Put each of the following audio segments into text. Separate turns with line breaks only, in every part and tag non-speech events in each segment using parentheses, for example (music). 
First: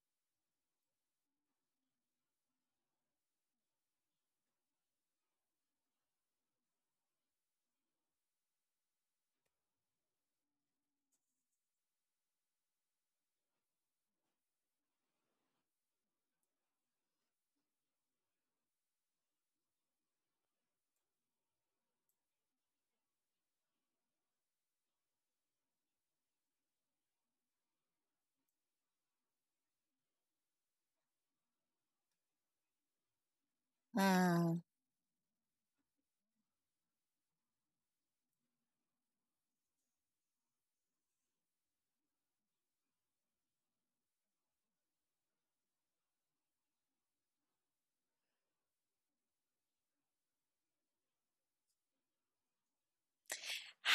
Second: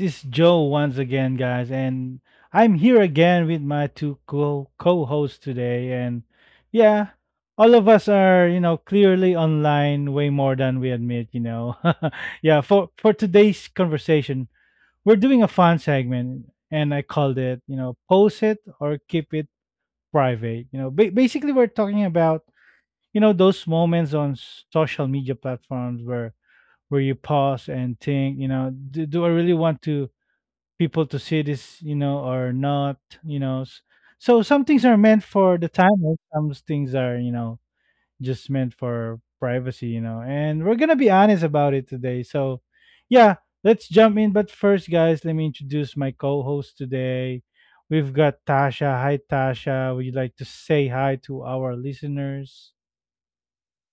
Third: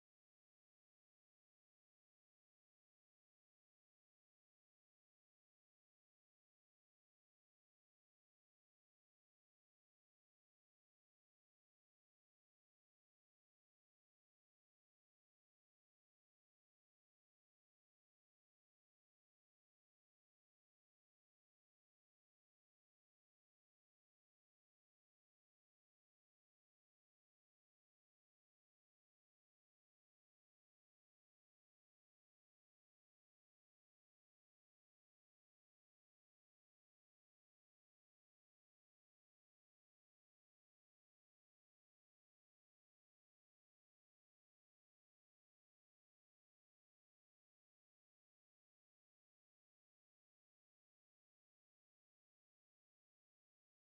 is Joe once again, guys, and I'm here again with my two co co-hosts today. And yeah, all of us are, you know, clearly online way more than we admit. You know, (laughs) yeah. For today's conversation, we're doing a fun segment, and I called it, you know, post it or keep it private. You know, basically, we're talking about, you know, those moments on social media platforms where you pause and think, you know, do I really want to people to see this, you know, or not, you know? So
Mm.
some things are meant for the time, and some things are, you know, just meant for privacy, you know. And we're gonna be honest about it today. So, yeah, let's jump in. But first, guys, let me introduce my co-host today. We've got Tasha. Hi, Tasha. Would you like to say hi to our listeners?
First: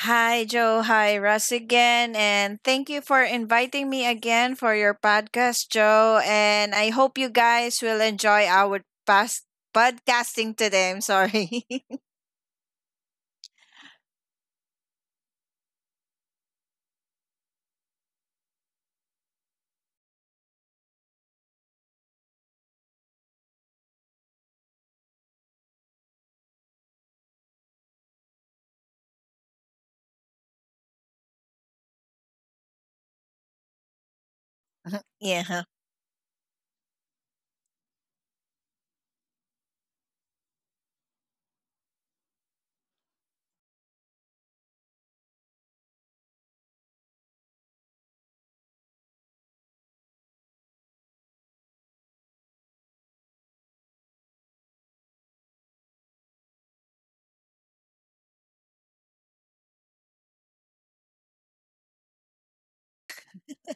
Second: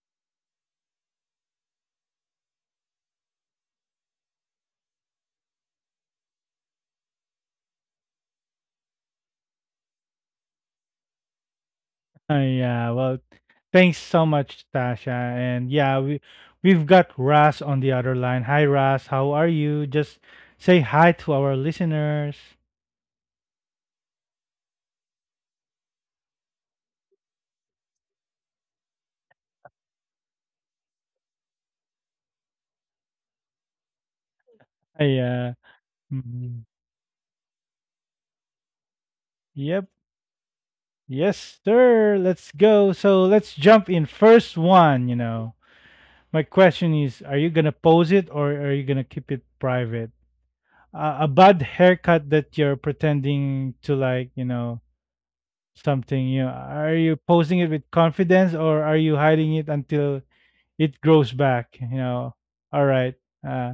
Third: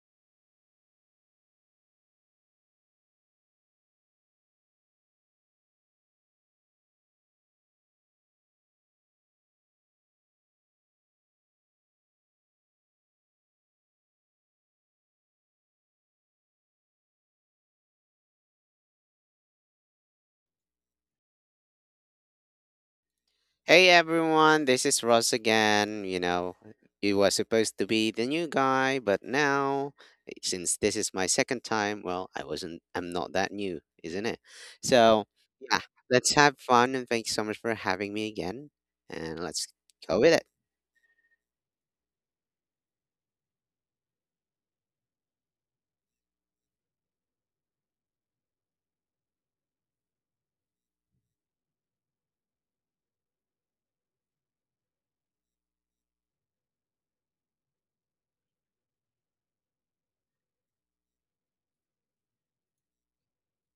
Hi, Joe. Hi, Russ again. And thank you for inviting me again for your podcast, Joe. And I hope you guys will enjoy our past podcasting today. I'm sorry. (laughs)
Yeah, well, thanks so much, Tasha. And yeah, we 've got Ras on the other line. Hi, Ras. How are you? Just say hi to our listeners.
Hey everyone, this is Ross again. You know, you were supposed to be the new guy, but now, since this is my second time. Well, I'm not that new, isn't it?
(laughs)
So,
Yeah.
yeah.
yeah, let's have fun and thank you so much for having me again. And let's
Yep.
go with it.
Yes, sir. Let's go. So let's jump in. First one, you know. My question is, are you gonna pose it or are you gonna keep it private? A bad haircut that you're pretending to like, you know, something. You know, are you posing it with confidence or are you hiding it until it grows back, you know? All right. uh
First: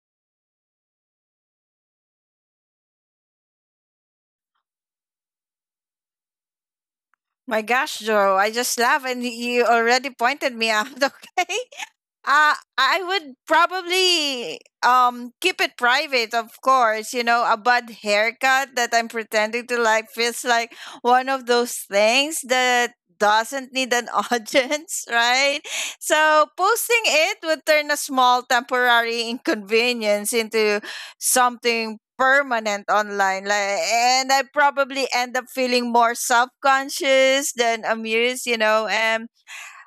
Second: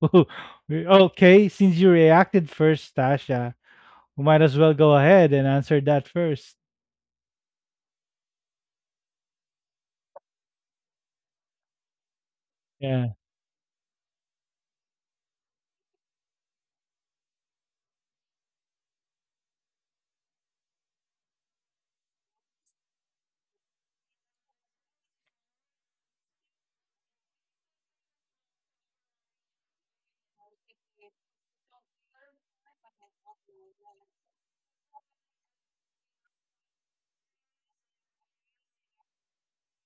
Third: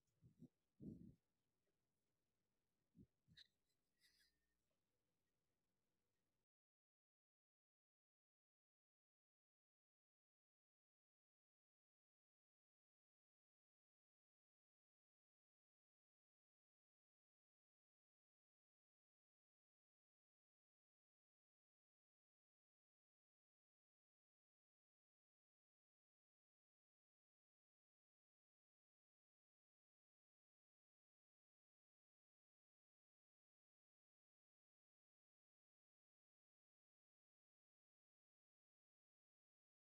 (laughs) okay, since you reacted first, Tasha, we might as well go ahead and answer that first.
My gosh, Joe, I just laugh and you already pointed me out, (laughs) okay? I
Yeah,
would probably keep it private, of course. You know, a bad haircut that I'm pretending to like feels like one of those things that doesn't need an (laughs) audience, right? So posting it would turn a small temporary inconvenience into something permanent online, like, and I probably end up feeling more self-conscious than amused, you know. And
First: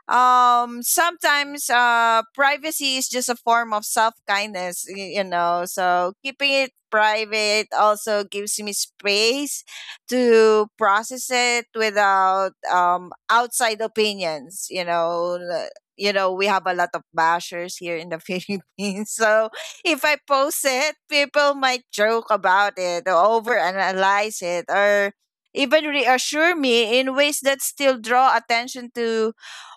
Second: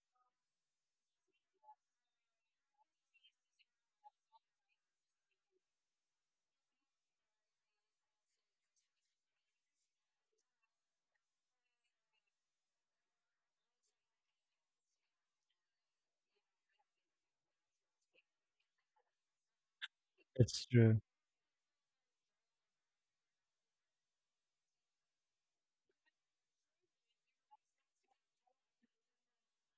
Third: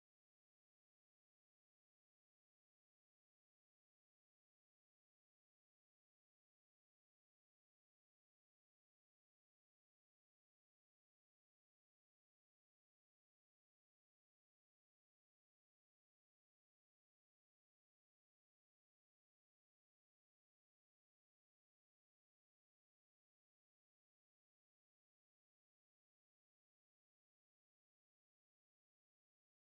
sometimes privacy is just a form of self kindness, you know. So keeping it private also gives me space to process it without outside opinions, you know. You know, we have a lot of bashers here in the (laughs) Philippines, so if I post
that's
it,
true.
people might joke about it, or overanalyze it, or even reassure me in ways that still draw attention to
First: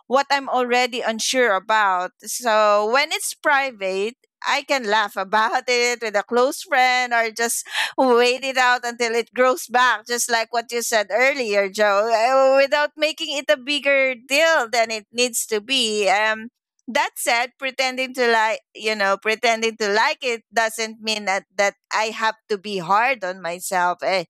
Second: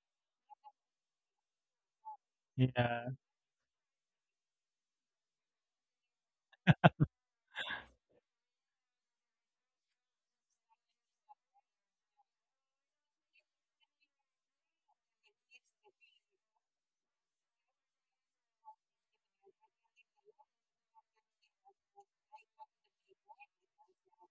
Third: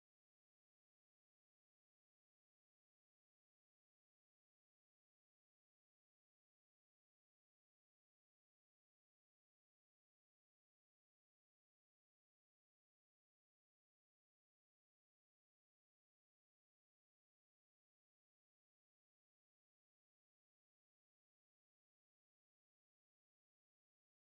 what I'm already unsure about. So
Yeah,
when it's private, I can laugh about (laughs) it with a close friend, or just wait it out until it grows back, just like what you said earlier, Joe, without making it a bigger deal than it needs to be. That said, pretending to like, you know, pretending to like it doesn't mean that, I have to be hard on myself. Eh,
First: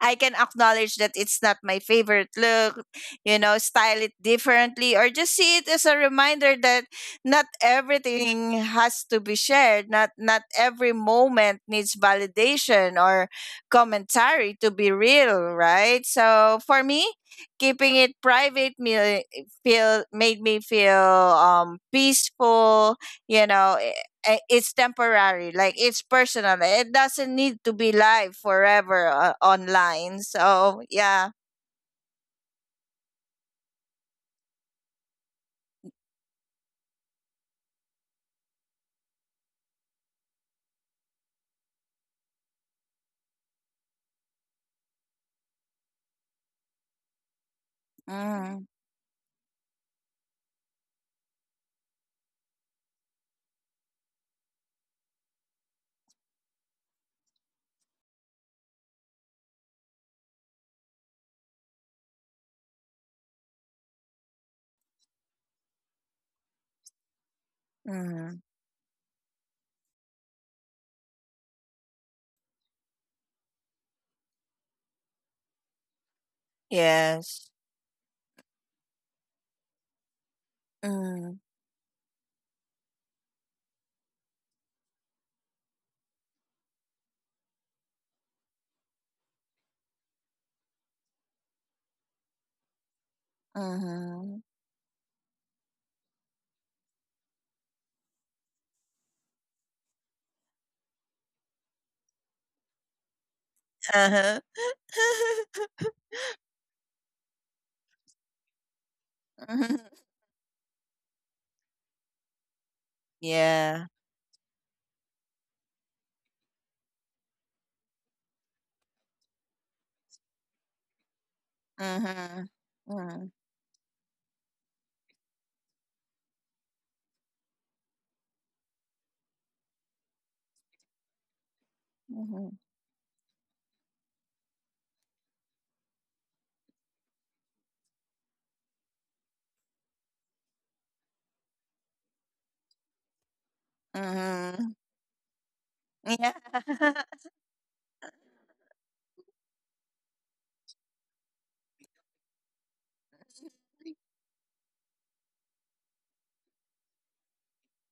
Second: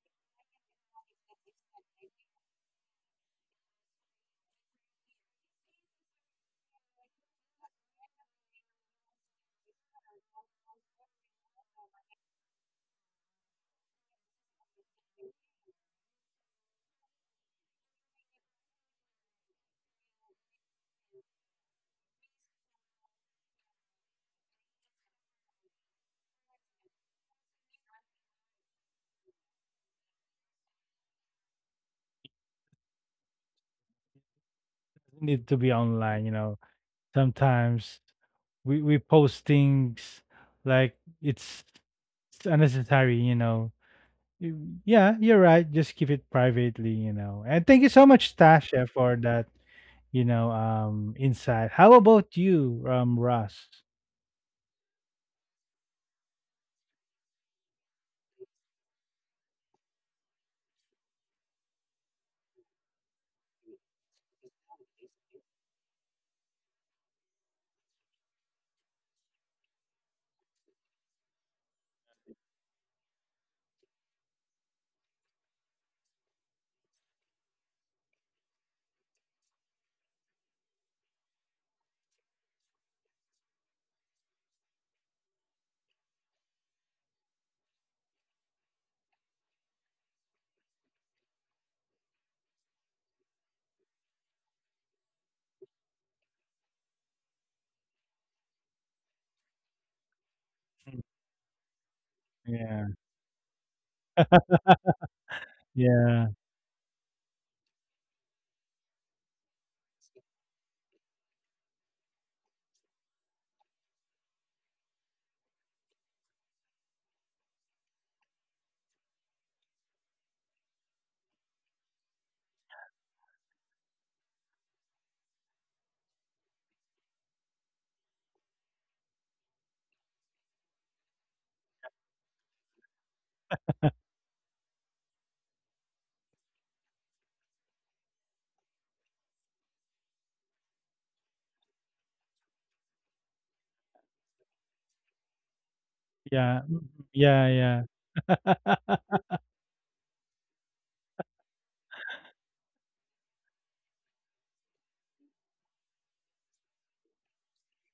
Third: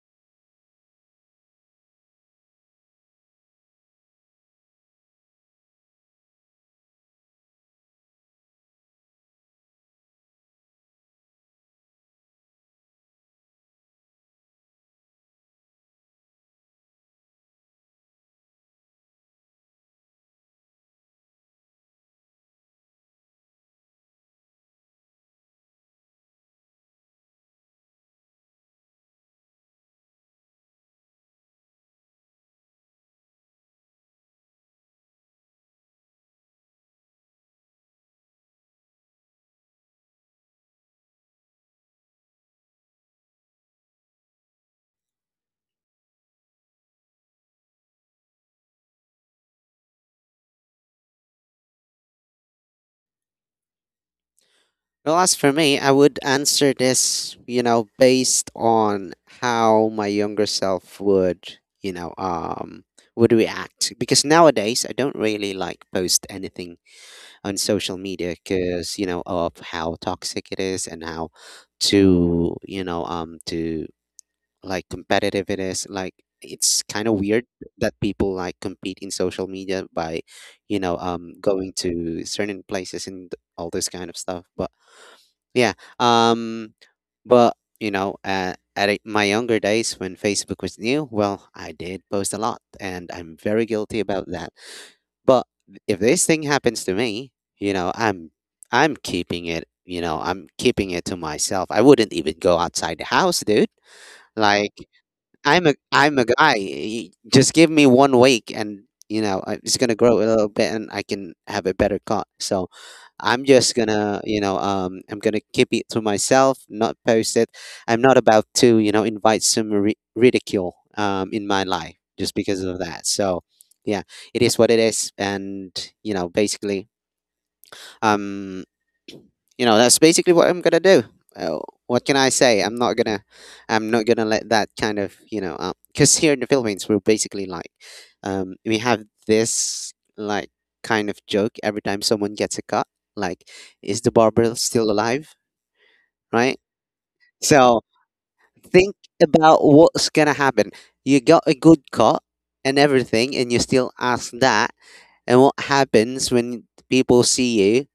I can acknowledge that it's not my favorite look, you know, style it differently, or just see it as a reminder that not everything has to be shared. Not every moment needs validation or commentary to be real, right? So for me, keeping it private me feel made me feel peaceful, you know. Eh, it's temporary, like it's personal, it doesn't need to be live forever, online. So yeah.
we need to be online, you know, sometimes we post things like it's unnecessary, you know. Yeah, you're right, just keep it privately, you know, and thank you so much,
Mm,
Tasha, for that, you know, insight. How about you, Russ?
Well, as for me, I would answer this, you know, based on how my younger self would react, because nowadays I don't really like post anything on social media
mm,
because you know of how toxic it is and how to you know to like competitive it is. Like, it's kind of weird
yes.
that people like compete in social media by you know
Mm,
going to certain places and all this kind of stuff, but yeah. Um but you know, at my younger days when Facebook was new, well, I did post a lot and I'm very guilty about
mm-hmm.
that. But if this thing happens to me, you know, I'm keeping it, you know, I'm keeping it to myself. I wouldn't even go
Yeah,
outside the house, dude.
Uh-huh.
Like,
(laughs)
I'm a
yeah,
guy. Just give me 1 week, and you know it's
Hmm.
gonna grow a little bit, and I can have a better cut. So I'm just
Yeah.
gonna you know I'm gonna keep it to myself, not post it. I'm not about to you know invite some ridicule in my life just
Mm-hmm.
because of that.
Mm-hmm.
So yeah, it is what it is, and you know basically, um, you know, that's basically what I'm gonna do. Uh, what can I say? I'm not gonna let that kind of you know, because here in the Philippines we're basically like, we have this like kind of joke every time someone gets a cut, like, is the barber
Mm-hmm. Mm-hmm.
still alive?
Yeah.
Right.
yeah, mm, mm,
(laughs)
yeah, yeah,
So think about what's gonna happen. You got a good cut and everything, and you still ask that. And what happens when people see you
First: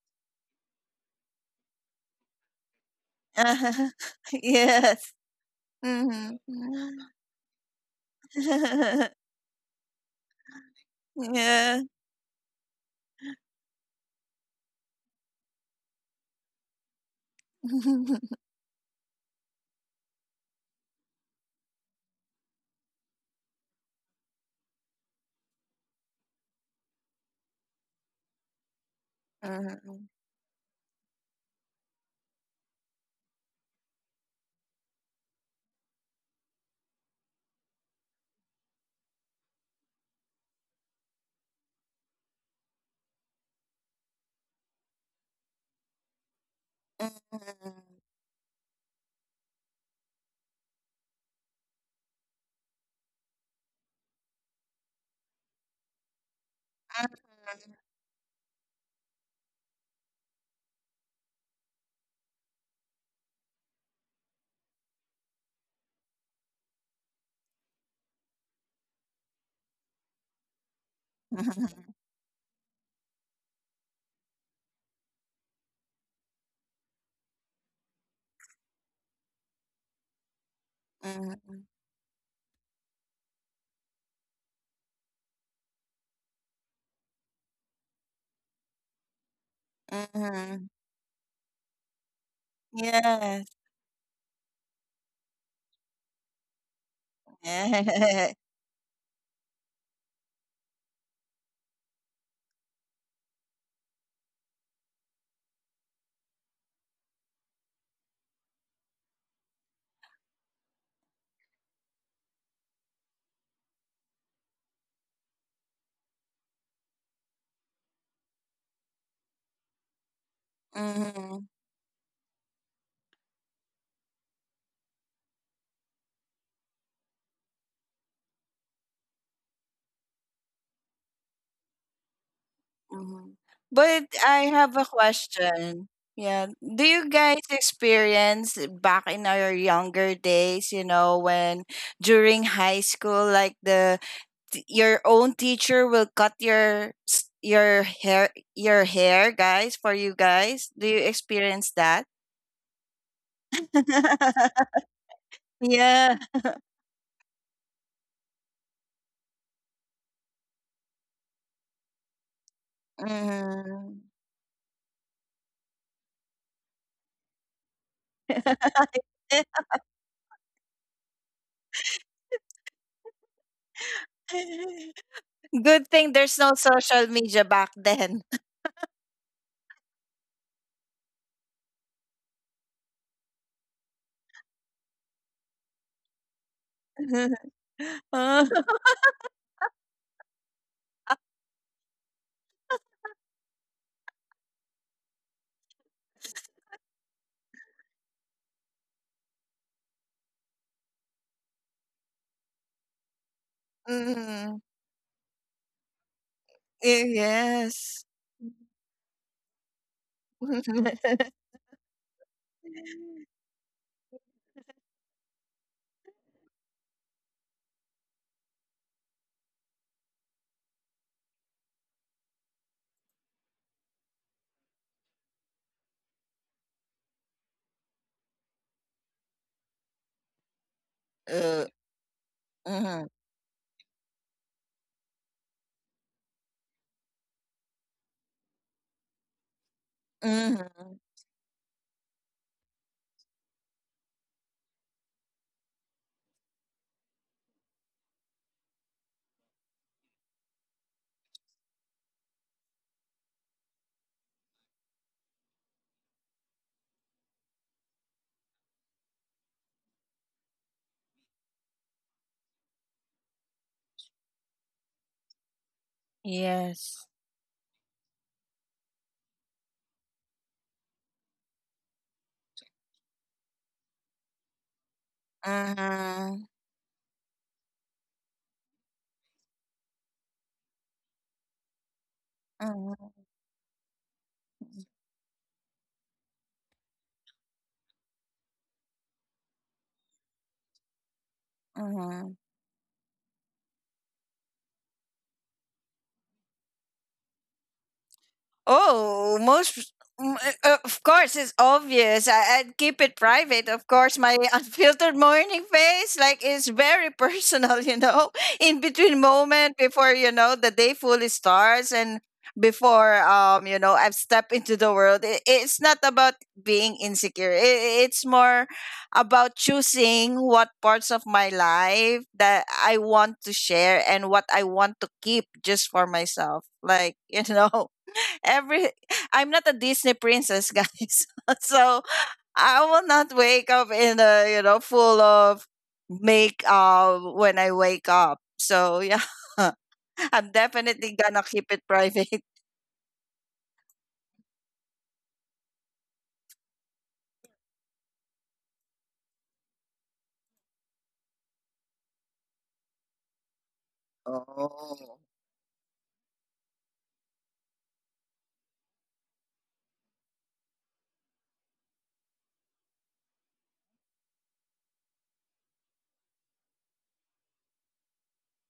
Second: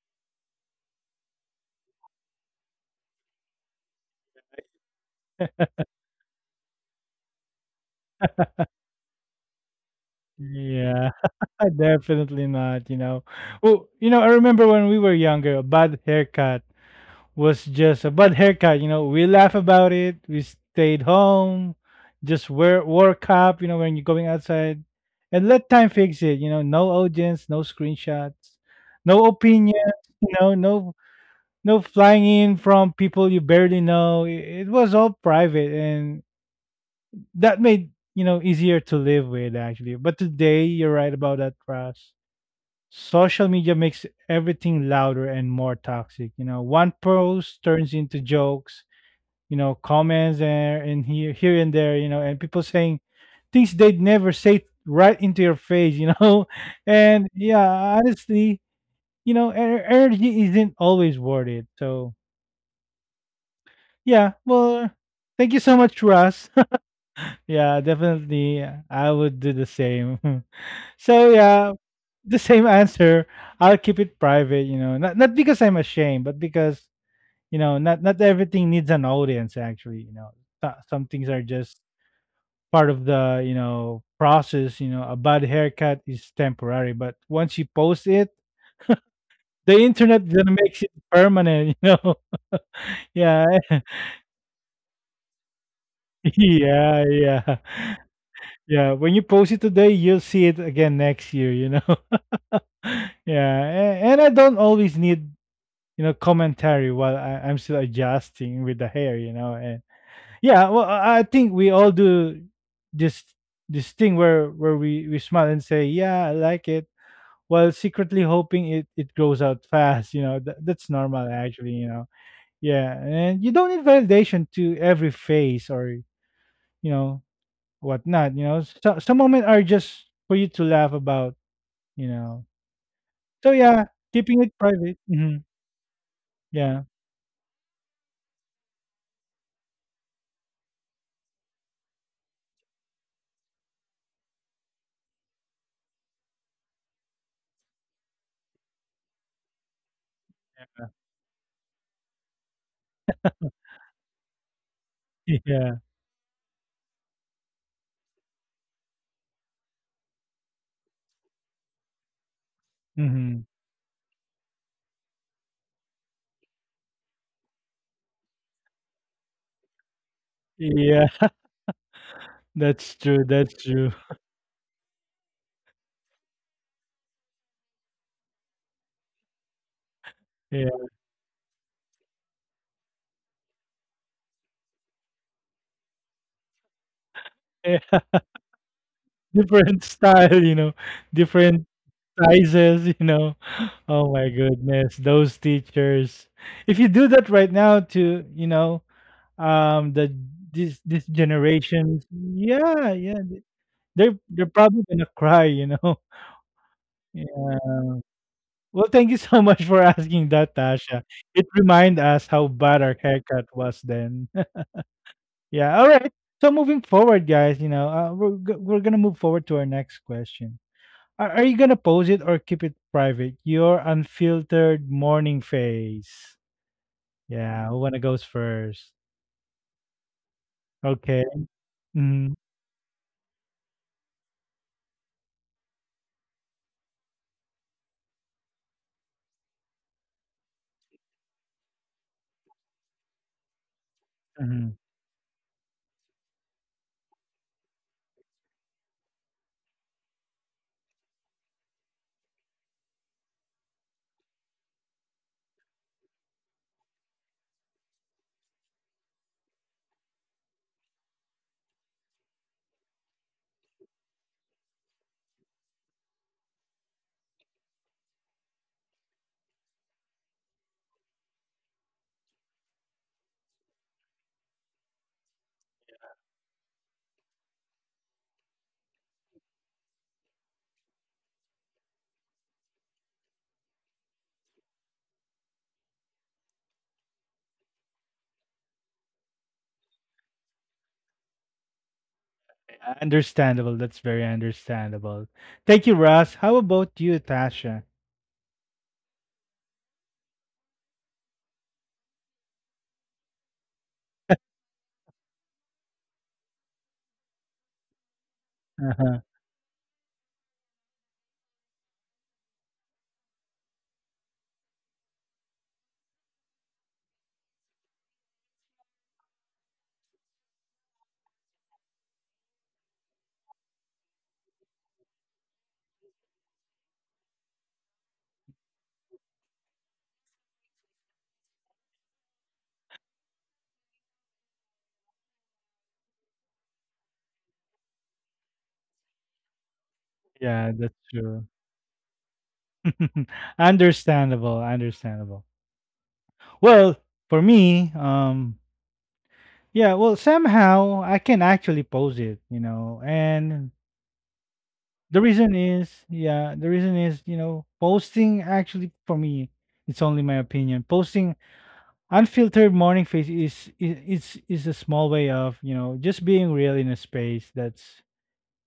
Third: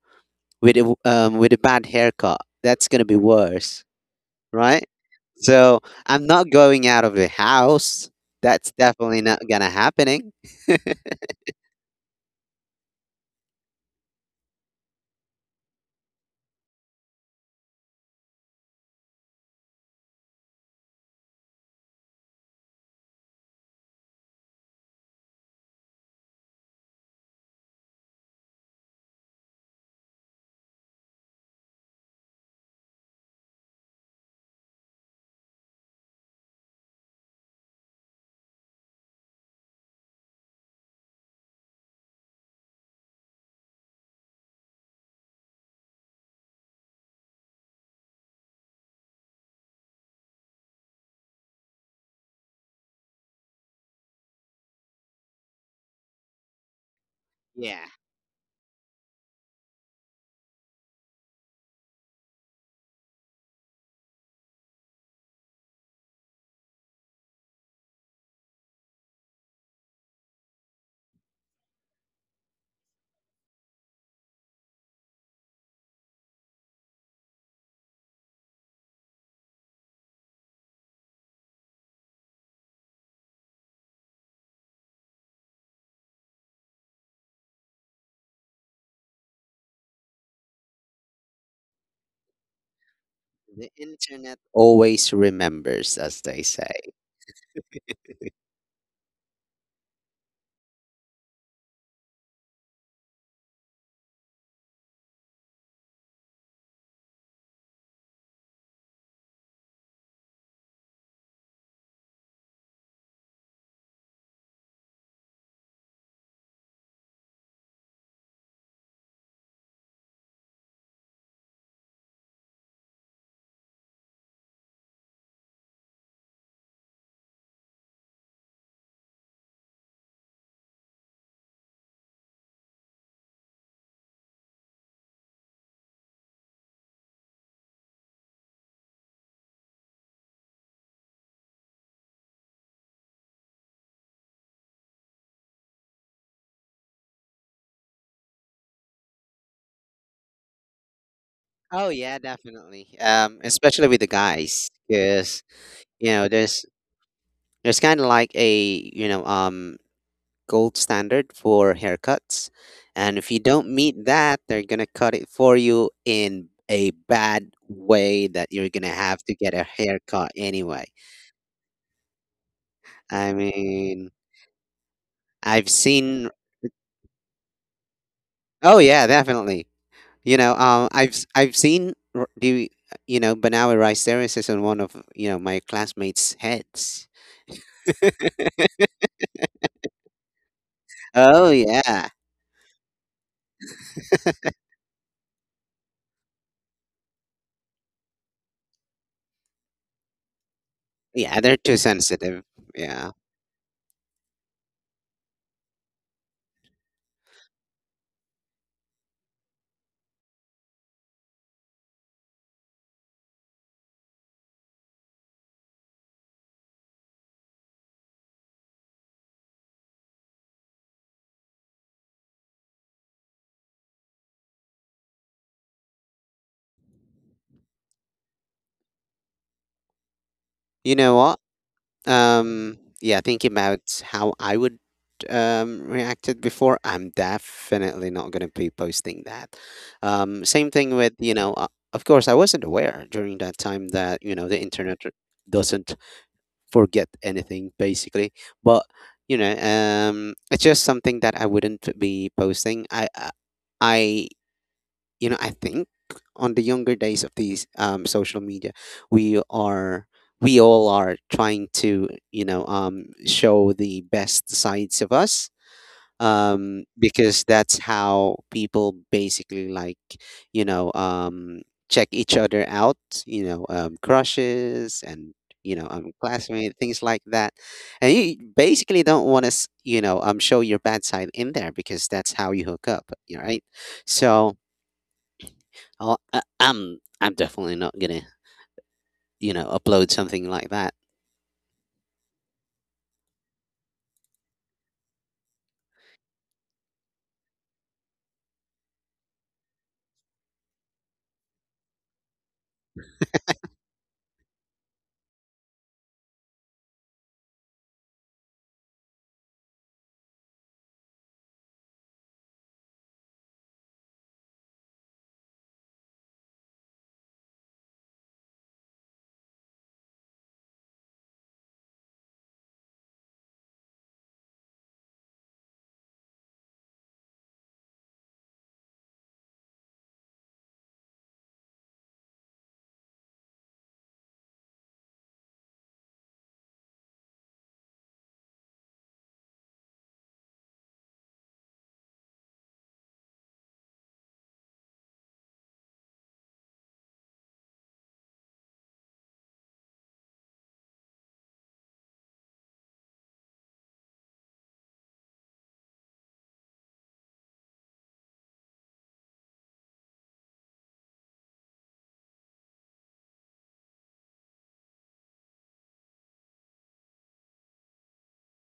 with a bad haircut? That's gonna be worse,
Uh-huh. (laughs)
right?
Yes.
So I'm
Mm-hmm.
not going out of the house. That's
(laughs)
definitely not gonna happening.
(laughs)
(laughs)
yeah, (laughs)
Yeah.
definitely not, you know. Oh, you know, I remember when we were younger, a bad haircut was just a bad
(laughs)
haircut, you know. We laugh about it, we stayed home, just wear wore cap, you know, when you're going outside, and let time fix it, you know. No audience, no screenshots, no opinions,
Mhm.
you know, no flying in from people you barely know. It was all private and that made, you know, easier to live with, actually, but today you're right about that, Russ. Social media makes everything louder and more toxic, you know, one post turns
Mhm.
into jokes, you know, comments there and here and there, you know, and people saying things they'd never say right into your face, you know. (laughs) And
Mhm.
Yeah,
yeah, honestly, you know, energy isn't always worth it, so yeah, well, thank you so much, Russ. (laughs) Yeah, definitely, I would do the same. (laughs) So yeah,
Mhm.
the same answer. I'll keep it private, you know. Not because I'm ashamed, but because, you know, not everything needs an audience, actually, you know. Some things are
Mhm.
just part of the, you know, process, you know. A bad haircut is temporary, but once you post it, the internet then
Mhm.
makes it permanent, (laughs) you know. Yeah.
Yes.
the
(laughs)
internet always remembers, as they say.
Yeah, yeah.
(laughs)
Yeah, when you post it today, you'll see it again next year, you know. (laughs) Yeah, and I don't always need, you know, commentary while I'm still adjusting with the hair, you know. And yeah, well, I think we all do this this thing where we smile and say, yeah, I like it, while secretly hoping it grows out fast, you know. That's normal,
Mhm.
actually, you know. Yeah, and you don't need validation to every face or, you know, whatnot, you know, so some moments are just for you to laugh about, you know.
Mhm.
So yeah,
But
keeping it
I have
private.
a
Hmm.
question. Yeah.
Yeah.
Do you guys experience back in our younger days, you know, when during high school, like, the your own teacher will cut your your hair, guys, for you guys? Do you experience
Oh
that?
yeah, definitely. Especially with the guys,
(laughs)
(laughs)
because
Yeah.
you
Yeah.
know, there's kind of like a you know gold standard for haircuts. And if you
Hmm.
don't meet
Mhm.
that, they're going to cut it for you in a bad way that you're going to have to get a
(laughs)
haircut anyway.
That's true,
I mean, I've
Good thing
seen.
there's no social media back then.
Oh yeah, definitely. You know,
Yeah.
I've seen the you know Banawi rice terraces on one of you know my classmates' heads.
Yeah,
(laughs) Uh,
(laughs) different style, you know,
Oh
different
yeah,
sizes, you know. (laughs) Oh my goodness, those teachers. If you do that right now to, you know, the this
yeah, they're too
generations,
sensitive.
yeah,
Yeah,
yeah, they're
Mm,
probably gonna cry, you know. (laughs) Yeah.
yes.
Well, thank you so much for asking that, Tasha.
(laughs)
It remind us how bad our haircut was then. Yeah. All right. So moving forward, guys, you know, we're gonna move forward to our next question. Are you gonna pose it or keep it private? Your unfiltered morning face. Yeah. Who wanna goes first?
you know
Okay.
what?
Uh,
Mm-hmm.
mhm,
Yeah, thinking about how I would reacted before, I'm definitely not going to be posting that. Same thing
mhm.
with, you know, of course, I wasn't aware during that time that, you know, the
Mm-hmm.
internet doesn't forget anything, basically. But, you know, it's just something that I wouldn't be posting. I you know, I think on the younger days of these social media, we are we all are trying to you know show the best sides of us,
Yes.
because that's how people basically like you know check each other out, you know, crushes and you know
Uh-huh,
classmate things like that, and you basically don't want to you know show your bad side in there because that's how you hook up,
uh-huh,
right? So I'm definitely not gonna, you know, upload something like that.
uh-huh.
Understandable. That's very understandable. Thank you, Russ. How about you, Tasha?
Oh, most of course it's obvious. I'd keep it private. Of course, my (laughs) unfiltered morning face, like, is very personal. (laughs) You know, in
Uh-huh.
between moment before, you know, the day fully starts and before, you know, I've stepped into the world. It's not about being insecure. It's more about choosing what parts of my life that I want to share and what I want to keep just for myself. Like, (laughs) you know, every (laughs) I'm not a Disney princess, guys. (laughs) So I will not wake up in a, you know, full of makeup when I wake up. So yeah, (laughs) I'm
Yeah, that's
definitely gonna
true.
keep it private. (laughs)
(laughs) Understandable. Understandable. Well, for me, yeah, well, somehow I can actually post it, you know. And the reason is, yeah, the reason is, you know, posting actually for me, it's only my opinion. Posting unfiltered morning face is a small way of, you know, just being real in a space that's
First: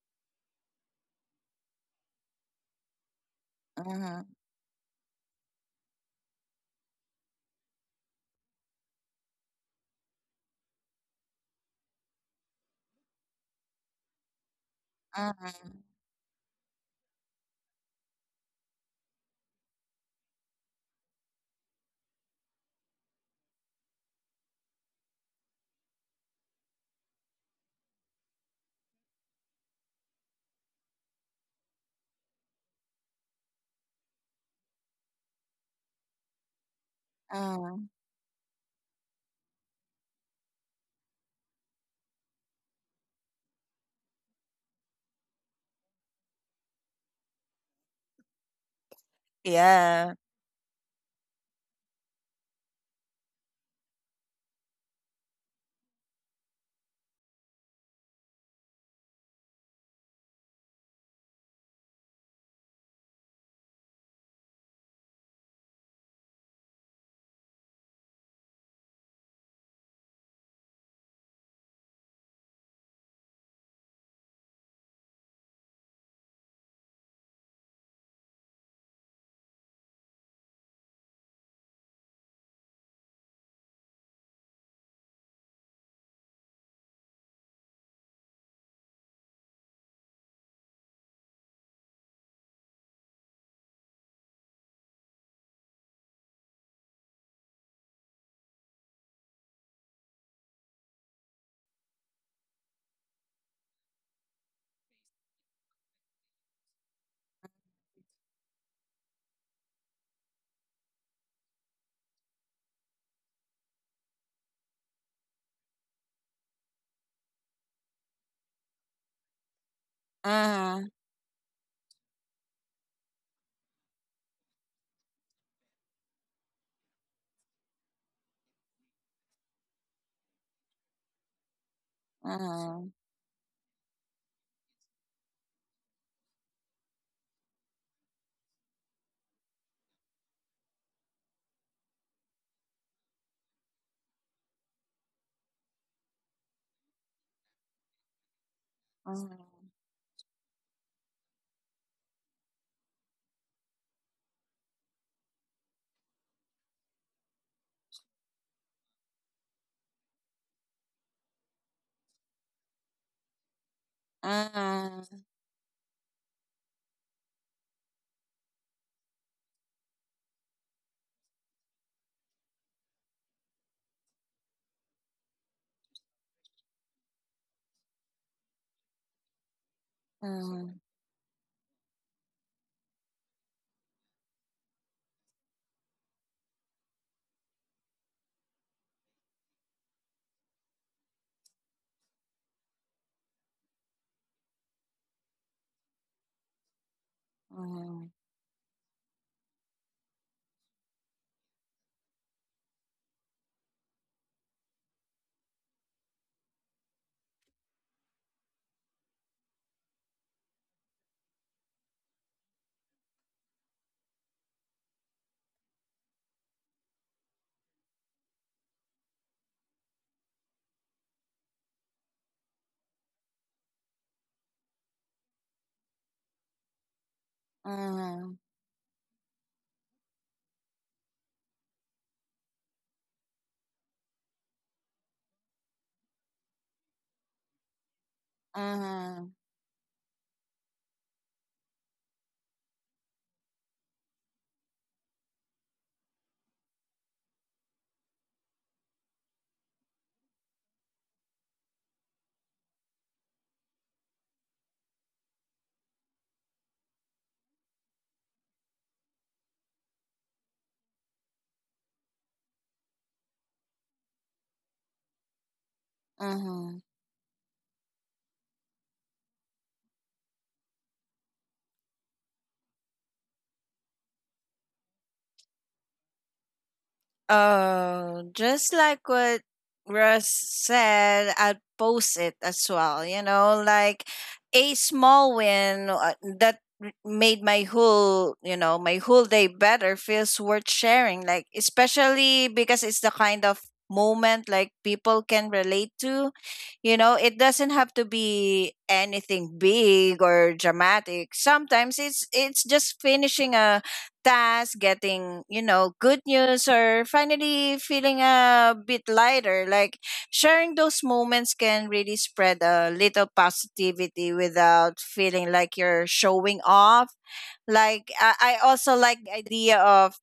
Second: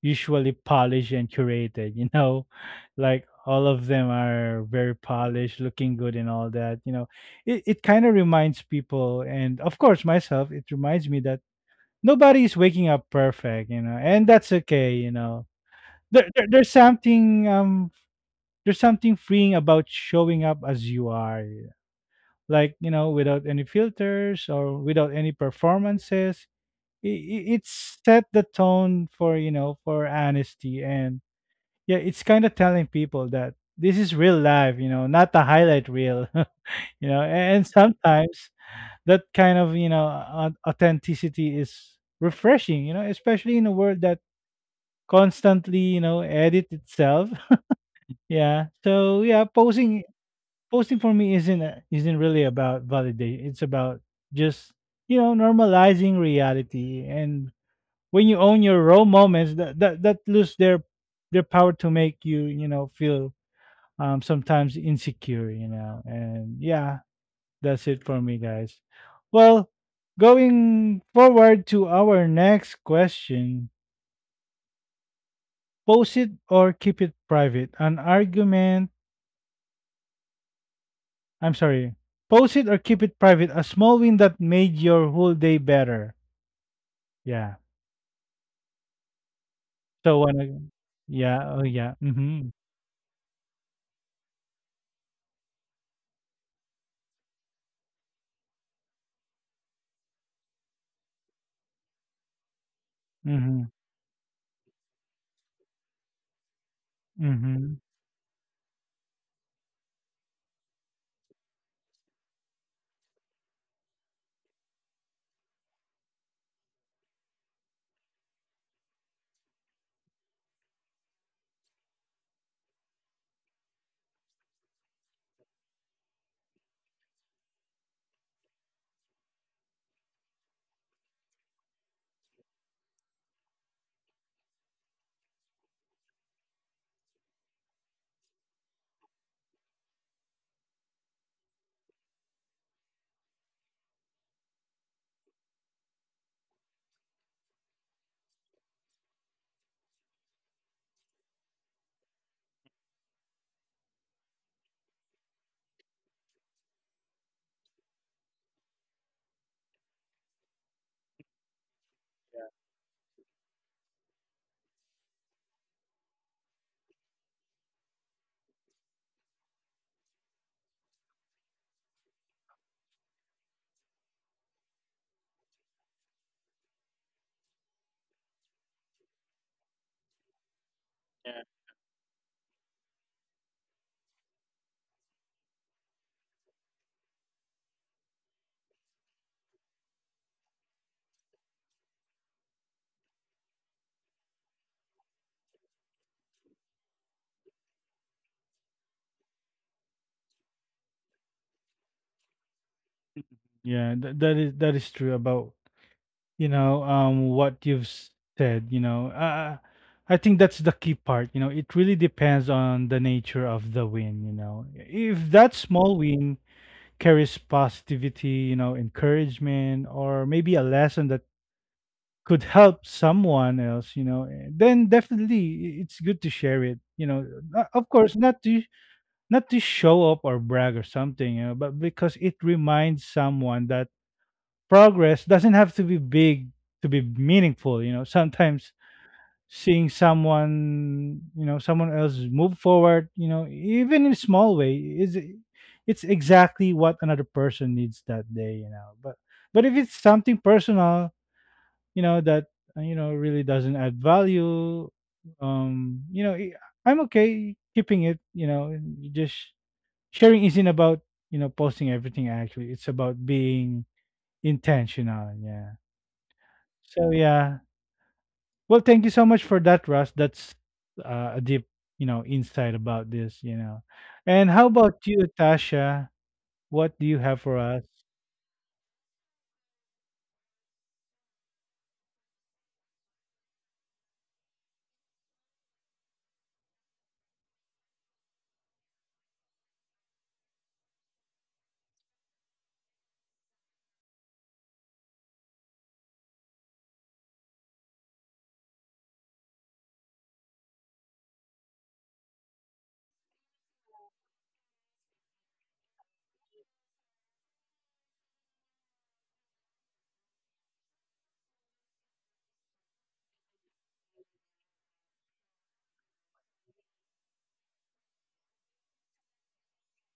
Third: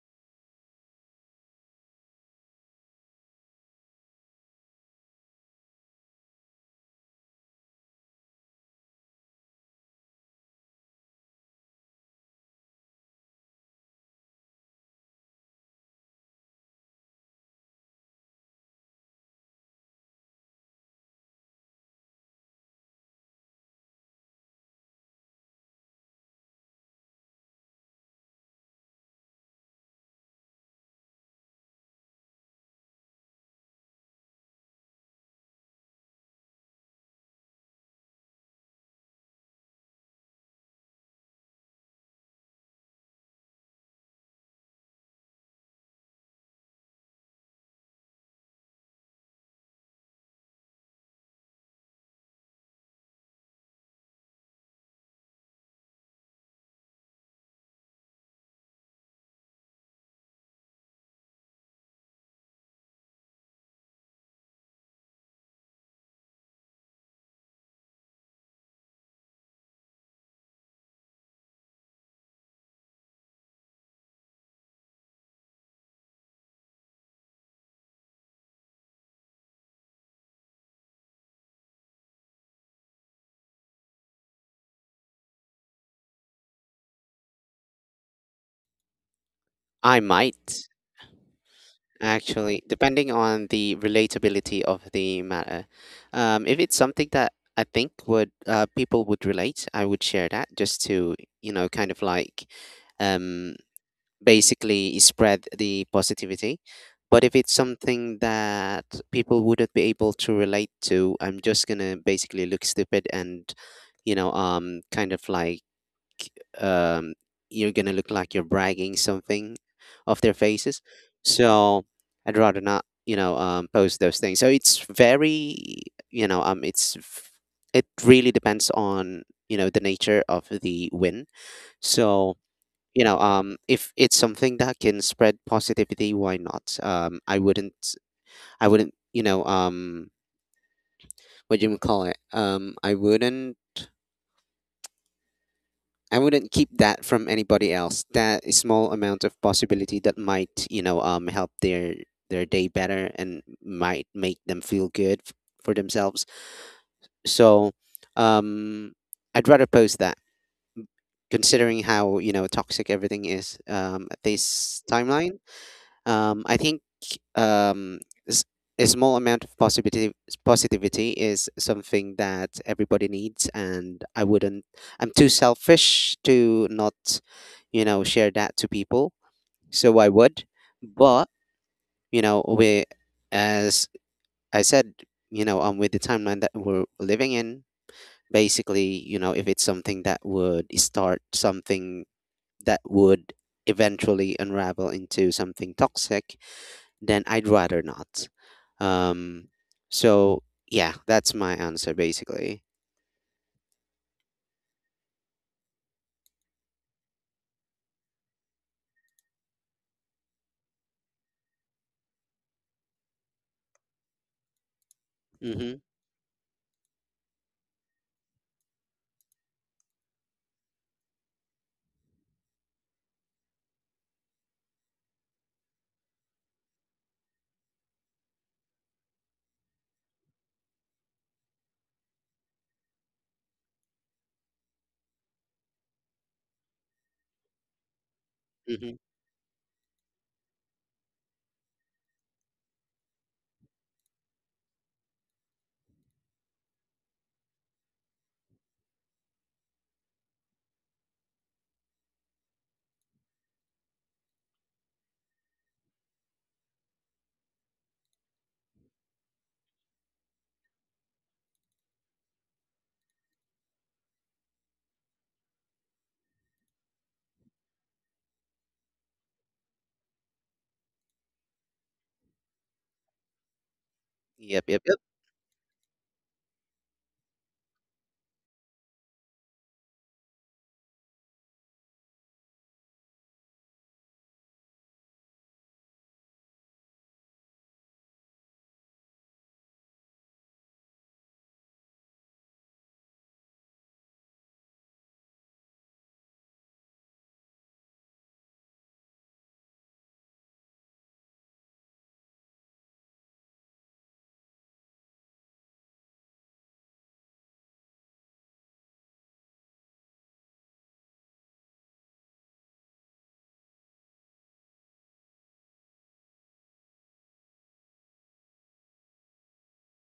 usually polished and curated, you know. (laughs) Like all of them
Mm-hmm,
are very polished, looking good and all that, you know. It kind of reminds people and, of course, myself, it reminds me that nobody is waking up perfect, you know, and that's okay, you know.
mm-hmm,
There, there there's something um there's something freeing about showing up as you are, like, you know, without any filters or without any performances. It set the tone for, you know, for honesty. And yeah, it's kind of telling people that this is real life, you know, not the highlight reel, (laughs) you know. And
mm-hmm.
sometimes that kind of, you know, authenticity is refreshing, you know, especially in a world that constantly, you know, edit itself. (laughs) Yeah. So yeah,
Yeah.
posting for me isn't really about validation. It's about just, you know, normalizing reality. And when you own your raw moments, that lose their power to make you, you know, feel sometimes insecure. You know. And yeah, that's it for me, guys. Well, going forward to our next question. Post it or keep it private. An argument. I'm sorry. Post it or keep it private. A small win that made your whole day better. Yeah.
I
So when
might
I- yeah, oh yeah. Mhm.
actually, depending on the relatability of the matter. If it's something that I think would people would relate, I would share that just to, you know, kind of like, um,
Mhm.
basically spread the positivity. But if it's
Mhm.
something that people wouldn't be able to relate to, I'm just gonna basically look stupid and, you know, kind of like um, you're gonna look like you're bragging something off their faces.
Mm-hmm,
So I'd rather not, you know, post those things. So it's very, you know, it's it really depends on you know the nature of the win. So you know, if it's something that can spread positivity, why not? I wouldn't, you know, what do you call it? I wouldn't keep that from anybody else. That is small amount of
mm-hmm,
possibility that might, you know, help their day better and might make them feel good for themselves. So, um, I'd rather post that, considering how you know toxic everything is, at this
mm-hmm,
timeline. I think, um, s- a small amount of positivity is something that everybody needs, and I wouldn't. I'm too selfish to not, you know, share that to people. So I would, but
Yeah.
you know, we, as I said, you know, with the timeline that we're living in, basically, you know, if it's something that would start something that would eventually unravel into something toxic, then I'd rather
mm-hmm,
not. Um, so yeah, that's my answer basically.
Yeah, that is true about, you know, what you've said, you know. Uh, I think that's the key part, you know. It really depends on the nature of the win, you know. If that
Mhm.
small win carries positivity, you know, encouragement or maybe a lesson that could help someone else, you know, eh, then definitely it's good to share it, you know. Of course,
mm-hmm,
not to not to show up or brag or something, you know, but because it reminds someone that progress doesn't have to be big to be meaningful, you know. Sometimes
mm-hmm,
Mhm.
mm-hmm,
seeing someone, you know, someone else move forward, you know, even in a small way, is it's exactly what another person needs that day, you know. But if it's something personal, you know, that, you know, really doesn't add value, you know, I'm okay keeping it, you know. And just sharing isn't about, you know, posting everything, actually, it's about being intentional, yeah.
mm-hmm.
So yeah, well, thank you so much for that, Russ, that's a deep, you know, insight about this, you know. And
Yep,
how
yep, yep.
about you, Tasha, what do you have for us?
Just like what Russ said, I'd post it as well. You know, like a small win, that made my whole, you know, my whole day better feels worth sharing. Like, especially because it's the kind of moment like people can relate to. You know, it doesn't have to be anything big or dramatic. Sometimes it's just finishing a tasks, getting, you know, good news, or finally feeling a bit lighter. Like, sharing those moments can really spread a little positivity without feeling like you're showing off. Like, I also like the idea of,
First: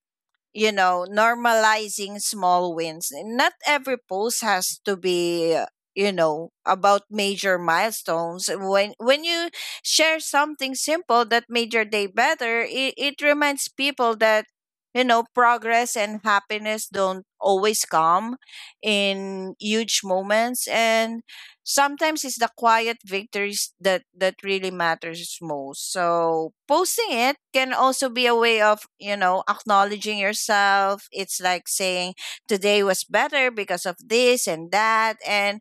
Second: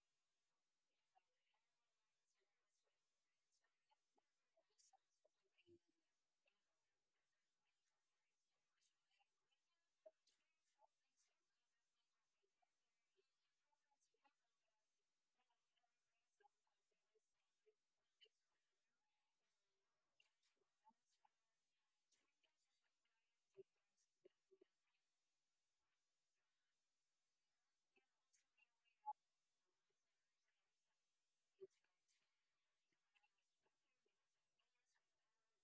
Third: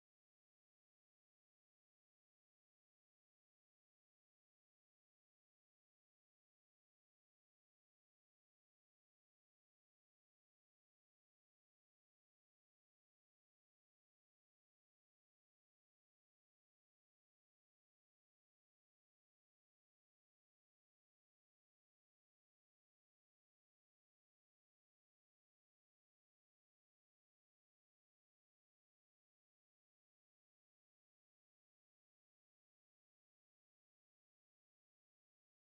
you know, normalizing small wins. Not every post has to be, you know, about major milestones. When you share something simple that made your day better, it reminds people that, you know, progress and happiness don't always come in huge moments. And sometimes it's the quiet victories that really matters most. So posting it can also be a way of, you know, acknowledging yourself. It's like saying, today was better because of this and that. And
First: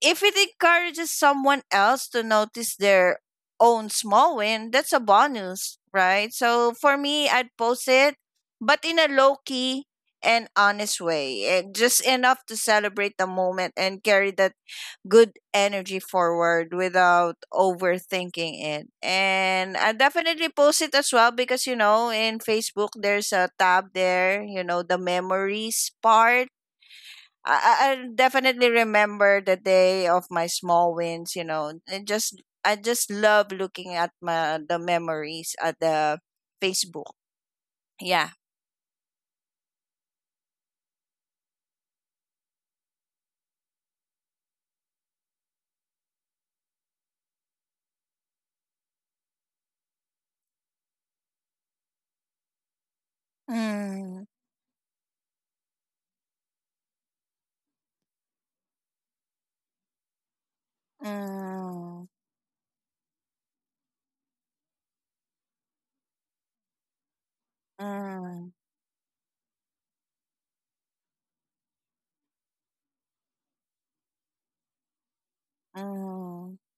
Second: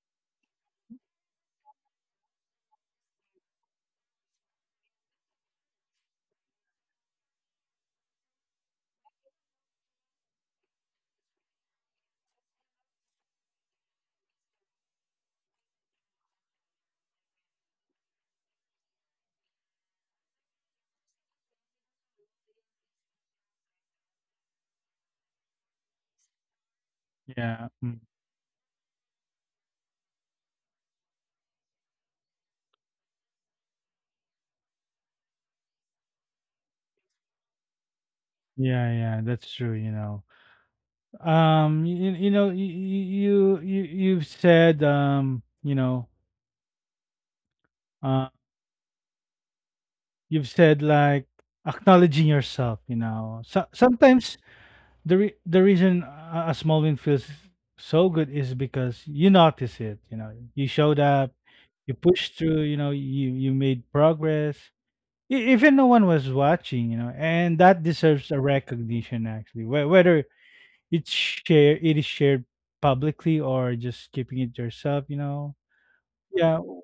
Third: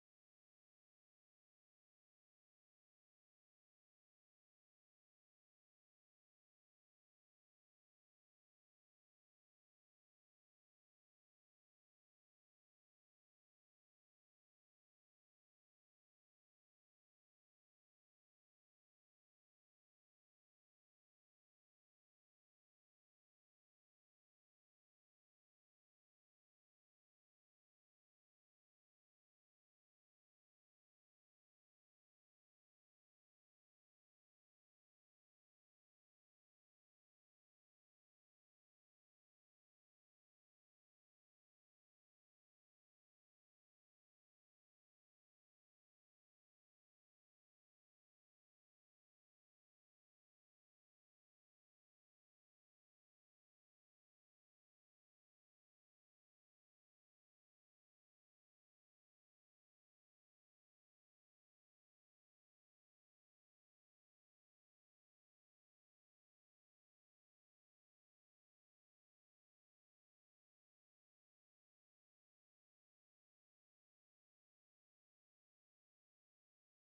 if it encourages someone else to notice their own small win, that's a bonus, right? So for me, I'd post it, but in a low key and honest way, and just enough to celebrate the moment and carry that good energy forward without overthinking it. And I definitely post it as well because, you know, in Facebook there's a tab there, you know, the memories part. I
Yeah,
I
mm,
i definitely remember the day of my small wins, you know. And just I just love looking at my the memories at the Facebook. Yeah.
yeah, yeah, that's true, you know. You you've said, uh, you've said like acknowledging yourself. You know, so,
Mm,
sometimes the reason a small win feels so good is because you notice it. You know, you showed up, you
mm,
pushed through. You know, you made progress. Even no one was watching, you know, and that deserves a
mm,
recognition, actually. Whether it is shared publicly or just keeping it yourself, you know. Yeah,
mm,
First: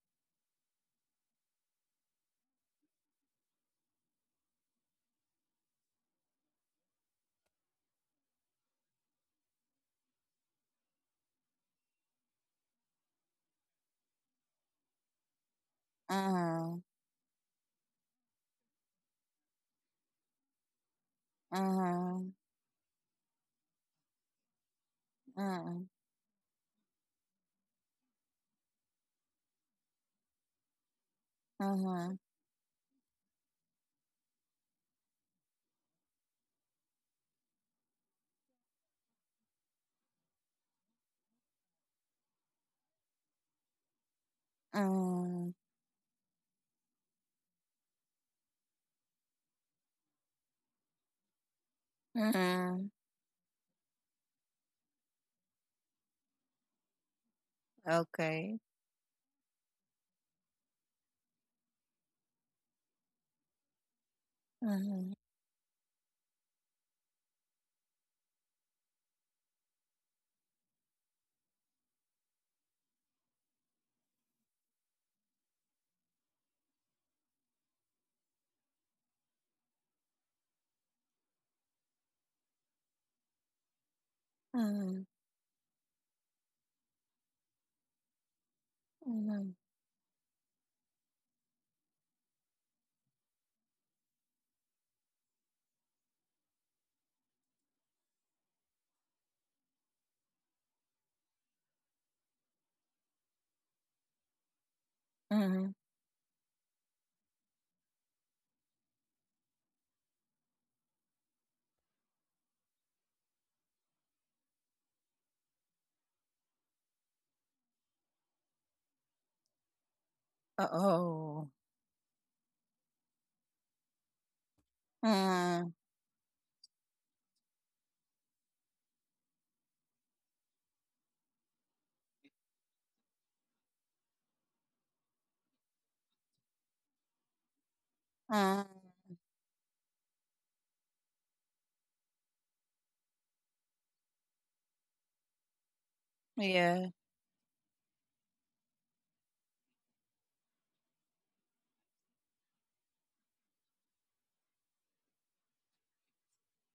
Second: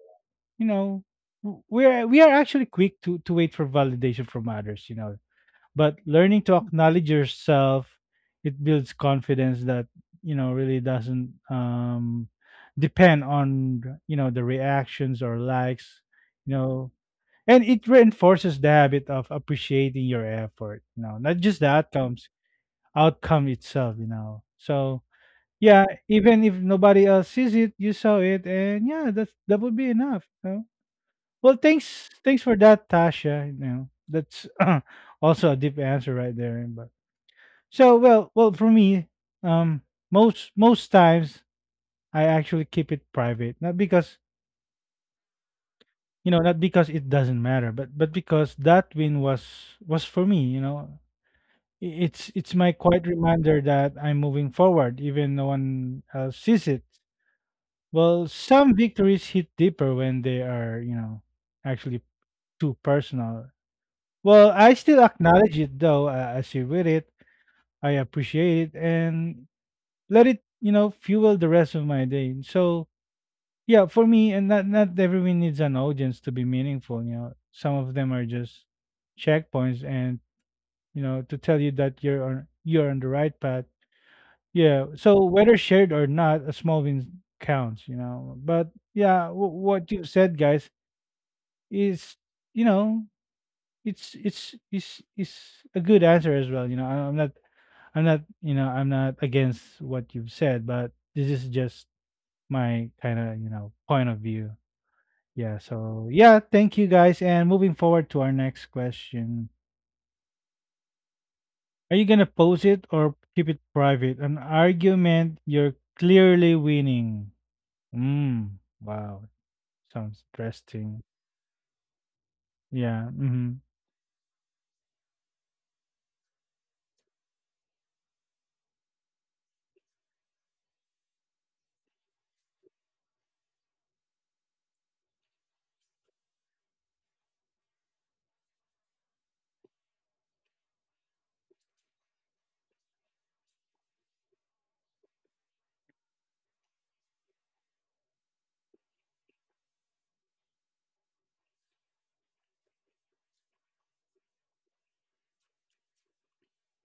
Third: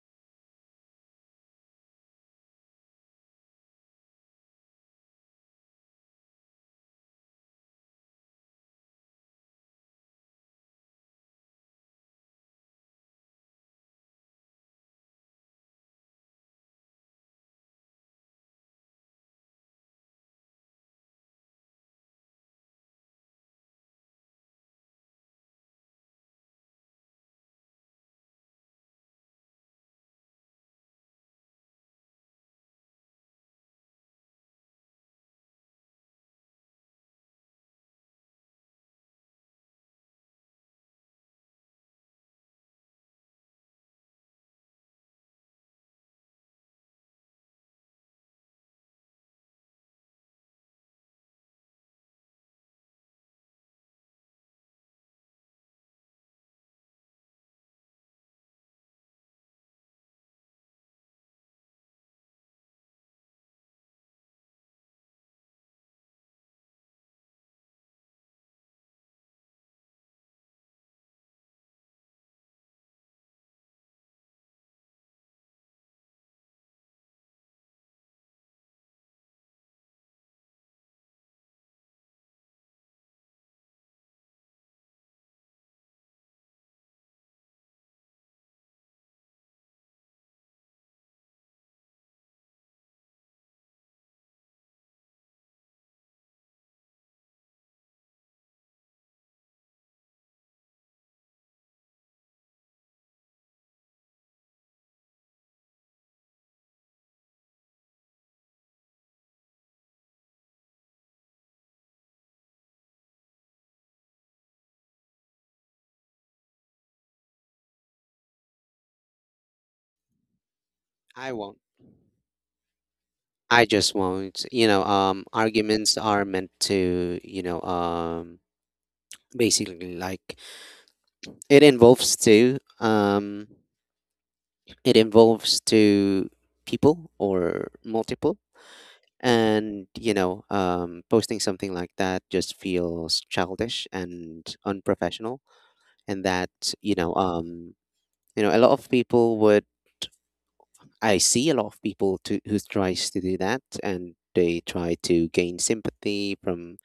you know, we are actually quick to wait for validation from others, you know. But learning to acknowledge yourself, it builds confidence that, you know, really doesn't depend on, you know, the reactions or likes, you
mm,
know. And it reinforces the habit of appreciating your effort, you know, not just
mm,
outcome itself, you know. So yeah,
mm,
even if nobody else sees it, you saw it, and yeah, that's that would be enough, you know. Well,
mm. Mm.
thanks for that, Tasha. You know, that's (clears throat) also a deep answer right there. But so, well, for me, um, most times I actually keep it private, not because,
Mm,
you know, not because it doesn't matter, but because that win was for me. You know, it's my
mm,
quiet reminder that I'm moving forward, even no one else sees it. Well,
Okay.
some victories hit deeper when they are actually too personal. Well, I still
Mm,
acknowledge it though as you read it. I appreciate it and let it fuel the rest of my day. So yeah, for me, and not everyone needs an audience to be meaningful. You know, some of them are just checkpoints, and to tell you that you're on the right path. Yeah.
mm,
So whether shared or not, a small win counts. You know, but yeah,
mm,
what you said, guys, is you know, it's is a good answer as well. You know, I'm not against what you've said, but this is just my kind of point of view. Yeah.
mm.
So, yeah, thank you guys. And moving forward to our next question. Are you going to post it or keep it private? An argument you're clearly winning. Mm, wow. Sounds interesting.
I won't.
Oh.
Yeah. Mm-hmm.
I just won't. You know,
Mm,
arguments are meant to, you know, basically like it involves two. It involves two people or multiple.
mm,
And you know, posting something like that just feels childish and unprofessional, and that you
Yeah.
know, you know, a lot of people would, I see a lot of people to, who tries to do that and they try to gain sympathy from,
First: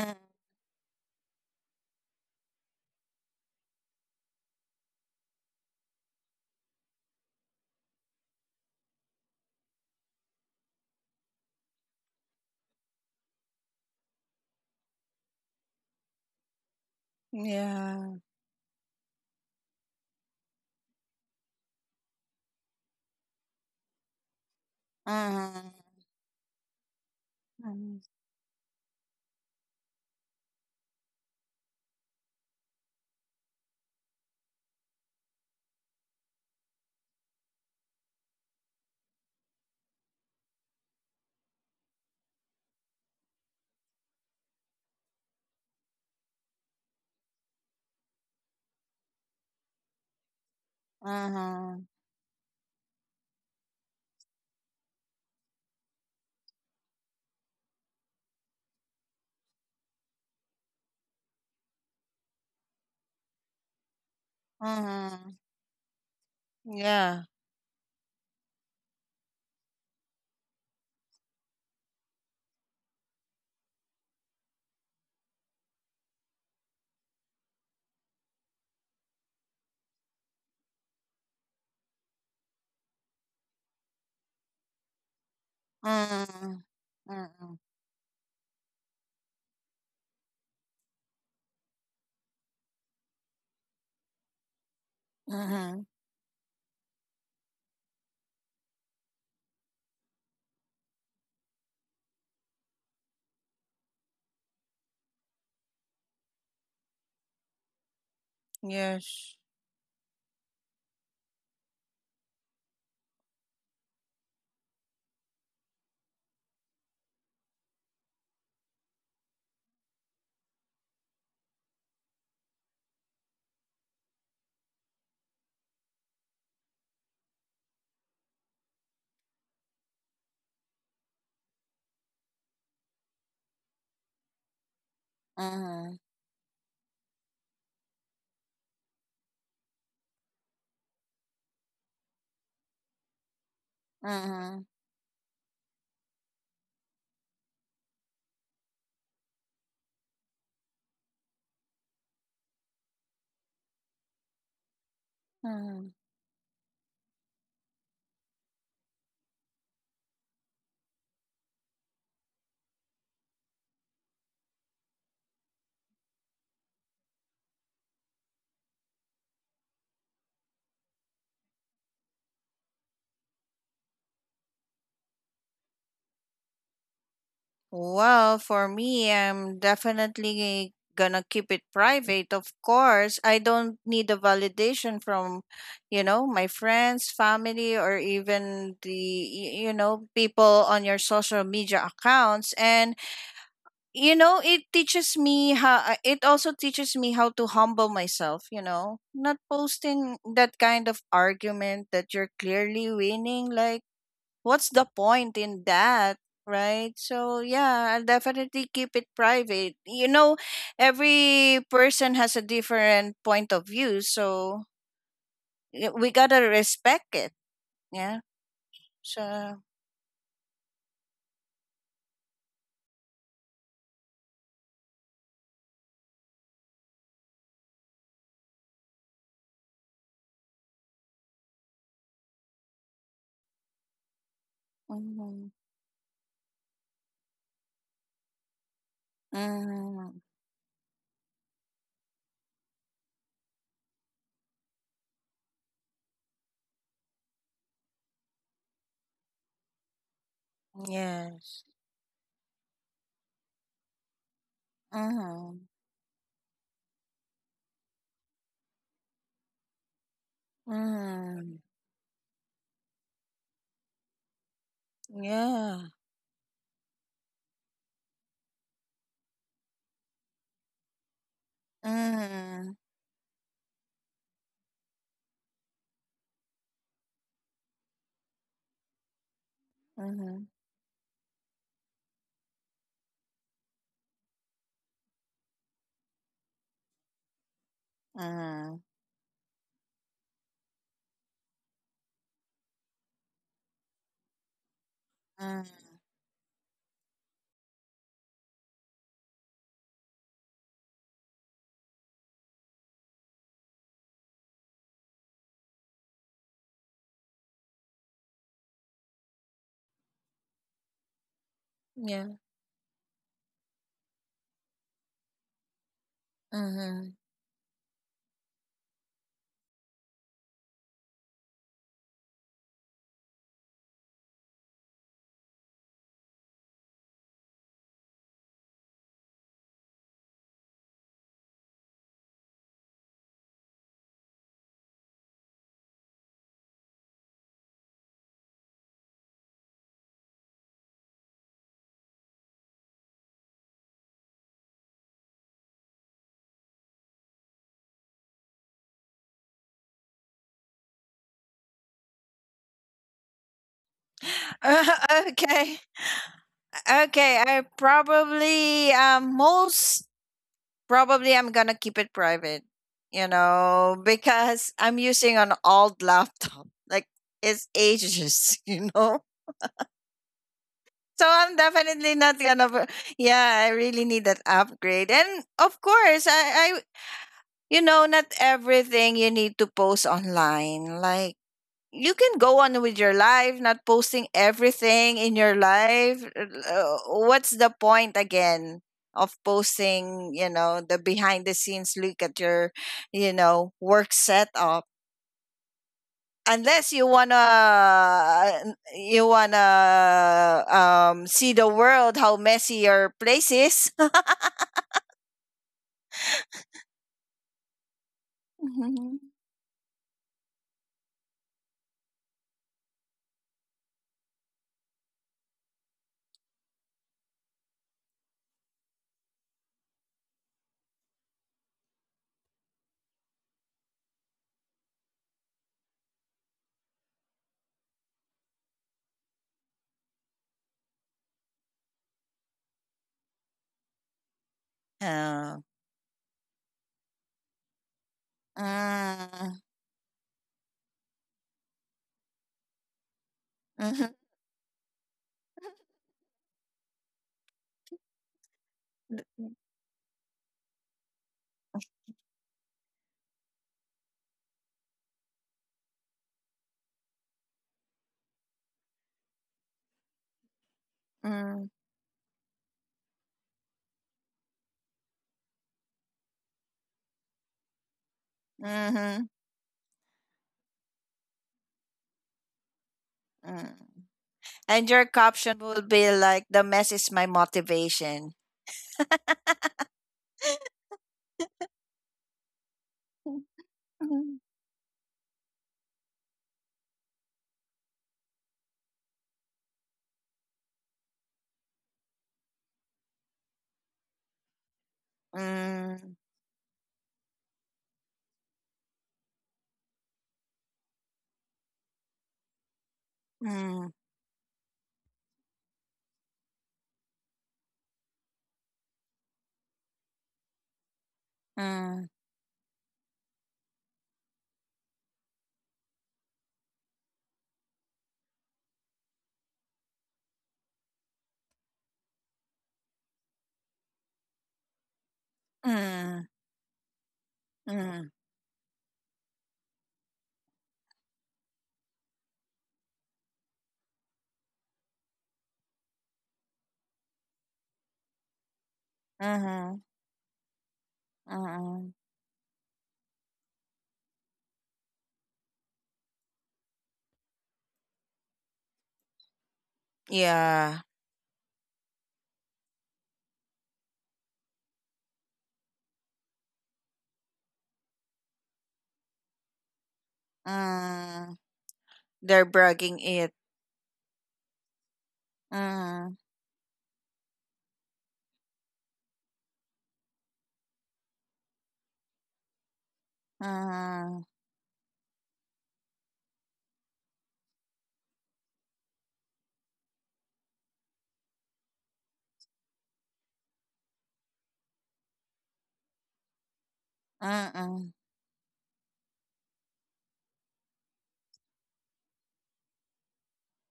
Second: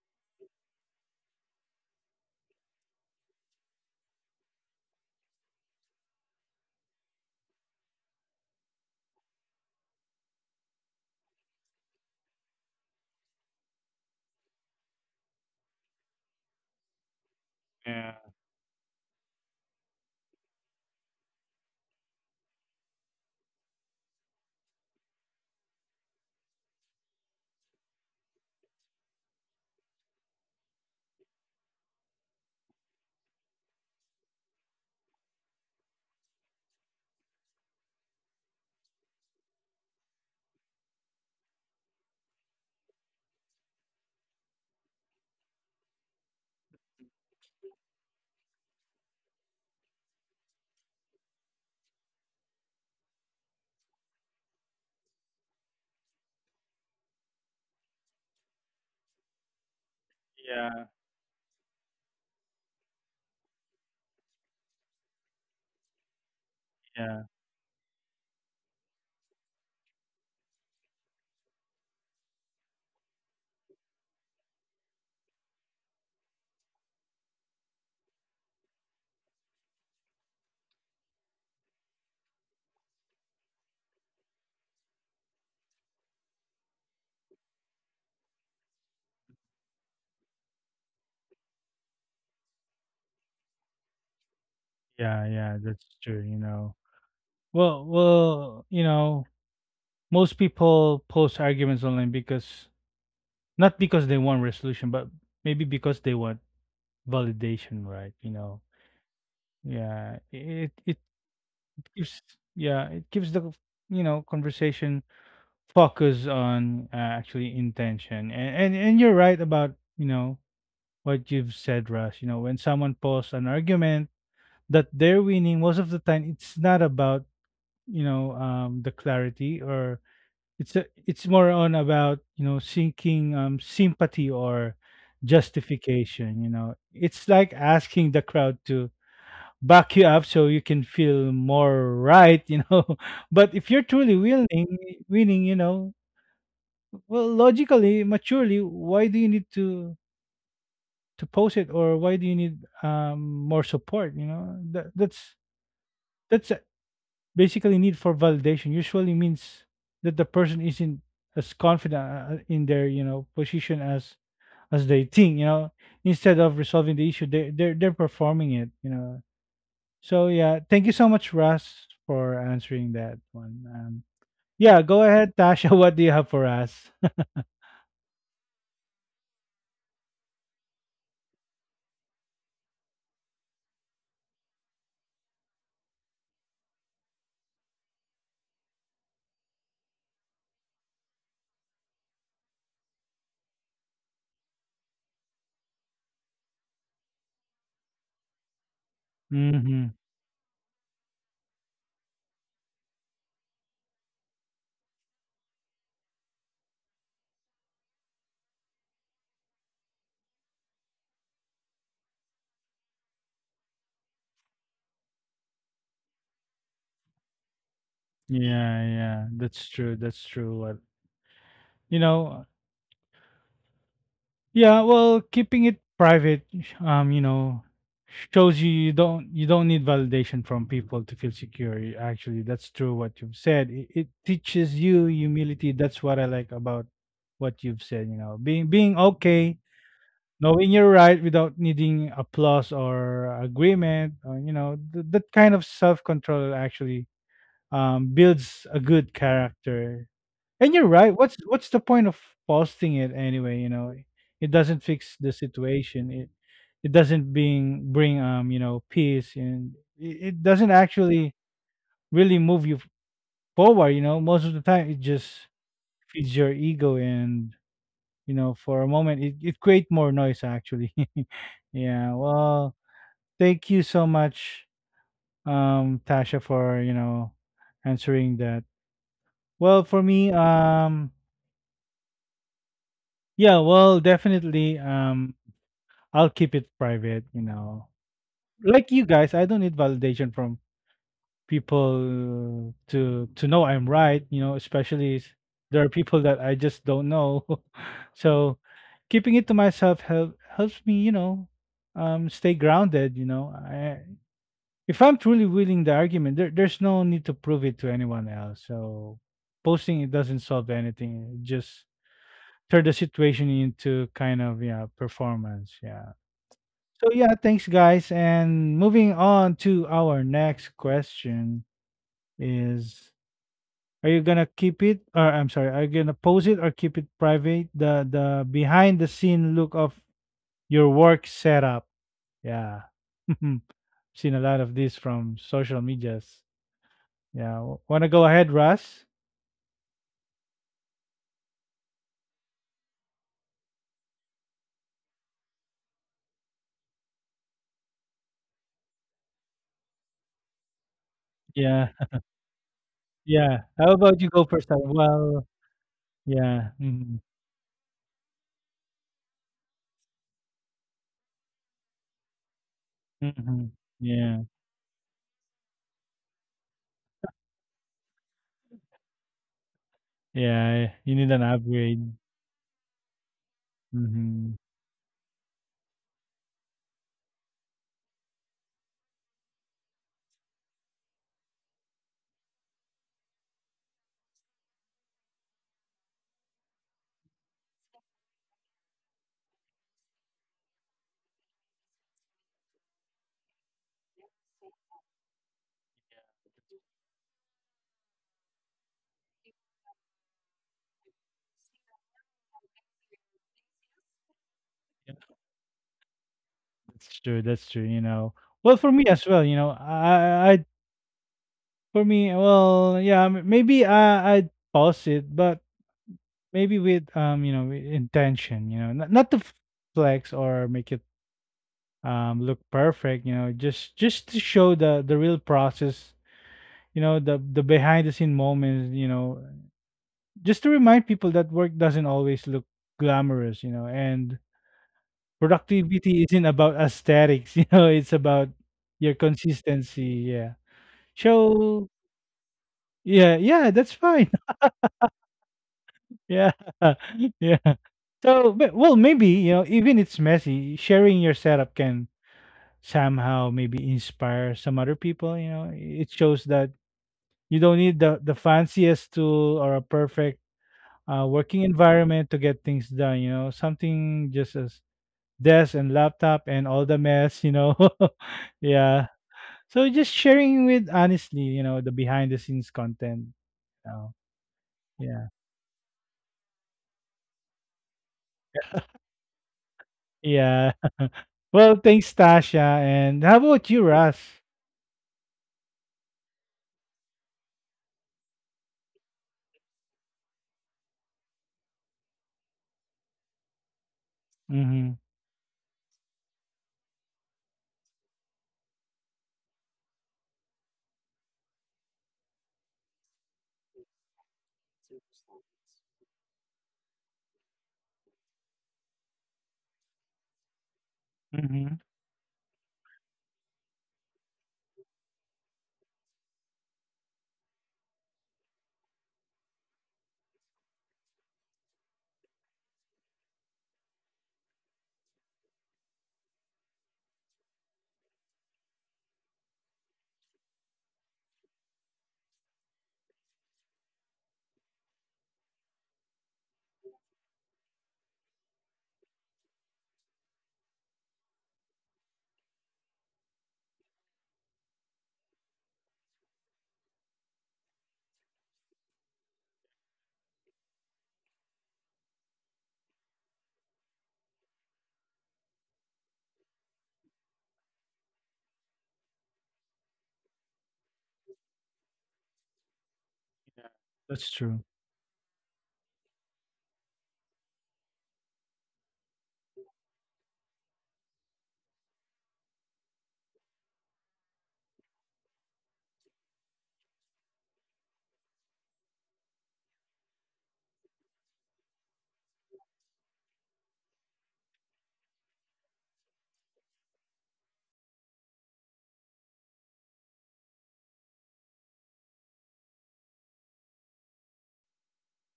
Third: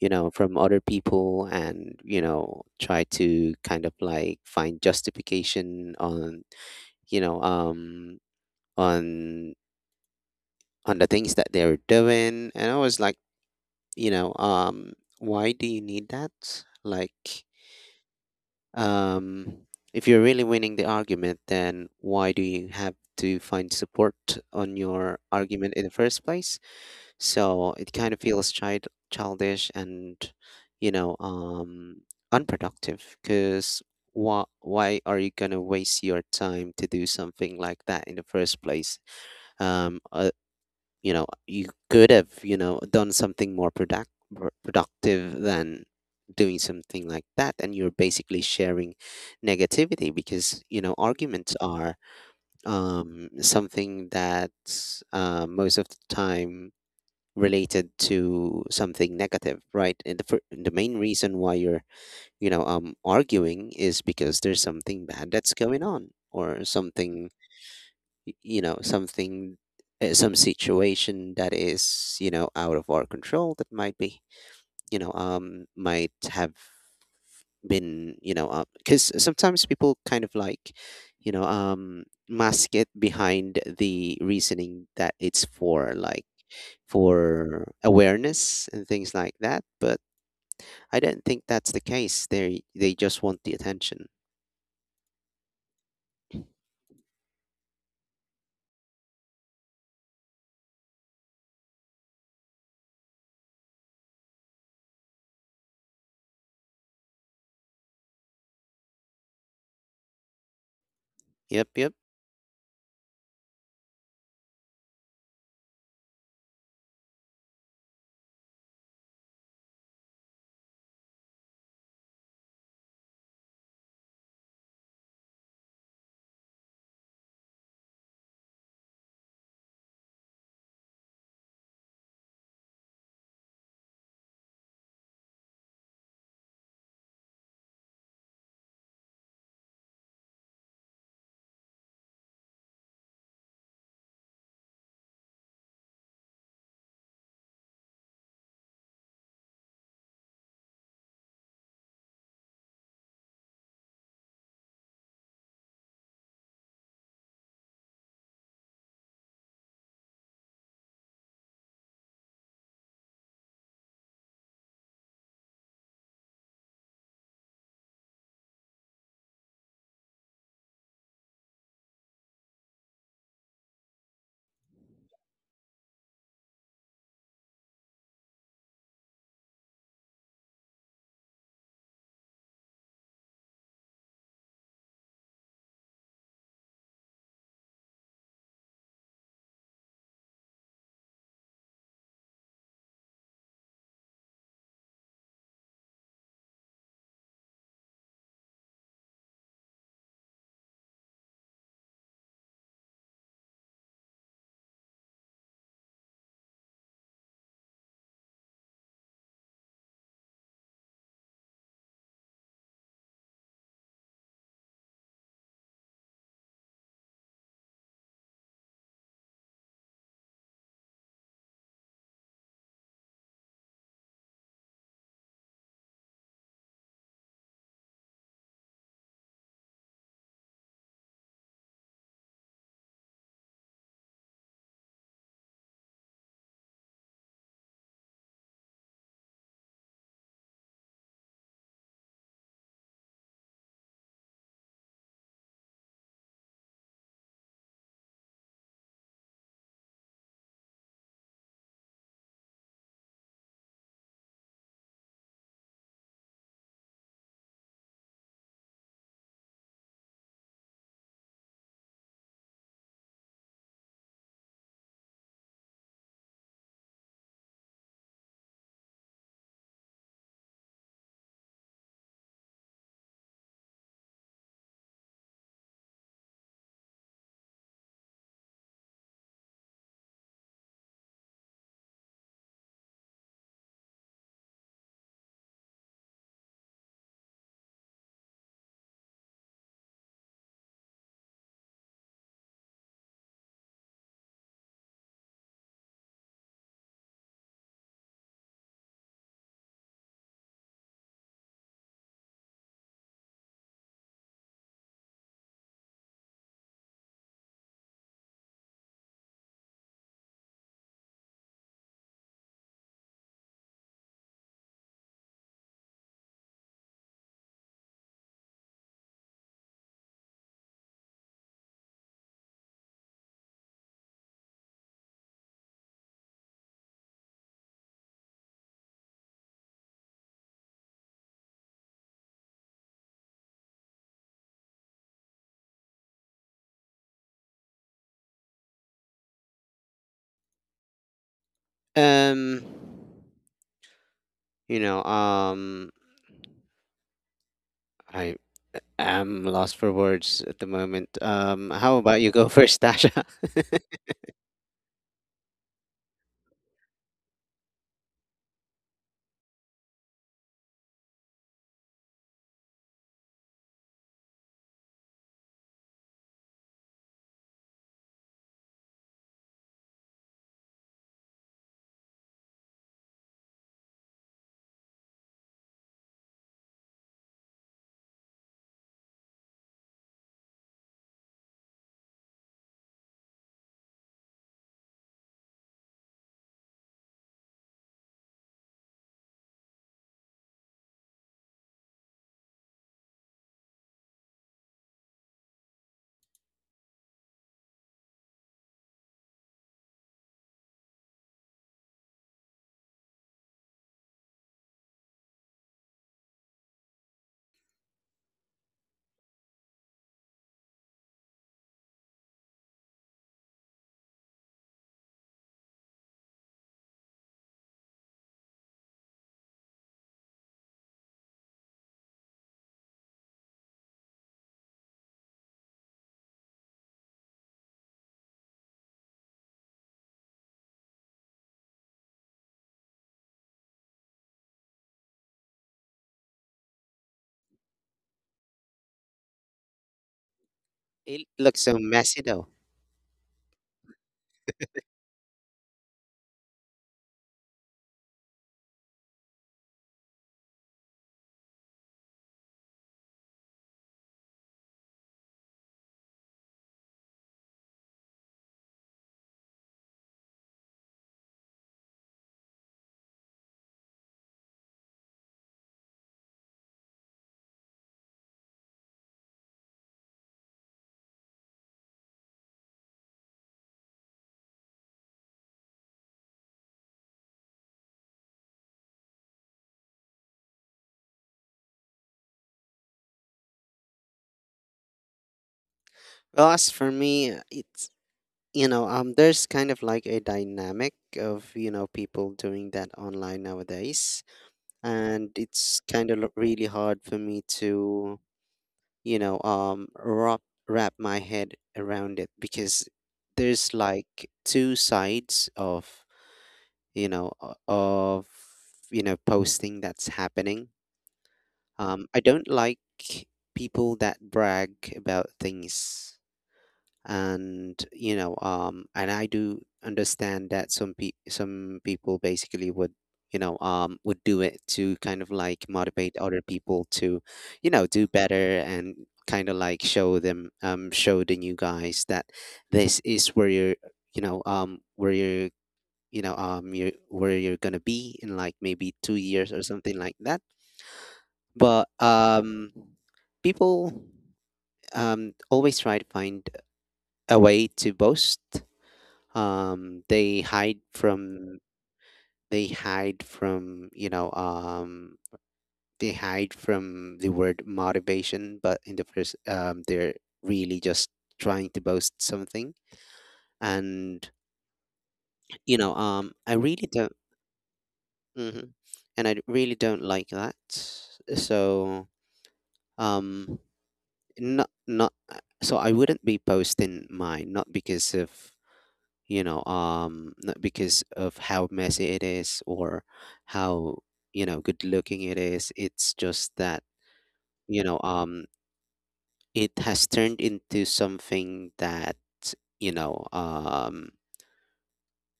you know, from other people and, you know, try to kind of like find justification on, you know, on, on the things that they're doing. And I was like, you know, why do you need that? Like,
Yeah.
yeah.
Um, if you're really winning the argument, then why do you have to find support on your
Mm,
argument in the first place? So it
mm,
kind of feels childish and, you know, unproductive. Because why are you gonna waste your time to do something like that in the first place? Um, uh, you know you could have you know done productive than doing something like that, and you're basically sharing negativity because you know arguments
mm,
are, something that, most of the time related to something negative, right? And the, the
Yeah.
main reason why you're you know arguing is because there's something bad
mm,
that's going on or
Yeah.
Yeah.
something you know something, some situation that is you know out of our control that might be you know might have been, you know, because sometimes people kind of like you know mask it behind the reasoning that it's for like
Mm, mm,
for awareness and things like that, but I don't think that's the case. They just want the attention.
Yeah. Yeah. That's
mm,
true. You know, well, most people post arguments online because, not because they want resolution, but maybe because they want validation, right? You know,
Yes.
yeah, it
Yep, yep.
gives, yeah, it gives the, you know, conversation focus on actually intention, and, and you're right about what you've said, Russ. You know, when someone posts an argument that they're winning, most of the time it's not about, the clarity or— it's more on about, you know, seeking sympathy or
Mm,
justification, you know. It's like asking the crowd to back you up so you can feel more right, you know. (laughs) But if you're truly willing
mm,
winning, you know, well logically, maturely, why do you need to post it or why do you need um more support, you know? That that's
mm.
that's basically— need for validation usually means that the person isn't as confident in their, you know, position as they think, you know. Instead of resolving the issue, they're performing it, you know. So yeah, thank you so much, Russ, for answering that one. Yeah, go ahead, Tasha. (laughs) What do you have for us?
Well, for me, I'm definitely gonna keep it private. Of course, I don't need the validation from, you know, my friends, family, or even the, you know, people on your social media accounts. And, you know, it teaches me how, it also teaches me how to humble myself, you know,
(laughs)
not
Mm-hmm.
posting that kind of argument that you're clearly winning. Like, what's the point in that, right? So yeah, I'll definitely keep it private, you know. Every person has a different point of view, so we gotta respect it. Yeah.
Yeah,
So
yeah, that's true. What, you know— Yeah, well, keeping it private, you know, shows you— you don't need validation from people to feel secure. Actually, that's true what you've said. It teaches you
mhm.
humility. That's what I like about what you've said. You know, being okay,
Mhm.
knowing you're right without needing applause or agreement. Or, you know, that kind of self control actually builds a good character, and you're right. What's
Yes.
what's the point of posting it anyway? You know, it doesn't fix the
Mm-hmm.
situation. It doesn't being bring you know peace, and it doesn't actually
Mm-hmm.
really move you forward. You know, most of the time it just
Yeah.
feeds your ego and, you know, for a moment it creates more noise actually. (laughs) Yeah.
Mm-hmm.
Well, thank you so much, Tasha, for, you know, answering that. Well, for me,
Mm-hmm.
yeah. Well, definitely, I'll keep it private, you know.
Mm-hmm.
Like you guys, I don't need validation from people to know I'm right, you know, especially there
Mm-hmm,
are people that I just don't know. (laughs) So keeping it to myself helps me, you know, stay grounded, you know. I— if I'm truly willing the argument, there's no need to prove it to anyone else. So posting it doesn't solve anything. It just
yeah.
turn the situation into kind of, yeah, performance. Yeah.
Mm-hmm.
So yeah, thanks guys. And moving on to our next question is, are you gonna keep it or I'm sorry, are you gonna post it or keep it private? The behind the scene look of your work setup. Yeah. (laughs) Seen a lot of this from social medias. Yeah. Wanna go ahead, Russ?
Um, you know, I am lost for words at the moment.
Yeah.
How
(laughs)
about you go first, Tasha?
Yeah. How
(laughs)
about you go first time?
(laughs)
Well,
Okay.
yeah. Hmm.
okay I probably most Probably I'm gonna keep it private, you
Hmm.
know,
Yeah.
because I'm using an old laptop. (laughs) Like, it's ages, (laughs) you know.
Yeah. You
So
need an
I'm definitely
upgrade.
not gonna. Yeah, I really need that
Hmm.
upgrade. And of course, you know, not everything you need to post online. Like, you can go on with your life, not posting everything in your life. What's the point again of posting, you know, the behind the scenes look at your, you know, work setup? Unless you wanna, you wanna, see the world how messy your place is. (laughs)
That's true. That's true. You know, well, for me
Mhm.
as well. You know, for me, well, yeah, maybe I'd pause it, but maybe with, you know, with intention. You know, not to flex or make it look perfect. You know, just to show the real process. You know, the behind the scene moments. You know, just to remind people that work doesn't always look glamorous. You know, and productivity isn't about aesthetics. (laughs) You know, it's about
Oh.
your
Mm,
consistency. Yeah.
It looks so
So
messy though.
yeah, yeah, that's
mhm.
fine. (laughs) Yeah. (laughs) Yeah. So, but well, maybe, you know, even it's messy, sharing your setup can somehow maybe inspire some other people, you know. It shows that you don't need the fanciest tool or a perfect
Mm,
working environment to get things done, you know. Something just as desk and laptop and all the mess, you know. (laughs)
mhm,
Yeah.
mhm.
So just sharing with honestly, you know, the behind the scenes content.
(laughs)
You know?
And your
Yeah.
caption will be like, the mess is my motivation.
Yeah. (laughs) Well, thanks, Tasha. And how about you, Russ?
Hmm.
Well, as for me, it's you know there's kind of like a dynamic of you know people doing that online nowadays,
Mm-hmm.
and it's kind of really
Mm,
hard for me to you know wrap my head around it because there's like two
mm,
sides of you know of you know posting that's happening.
Mm-hmm.
I don't like
mm,
people that brag about things, and you know and I do understand that some people basically would you know would do it to kind of like motivate other people to you know do better,
mm,
and kind of like show them,
mm,
show the new guys that this is where you're, you know, where you're, you know, you're where you're gonna be in like maybe 2 years or something like that. But
mhm,
people
mhm.
always try to find a way to boast. um they hide from they hide from you know
Yeah.
they hide from the word motivation, but in the first they're really just trying to boast something, and
That's true.
Mm,
you know I
they're
really
bragging
don't.
it.
Mhm. And I really
Mm,
don't like that. So um not not so I wouldn't be posting
mm,
mine, not because of you know not because of how messy it is or how you know good looking it is. It's just that you know it has
mm,
turned into something that you know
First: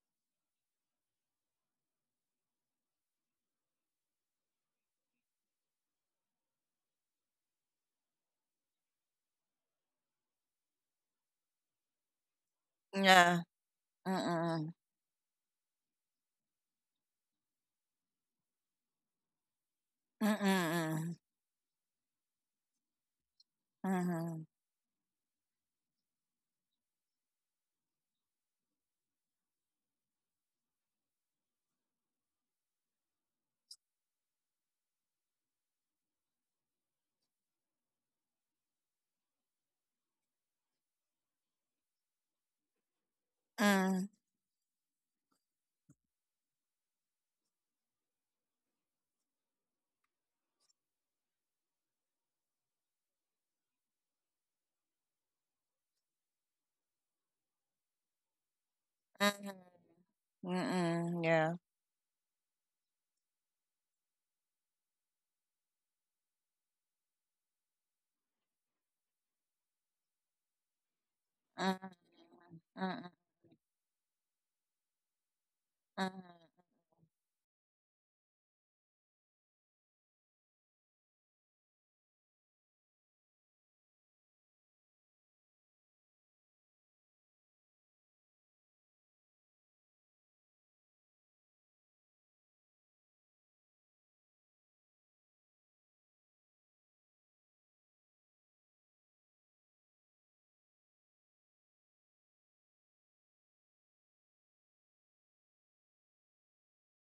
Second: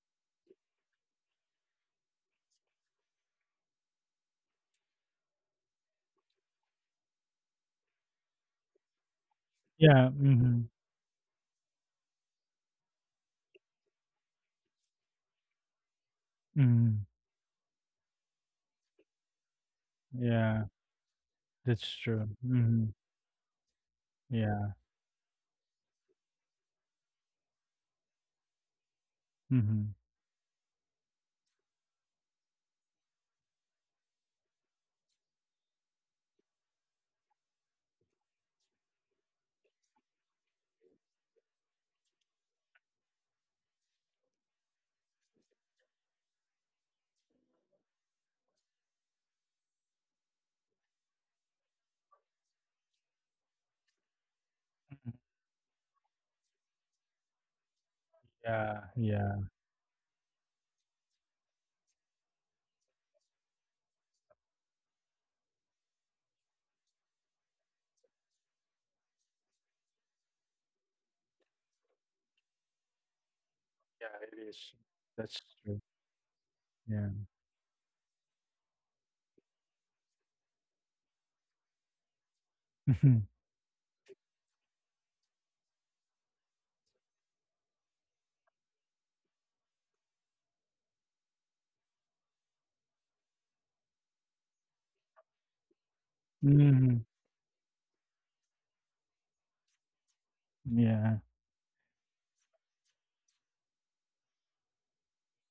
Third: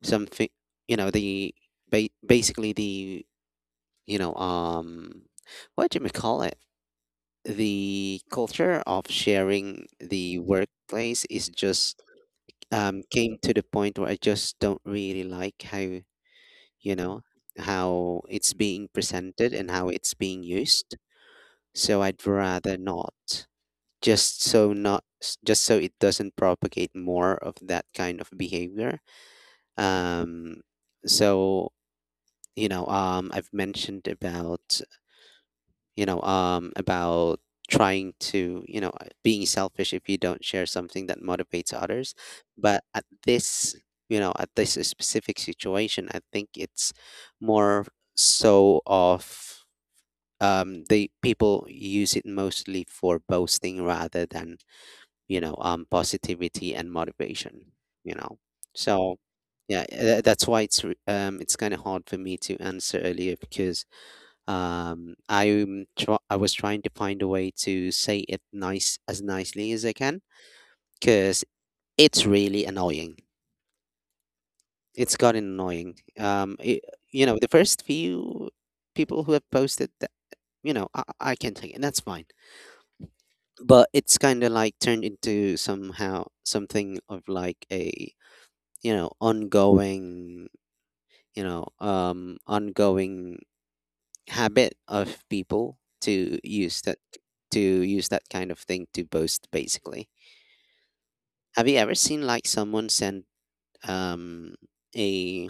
something, you know, the basically the, you know, what do you call it, the culture of sharing
Yeah.
the
Mm-hmm.
workplace is just
yeah. Mm,
came to
mm,
the point where I just don't really like how you
Mm-hmm.
know, how it's
mm,
being presented
mm,
and how it's being
Yeah.
used.
That's
So I'd
true.
rather
mm,
Mm-hmm.
not, just so
Yeah.
not, just so it doesn't propagate more of that kind of behavior.
Mm-hmm.
Um, so I've mentioned about about trying to, being selfish if you don't share something that motivates others.
mm,
But at this, you know, at this specific situation, I think it's more so of the people use it mostly for boasting rather than, positivity and motivation, you know.
Yeah.
So,
Yeah.
yeah,
yeah.
that's why it's kind of hard for me to answer earlier because I was trying to find a way to say it nicely as I
Mm,
can because
mm,
it's really annoying.
Yeah. It
mm,
is.
It's
That's
gotten
true.
annoying.
Yeah.
The first few people who have posted that, you know, I can take it. And That's fine.
(laughs)
But it's kind of like turned into somehow something of like a, you know, ongoing habit of people
Mm-hmm.
to use that kind of thing to boast basically.
Yeah.
Have you ever seen like someone send um a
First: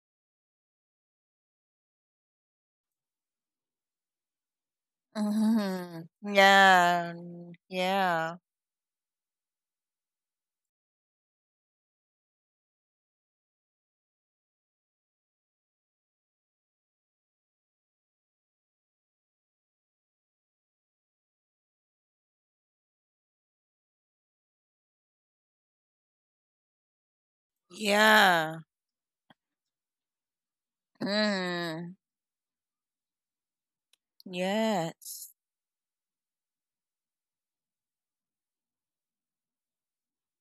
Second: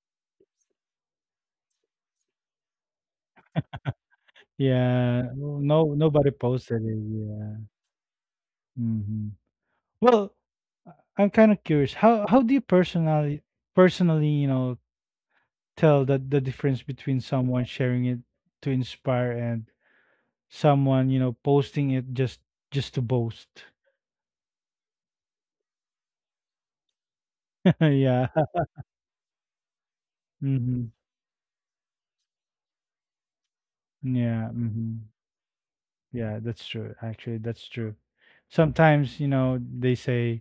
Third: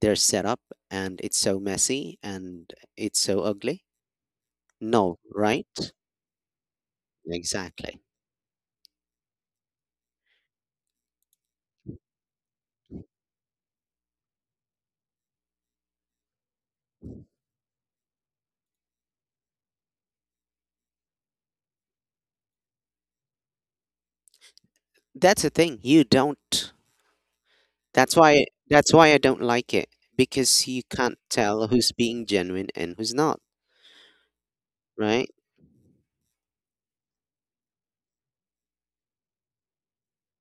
their setup and it's so messy and it's so ugly? No,
Yeah. Well,
right?
no.
mm,
Nobody posted it.
yeah.
Yeah.
Exactly.
Yeah.
Mm-hmm. Well, I'm kind of curious. How do you personally, you know, tell that the difference between someone sharing it to inspire and someone, you know, posting it just— just to boast?
That's the thing, you don't.
(laughs)
That's
Yeah.
why
Yeah.
that's why I don't like it, because you
Hmm.
can't tell who's
Mm.
being genuine and who's not.
Yeah. Hmm.
Right?
Yes.
Yeah, that's true actually, that's true. Sometimes you know they say,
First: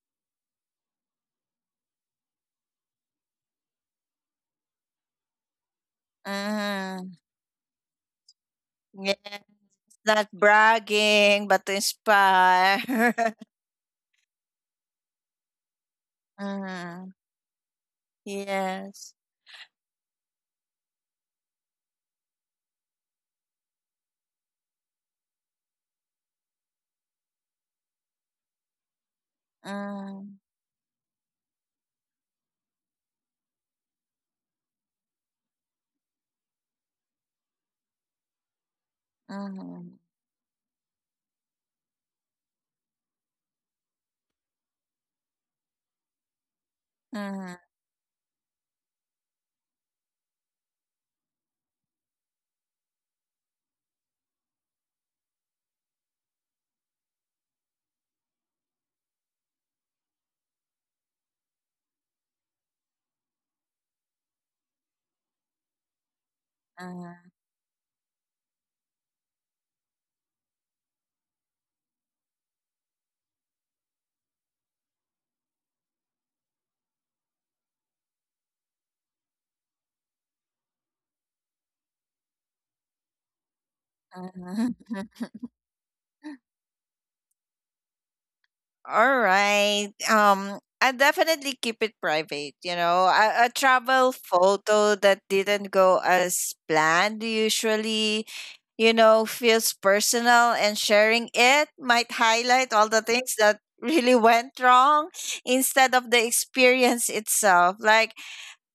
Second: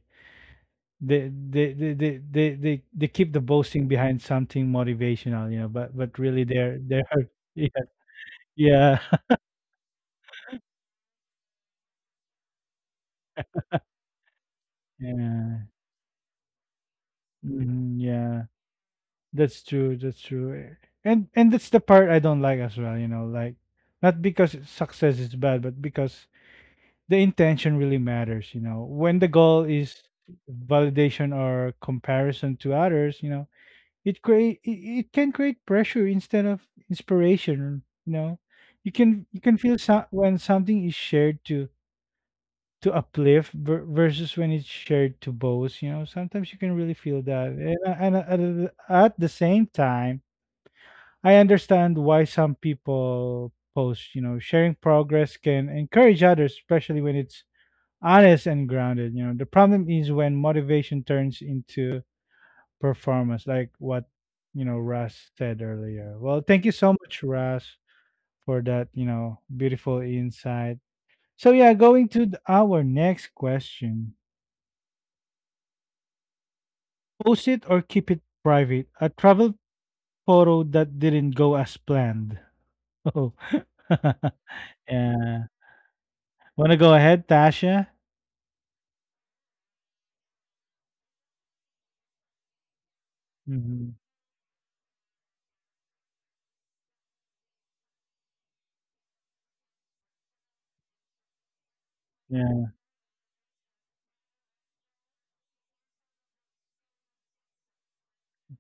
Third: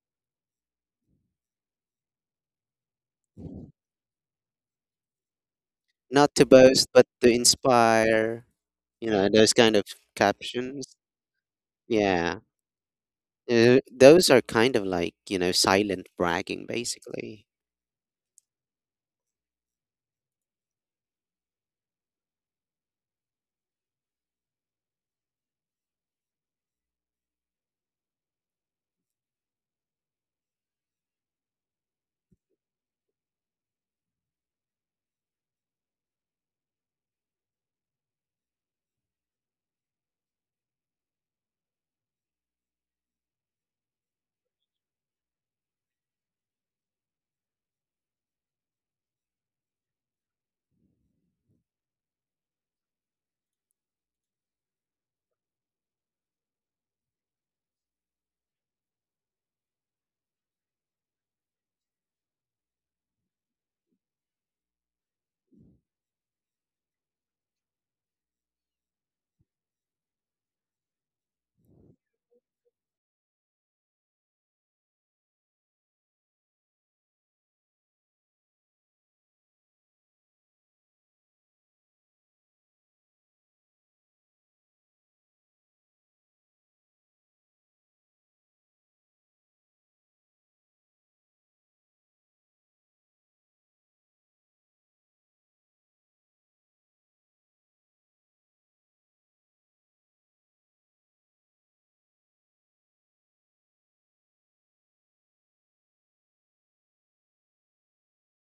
they keep the boasting behind something motivational, you know, but
Not
really,
to
they're
boast
they're
but
Mm-hmm.
to
(laughs) yeah.
inspire,
Yeah.
you
Yes.
know,
(laughs)
those kind of
Not
captions.
bragging, but to
Yeah.
inspire. (laughs)
Those are kind of like, you know,
Yeah.
silent bragging,
Mm-hmm.
basically.
Mhm, yeah.
Yes.
That's true. That's true. Eh, and that's the part I don't like as well, you know, like not because success is bad, but because the intention really matters, you know. When the goal is
Mm-hmm.
validation or comparison to others, you know, it create it, it can create pressure instead of inspiration, you know. You can— you can feel
Mm-hmm.
when something is shared to— to uplift versus when it's shared to boast, you know. Sometimes you can really feel that. And at the same time, I understand why some people post, you know, sharing progress can encourage others, especially when it's honest and grounded. You know, the problem is when motivation turns into performance, like what, you know, Russ said earlier. Well, thank you so much, Russ, for that, you know, beautiful insight. So, yeah, going to our next question, post it or keep it private? A travel photo that didn't go as planned. (laughs) Oh, (laughs)
Mm-hmm. (laughs)
yeah. Want to go ahead, Tasha?
All right. I definitely keep it private. You know, a travel
Mhm.
photo that didn't go as planned usually, you know, feels personal, and sharing it might highlight all
Yeah,
the things that really (laughs) went wrong instead of the experience itself. Like,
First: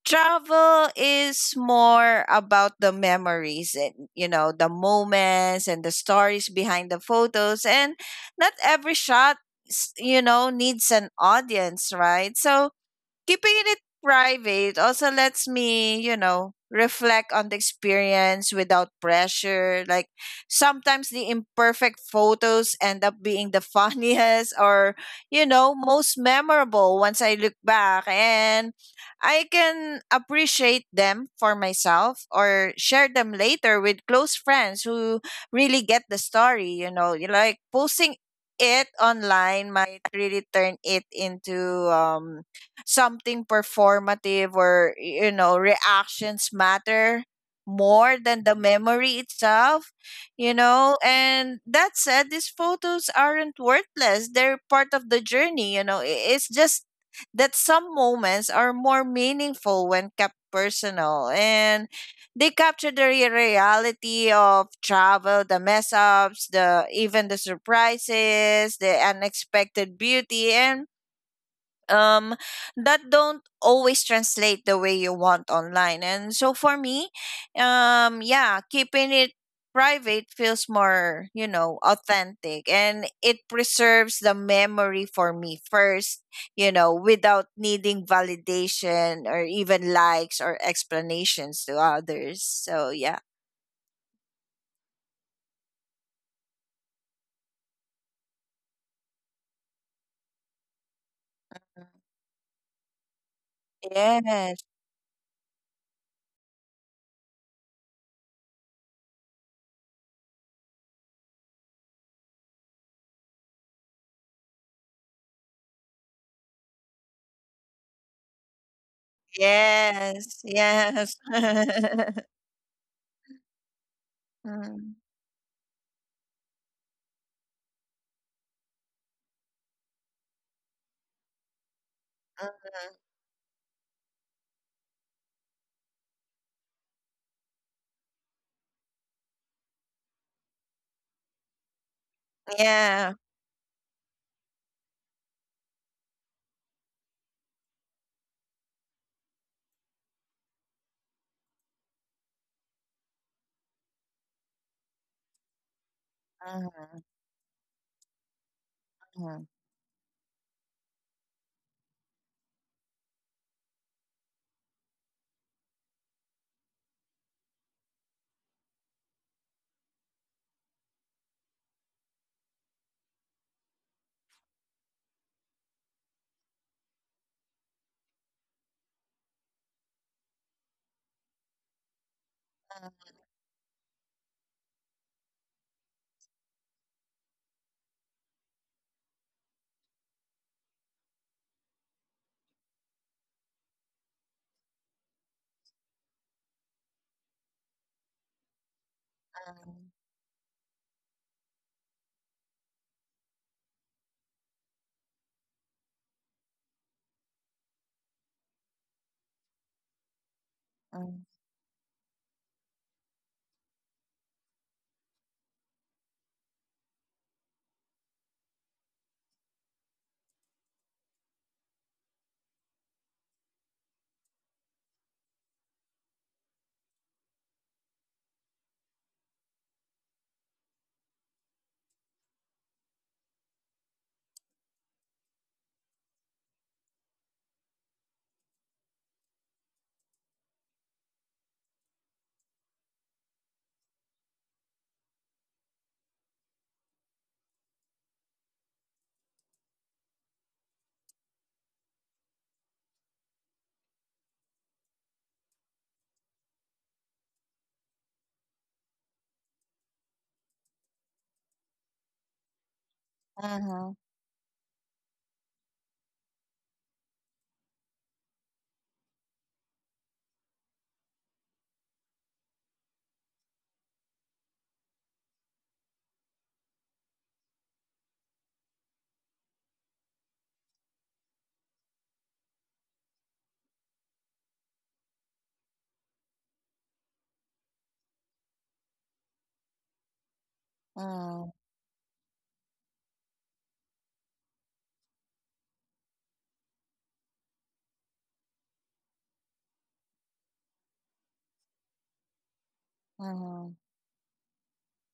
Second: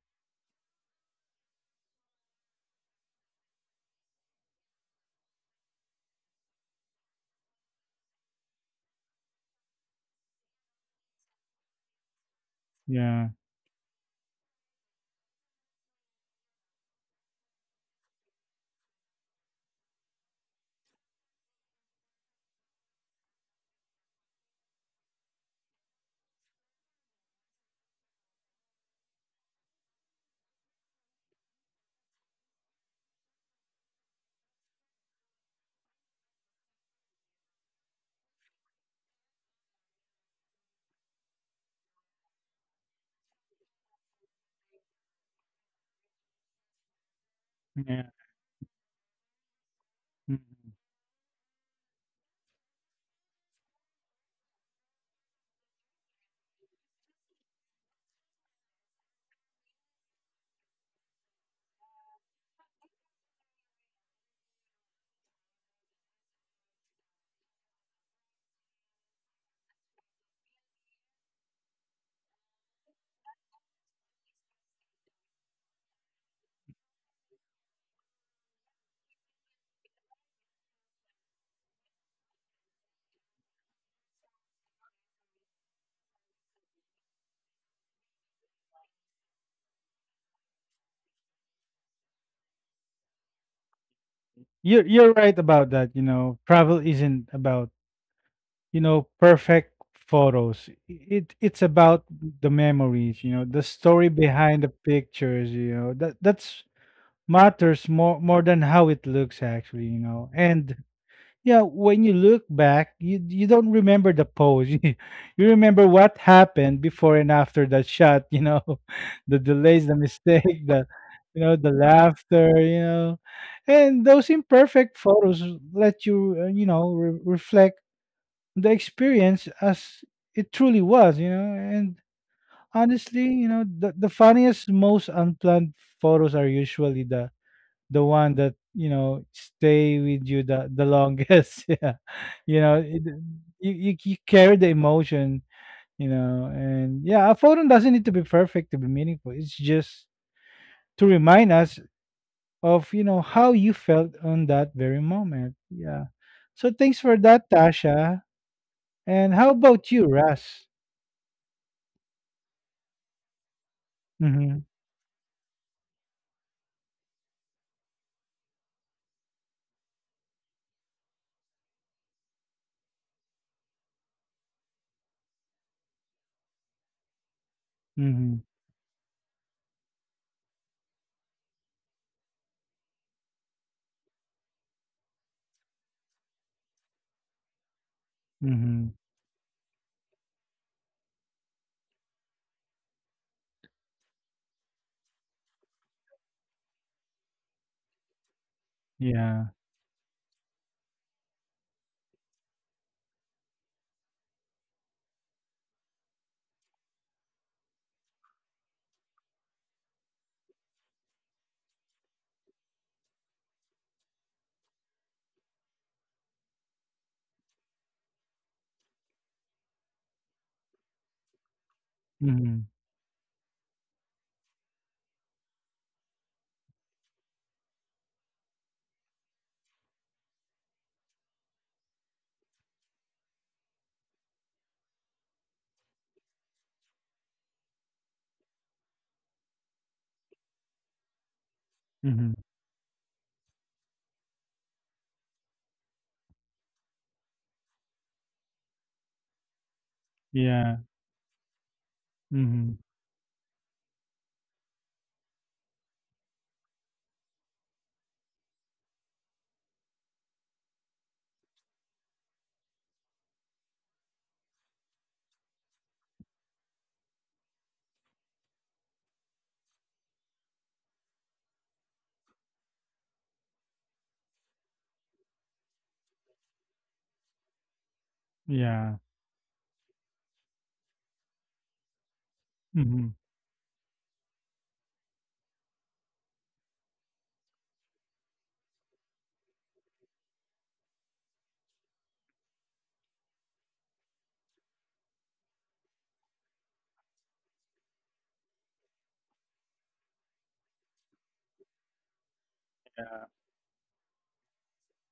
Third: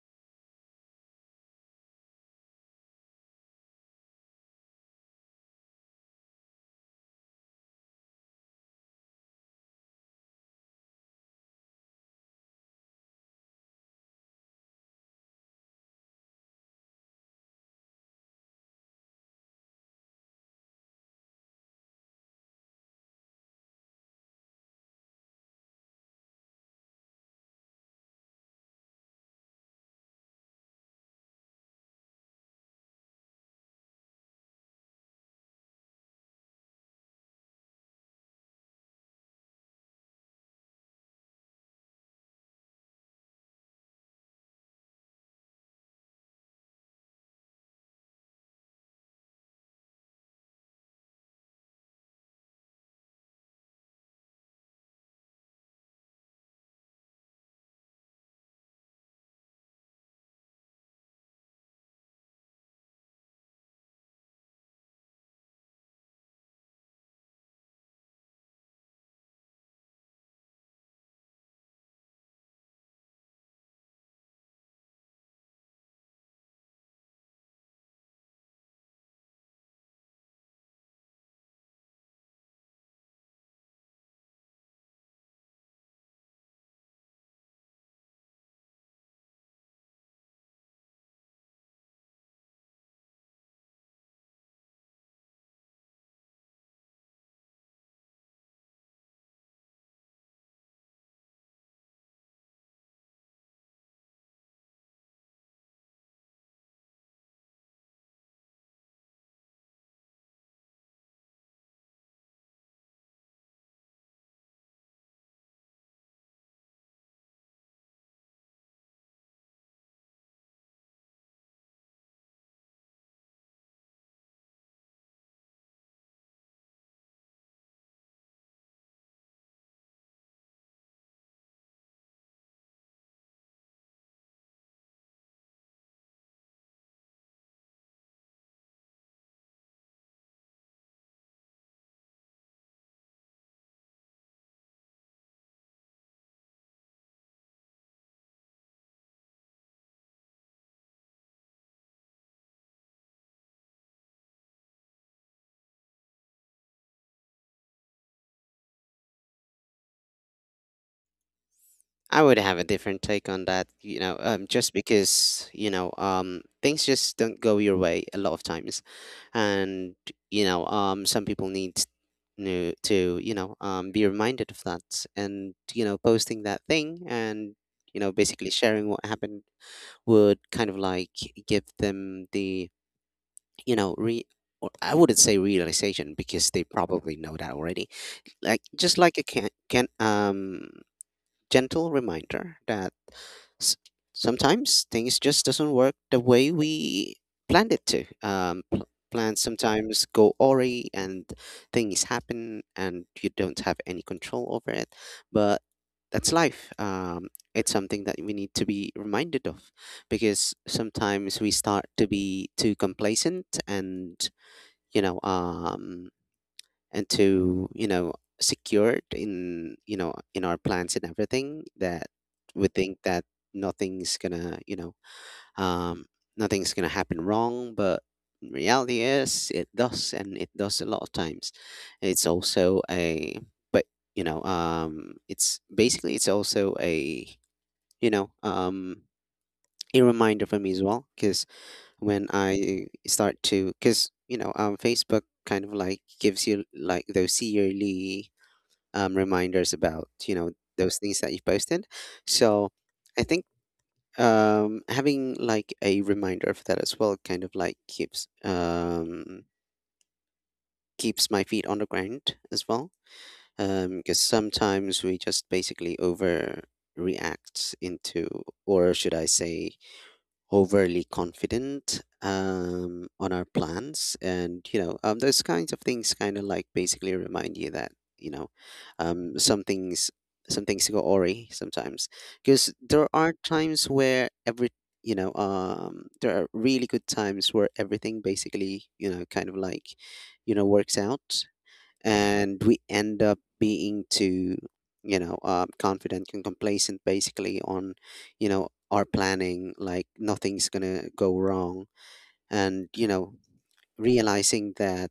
travel is more about the memories and, you know, the moments and the stories behind the photos. And not every shot, you know, needs an audience, right? So
yeah,
keeping it private also lets me, you know, reflect on the experience without pressure. Like, sometimes the imperfect photos end up being the (laughs) funniest or, you know, most memorable once I look back. And I can appreciate them for myself or share them later with close friends who really get the story, you know. Like, posting it online might really turn it into something performative, or you know, reactions matter
yeah.
more than the memory itself,
Mhm.
you know. And that said, these photos aren't worthless, they're part of the journey, you know. It's just that some moments are more meaningful when kept personal, and they capture the reality of travel, the mess ups, the even the surprises, the unexpected beauty, and um that don't always translate the way you want online. And so for me, yeah, keeping it private feels more, you know, authentic, and it preserves the memory for me first, you know, without needing validation or even likes or explanations to others. So yeah.
You're right about that. You know, travel isn't about, you know, perfect photos. It's about the memories. You know, the story
Yes,
behind the pictures. You know that that's matters more than how it looks actually. You know, and yeah, when you look back, you don't remember the pose, (laughs) you remember what happened before and after that shot, you know. (laughs) The delays, the
yes,
mistake, the,
yes.
you know, the
(laughs)
laughter, you know. And those
Mm.
imperfect photos let you, you know, reflect the experience as it truly was, you know. And
Mhm.
honestly, you know, the funniest, most unplanned photos are usually the one that, you know, stay with you the longest. (laughs) Yeah. You know, it,
Yeah.
you carry the emotion, you know. And yeah, a photo doesn't need to be perfect to be meaningful. It's just to remind us of, you know, how you felt on that very moment. Yeah. So thanks
Mhm.
for that, Tasha. And
Mhm.
how about you, Russ?
I would have a different take on that, you know,
Mm-hmm.
just because, you know, things just don't go your way a lot of times. And, you know, some people need new to, you know, be reminded of that. And, you know, posting that thing and, you know,
Mm-hmm.
basically sharing what happened would kind of like give them the, you know, re— or I wouldn't say realization because they probably know that already, like
Mm-hmm.
just like a can gentle reminder that s- sometimes things just doesn't work the way we planned it to. Plans
Yeah.
Mhm.
sometimes go awry and things happen and you don't have any control over it. But that's life. It's something that we need to be reminded of because
Mm.
sometimes we start to be too complacent and you know um and to secured in in our plans and everything that
Mm-hmm.
we think that nothing's gonna um nothing's gonna happen wrong, but in reality is it does, and it does a lot of times. It's also a, but you know it's basically it's also a you know um a reminder for me as well because when
Mm-hmm.
I start to, because you know Facebook kind of like gives you like those yearly reminders about you know
Yeah.
those things that you posted. So
Mm-hmm.
I think having like a reminder of that as well kind of like keeps keeps my feet on the ground as well,
Uh-huh.
because sometimes we just basically overreact into, or should I say, overly confident on our plans, and you know those kinds of things kind of like basically remind you that you know
Yeah.
um, some things some things go awry sometimes, because there
Mm-hmm.
are times where every, you know there are really good times where everything basically you know kind of like you know works
Uh-huh.
out and we end up being too you know confident and complacent basically on you know our planning, like nothing's gonna go wrong and you
Yeah.
know,
Uh-huh.
realizing that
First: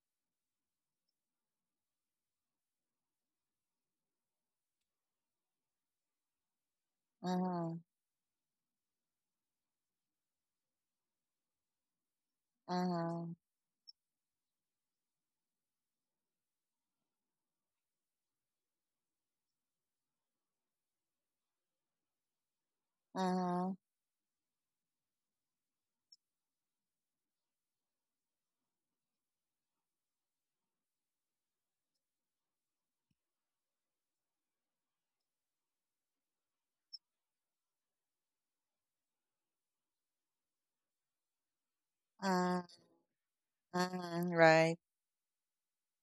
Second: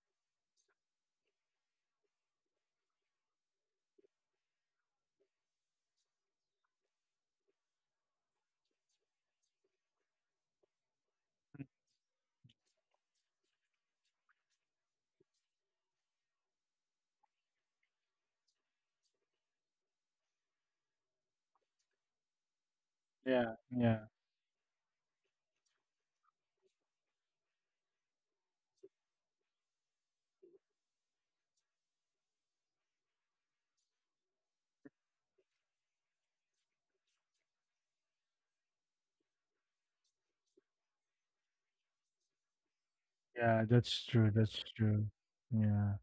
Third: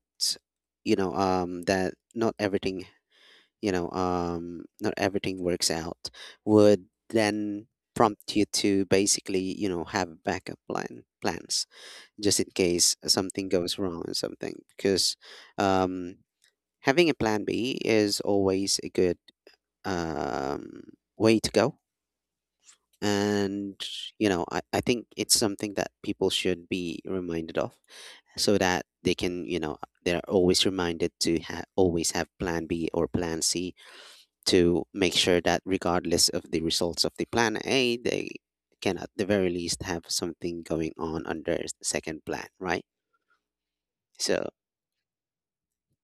you know that not everything you know not everything works out would then
Uh-huh.
prompt you to basically you know have a backup plan plans just in case
Uh-huh.
something goes wrong or something because um having a plan B is always a good um, way to go.
Yeah.
Uh-huh.
And,
Yeah.
you know, I think it's something that people should be reminded of so that they can, you know, they're always reminded to always have plan B or plan C to make sure that regardless of the results of the plan A, they can at the very least have something going on under the second plan,
Uh,
right?
Yeah,
huh uh huh uh huh
that's
uh huh uh
true.
huh uh huh uh huh.
So
That's
Right.
true. Yeah.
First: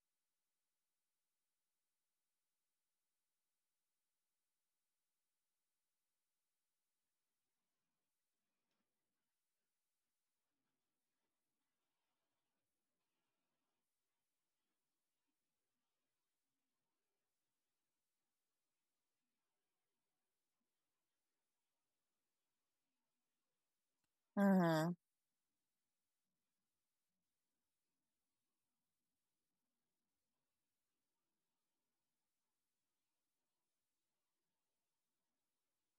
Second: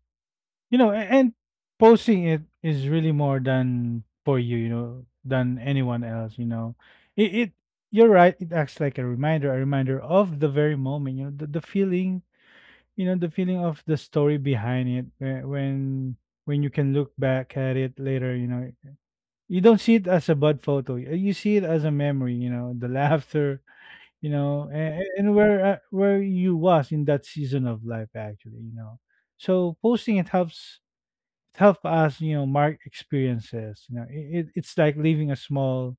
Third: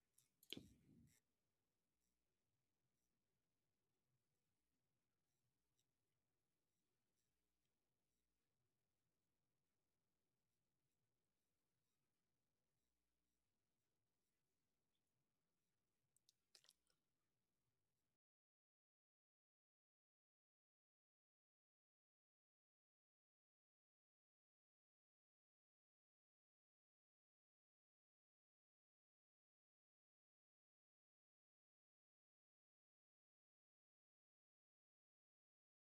You know, a- and posting it is really more than for you, you know, than anyone else, you know. It— you're right, it acts like a reminder of the very moment, you know, the feeling, you know, the feeling of the story behind it when you can look back at it later, you know. You don't see it as a bad photo. You see it as a memory, you know, the (laughs) laughter, you know,
Uh-huh.
and where you was in that season of life, actually, you know. So posting it help us, you know, mark experiences, you know. It's like leaving a small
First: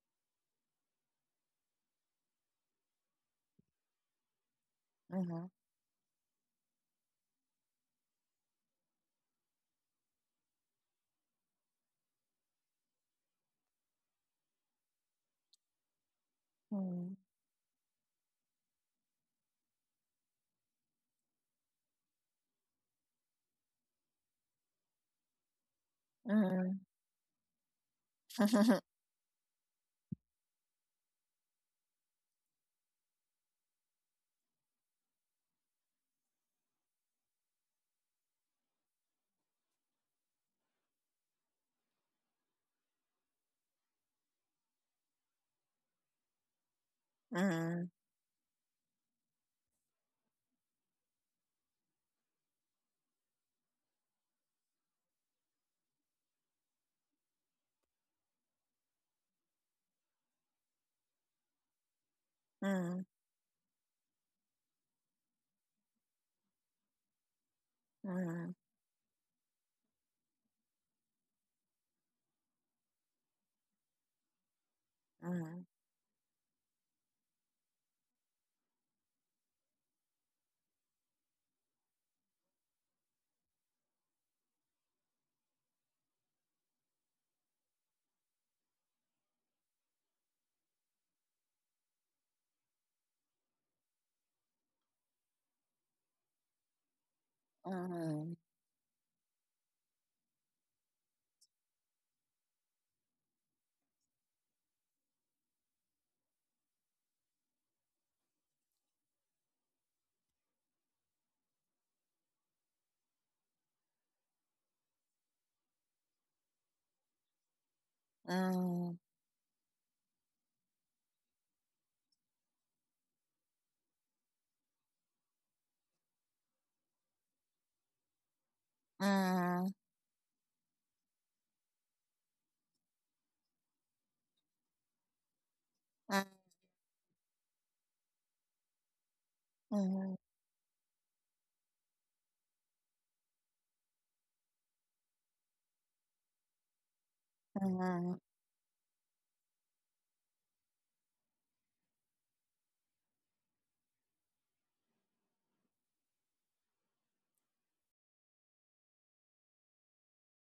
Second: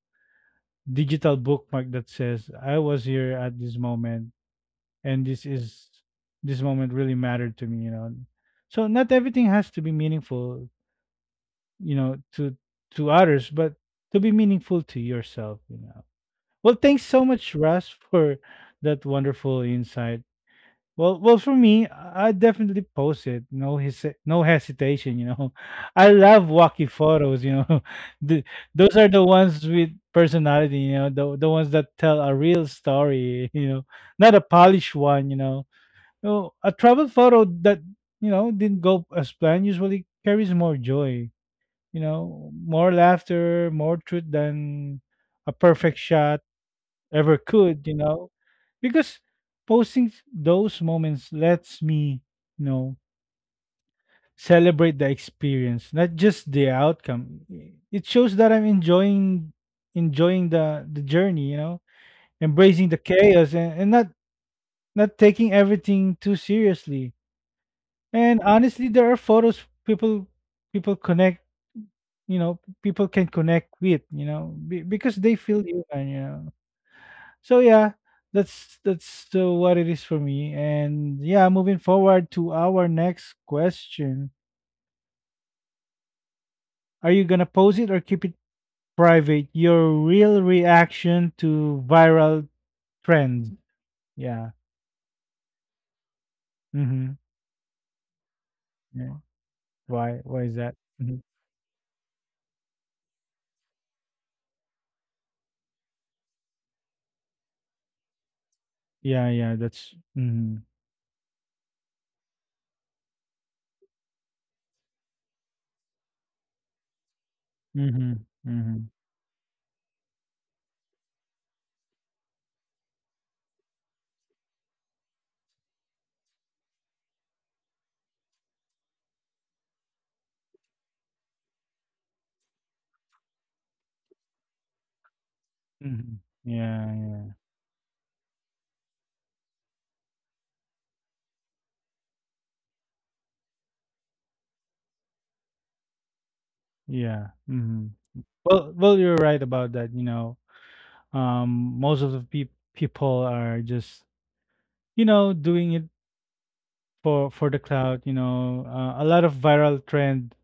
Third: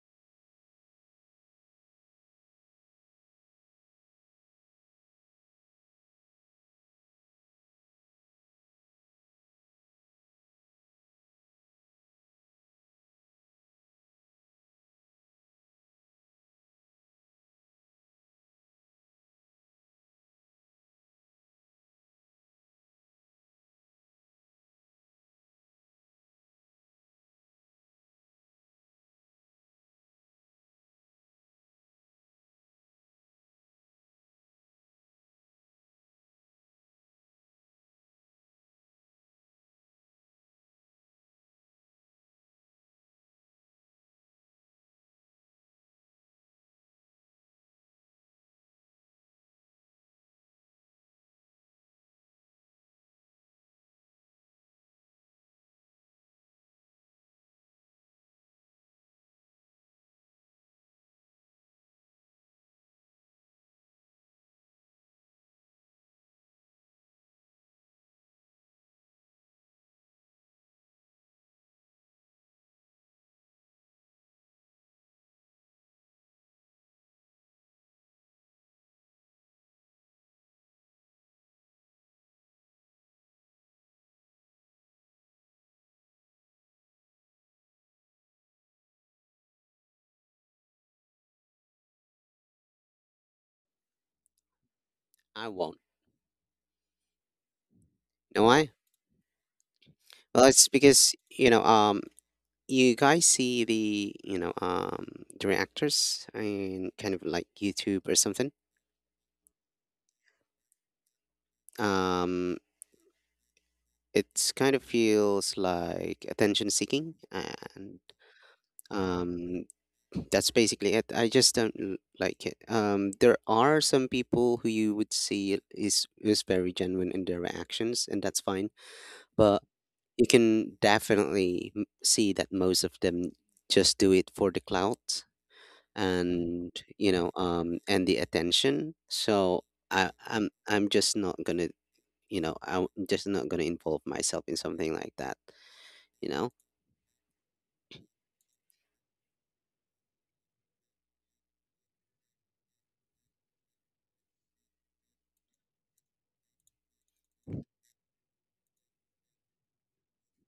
digital bookmark that says I was here at this moment, and
Uh-huh.
this moment really mattered to me, you know. So not everything has to be meaningful, you know, to others, but to be meaningful to yourself, you know. Well, thanks
Mm.
so much, Russ, for that wonderful insight. Well, for me, I definitely post it. No hesitation. You know, (laughs) I love
Mhm.
wacky photos. You know, (laughs) the,
Mhm.
those are the ones with personality. You know, the ones that tell a real story. (laughs) You know, not a polished one. You know, no, a travel photo that, you know, didn't go as planned usually carries more joy. You know, more laughter, more truth than a perfect shot ever could, you know, because posting those moments lets me, you know, celebrate the experience, not just the outcome. It shows that I'm enjoying the journey, you know, embracing the
Mhm.
chaos, and not taking everything too seriously. And
Mhm.
honestly, there are photos people people connect, you know, people can connect with, you know, because they
Mhm.
feel you, and you know. So yeah, that's what it is for me. And yeah, moving forward to our next question: are you gonna post it or keep it private? Your real reaction to viral trends. Yeah.
I won't.
Mm-hmm.
Mhm.
Know why?
Yeah. why
Well,
why is
it's
that?
because,
Hmm.
you know, you guys see the the reactors in kind of like YouTube or something.
Yeah, yeah, that's, mm-hmm.
Um, it's kind of feels like attention seeking, and
Mm-hmm.
Mhm.
Mm-hmm.
Mhm.
um, that's basically it. I just don't like it. There are some people who you would see is very genuine in their reactions, and that's fine. But you can definitely see that most of them just do it for the clout
Mm-hmm.
Mhm.
and
Yeah,
you know
yeah,
and the attention. So I'm just not gonna, you know, I'm just not gonna involve myself in something like that, you know.
yeah. Mm-hmm.
Mhm. (laughs)
Well, you're right about that, you know. Um, most of the people are just, you know, doing it for the cloud, you know. Uh, a lot of viral trend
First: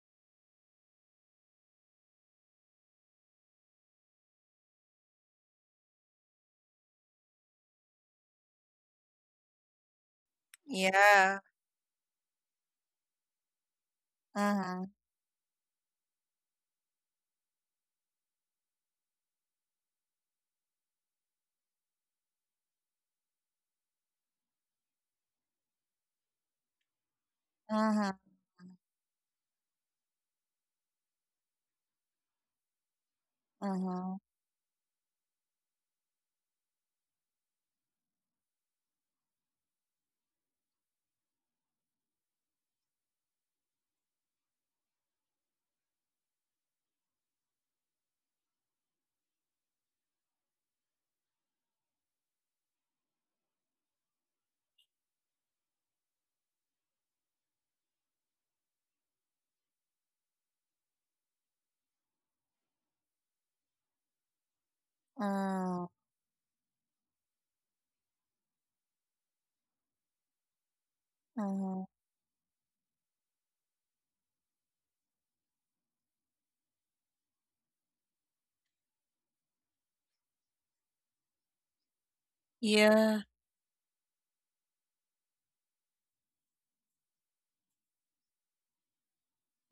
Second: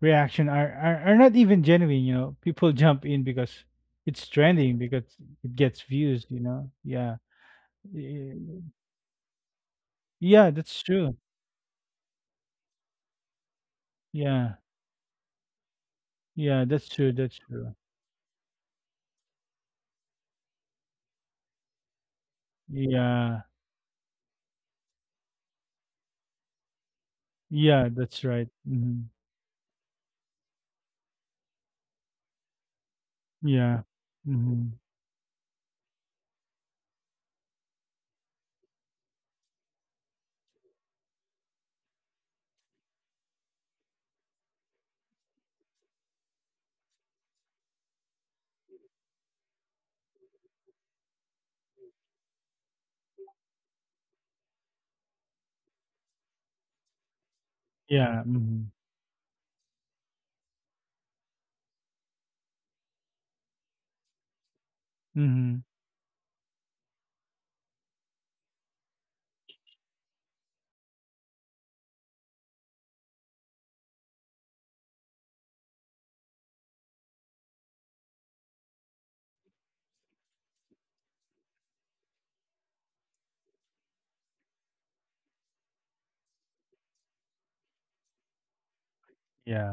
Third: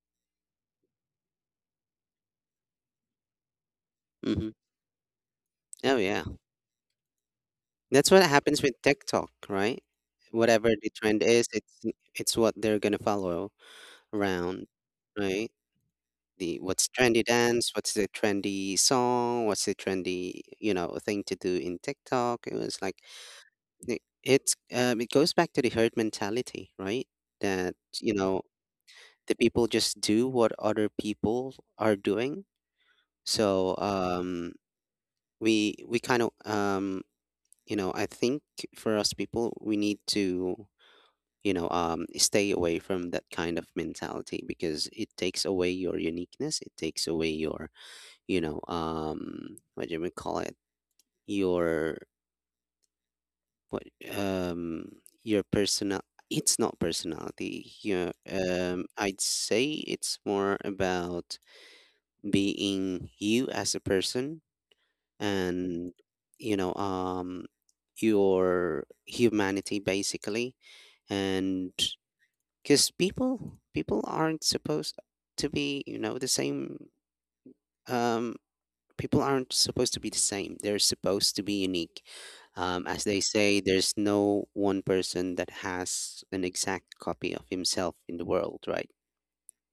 reaction are not even genuine, you know. People (laughs) jump in because it's
Hmm.
trending, because it gets
Oh yeah.
views, you know. Yeah.
That's what
Y-
happens with TikTok, right?
yeah,
Whatever
that's
the
true.
trend
Yeah.
is, it's what they're gonna follow
Yeah,
around,
Uh-huh.
right? The
yeah,
what's
that's true,
trendy
that's
dance,
true.
what's the trendy song, what's the trendy you know thing to do in TikTok. It was like
Yeah,
it's it goes back to the herd mentality, right? That
yeah,
you
Uh-huh.
that's
know
right. Hmm.
the people just do what other people are doing. So
Yeah.
Uh-huh.
Hmm.
we kind of you know I think for us people we need to you know stay away from that kind of mentality because it takes away your uniqueness, it takes away your you know what do we call it, your what um your personal, it's not personality you
Yeah. Hmm.
I'd say it's more about being you as a person
Hmm.
Uh-huh.
and you know your humanity basically, and
Uh-huh.
because people aren't supposed to be you know the same um people aren't supposed to be the same, they're supposed to be unique, as they
Yeah.
say there's no one person that has an exact copy of himself in the world, right?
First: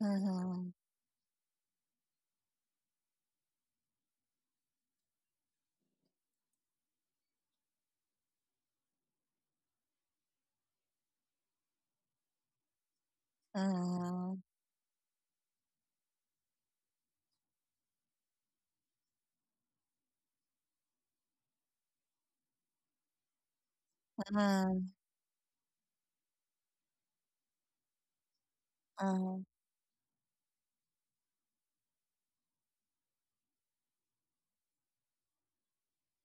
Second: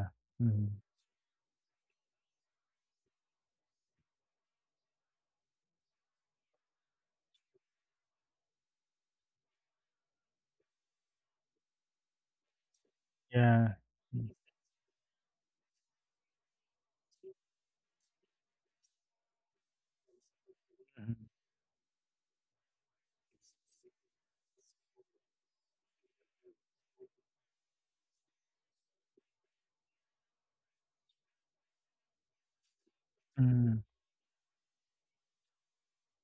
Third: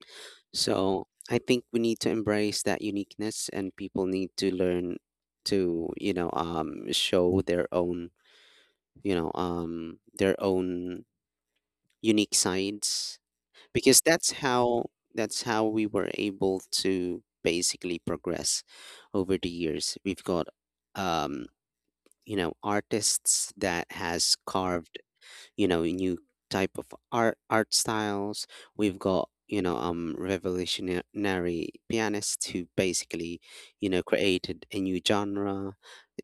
Uh
Hmm.
huh.
So I think we need to embrace that uniqueness and people need to learn to you know show their own you know their own unique sides,
Yeah.
because
Mm-hmm.
Uh-huh.
that's how we were able to basically progress over the years. We've got
Yeah.
um you know artists that has
Uh-huh.
carved you know new type of art styles, we've got you know revolutionary pianists who basically
Hmm.
you know created a new genre,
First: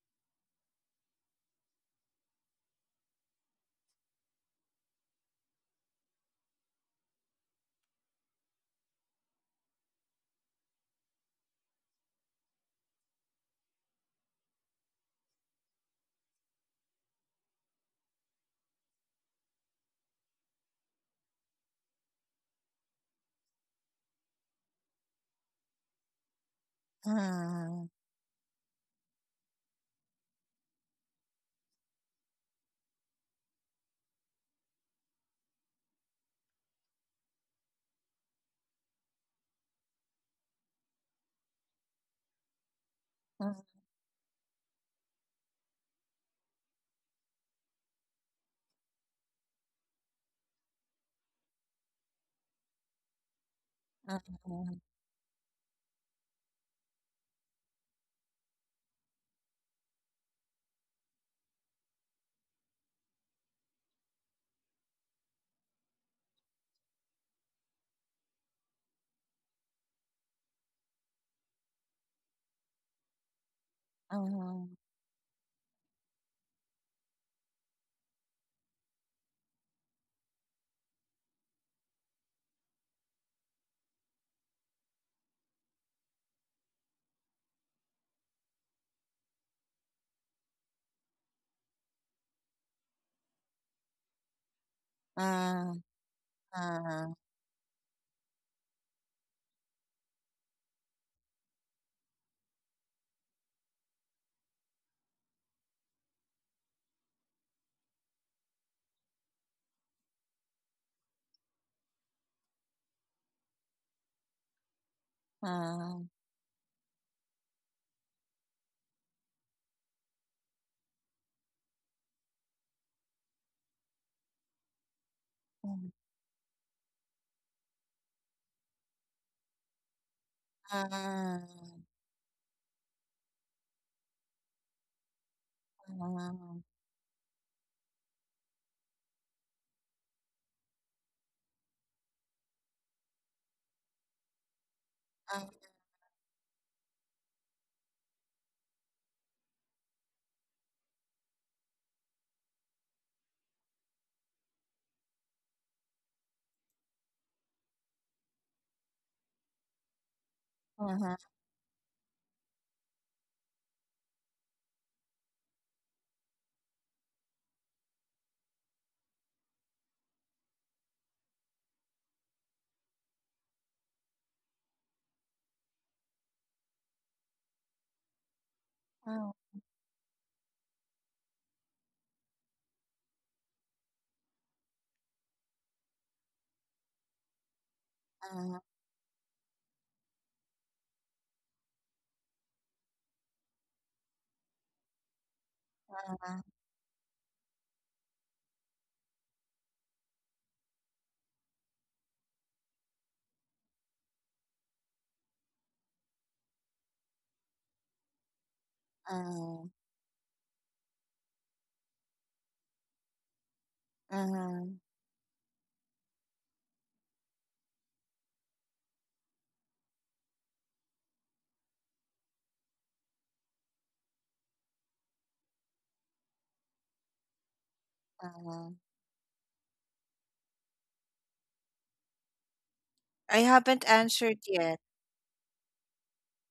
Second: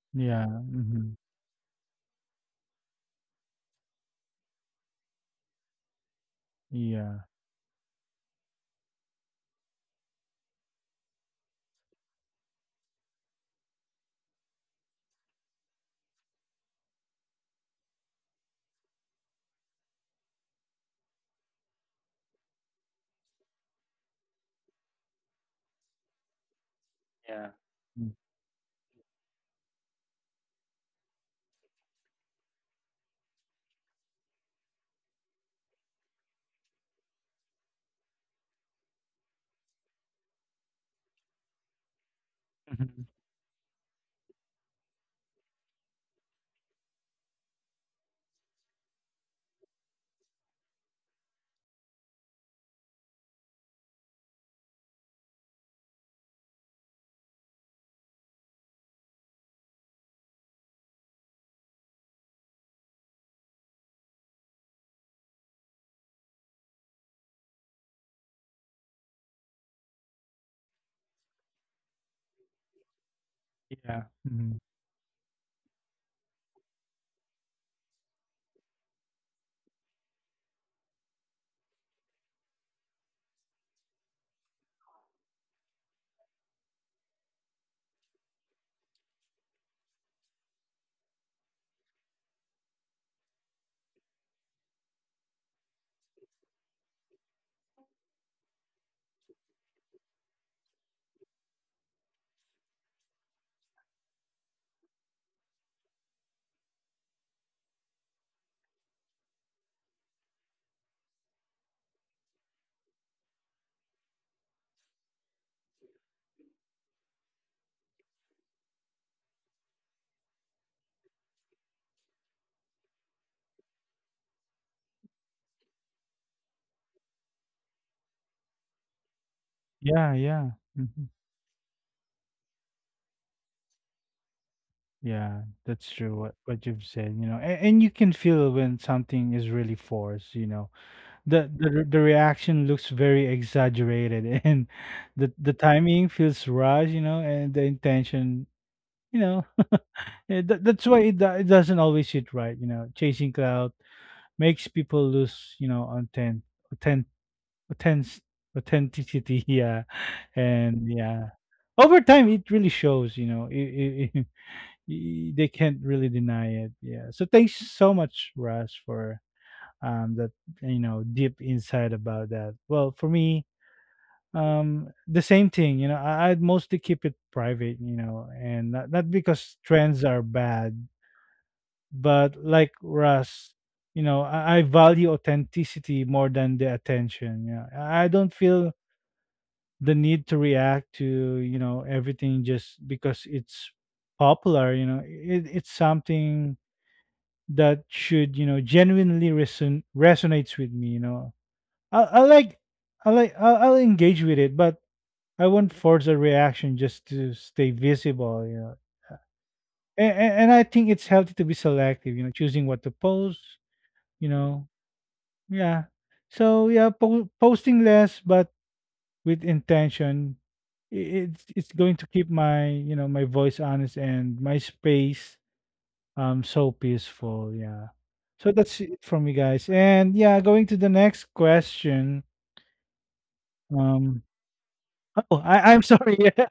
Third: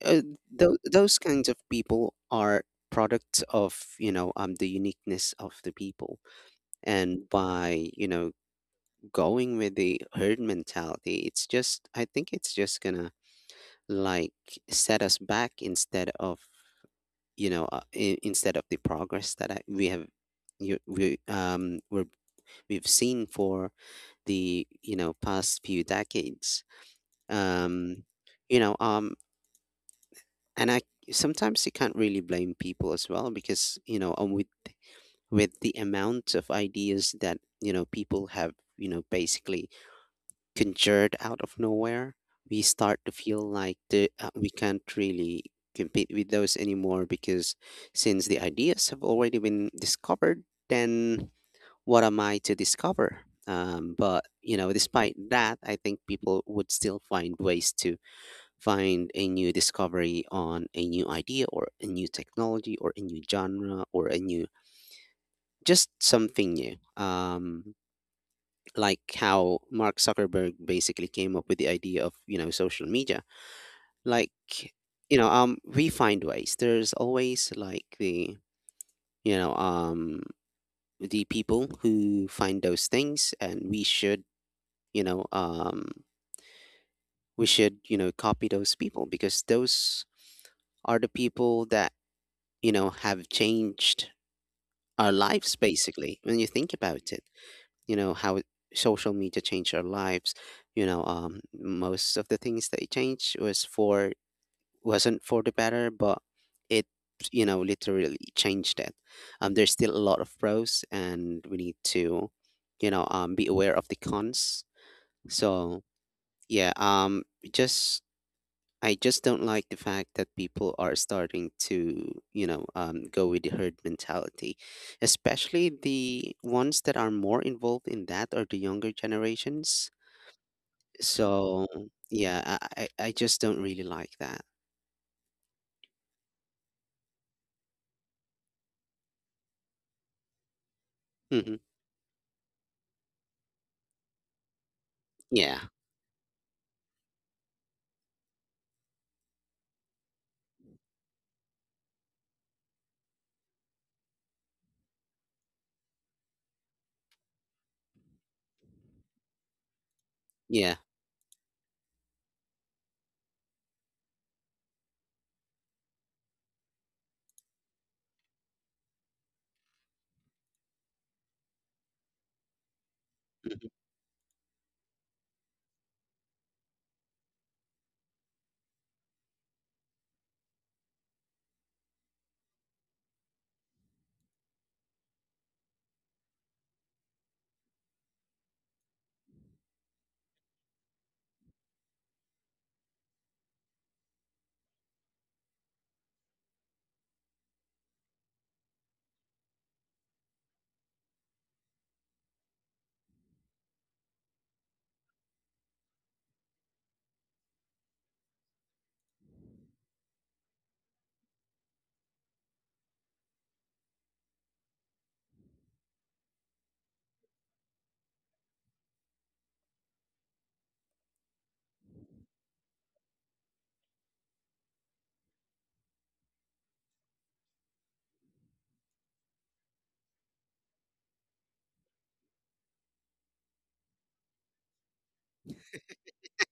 uh,
Yeah.
th-
Mm-hmm.
those kinds of people are products of you know the uniqueness of the people, and by you know going with the herd mentality, it's just, I think it's just gonna like set us back instead of, you know, instead of the progress that we have, we, we've seen for the, you know, past few decades.
Yeah.
Uh-huh.
Um, you know, and I, sometimes you can't really blame people as well because, you know, with the amount of ideas that, you know, people have, you know, basically conjured out of nowhere, we start
Mhm.
to feel
Uh-huh.
like we can't really compete with those anymore because since the ideas have already been discovered, then what am I to discover?
Mhm,
But you know,
mhm,
despite that, I think people would still find ways to find a new discovery on a new idea or a new technology or a new genre or a new just something new. Like how Mark Zuckerberg basically came up with the idea of you know social media.
Yeah,
Like
mhm.
mhm,
you know, we find ways. There's always like the you know the people who find those things, and we should you know we should you know copy those people because those are the people that you know have changed our lives
mhm,
basically when you think about
mhm,
it, you know how social media changed our lives you know most of the things that it changed was for wasn't for the better but it you know literally changed it. Um, there's still a lot of pros and we need to you know be aware of the cons. So
mhm,
yeah, just I just don't like the fact that people are starting to, you know, go with the herd mentality. Especially
mhm, mhm, mhm,
the ones that are more involved in that are the younger generations.
Yeah, yeah, mhm.
So, yeah, I just don't really like that.
Yeah, that's true, what you've said, you know, and you can feel when something is really forced, you know. The
Hmm.
the re- the reaction looks very exaggerated (laughs) and the
Yeah,
timing feels rushed, you know, and the intention, you know. (laughs) Yeah, that's why it doesn't always sit right, you know. Chasing cloud makes people lose, you know, on 10 Authentic authenticity, (laughs) yeah,
yeah.
and
mhm,
yeah, over time it really shows. You know, (laughs) they can't really deny it. Yeah. So thanks so much, Russ, for that, you know, deep insight about that. Well, for me,
Hmm.
the same thing. You know, I'd mostly keep it private. You know, and not
mhm,
because trends are bad, but like Russ, you know, I value authenticity more than the attention. Yeah, I don't feel the need to react to, you know, everything just because it's popular, you know. It's something that should, you know, genuinely resonates with me, you know. I, I like i like I'll, I'll engage with it, but I won't force a reaction just to stay visible, you know. And I think it's healthy to be selective, you know, choosing what to post, you know.
mhm,
Yeah. So yeah, posting less but with intention, i- it's going to keep my, you know, my voice honest and my space, so peaceful. Yeah. So
mhm.
that's it from me, guys. And yeah, going to the next question.
I haven't
Um.
answered yet.
Oh, I'm sorry. (laughs) Yeah.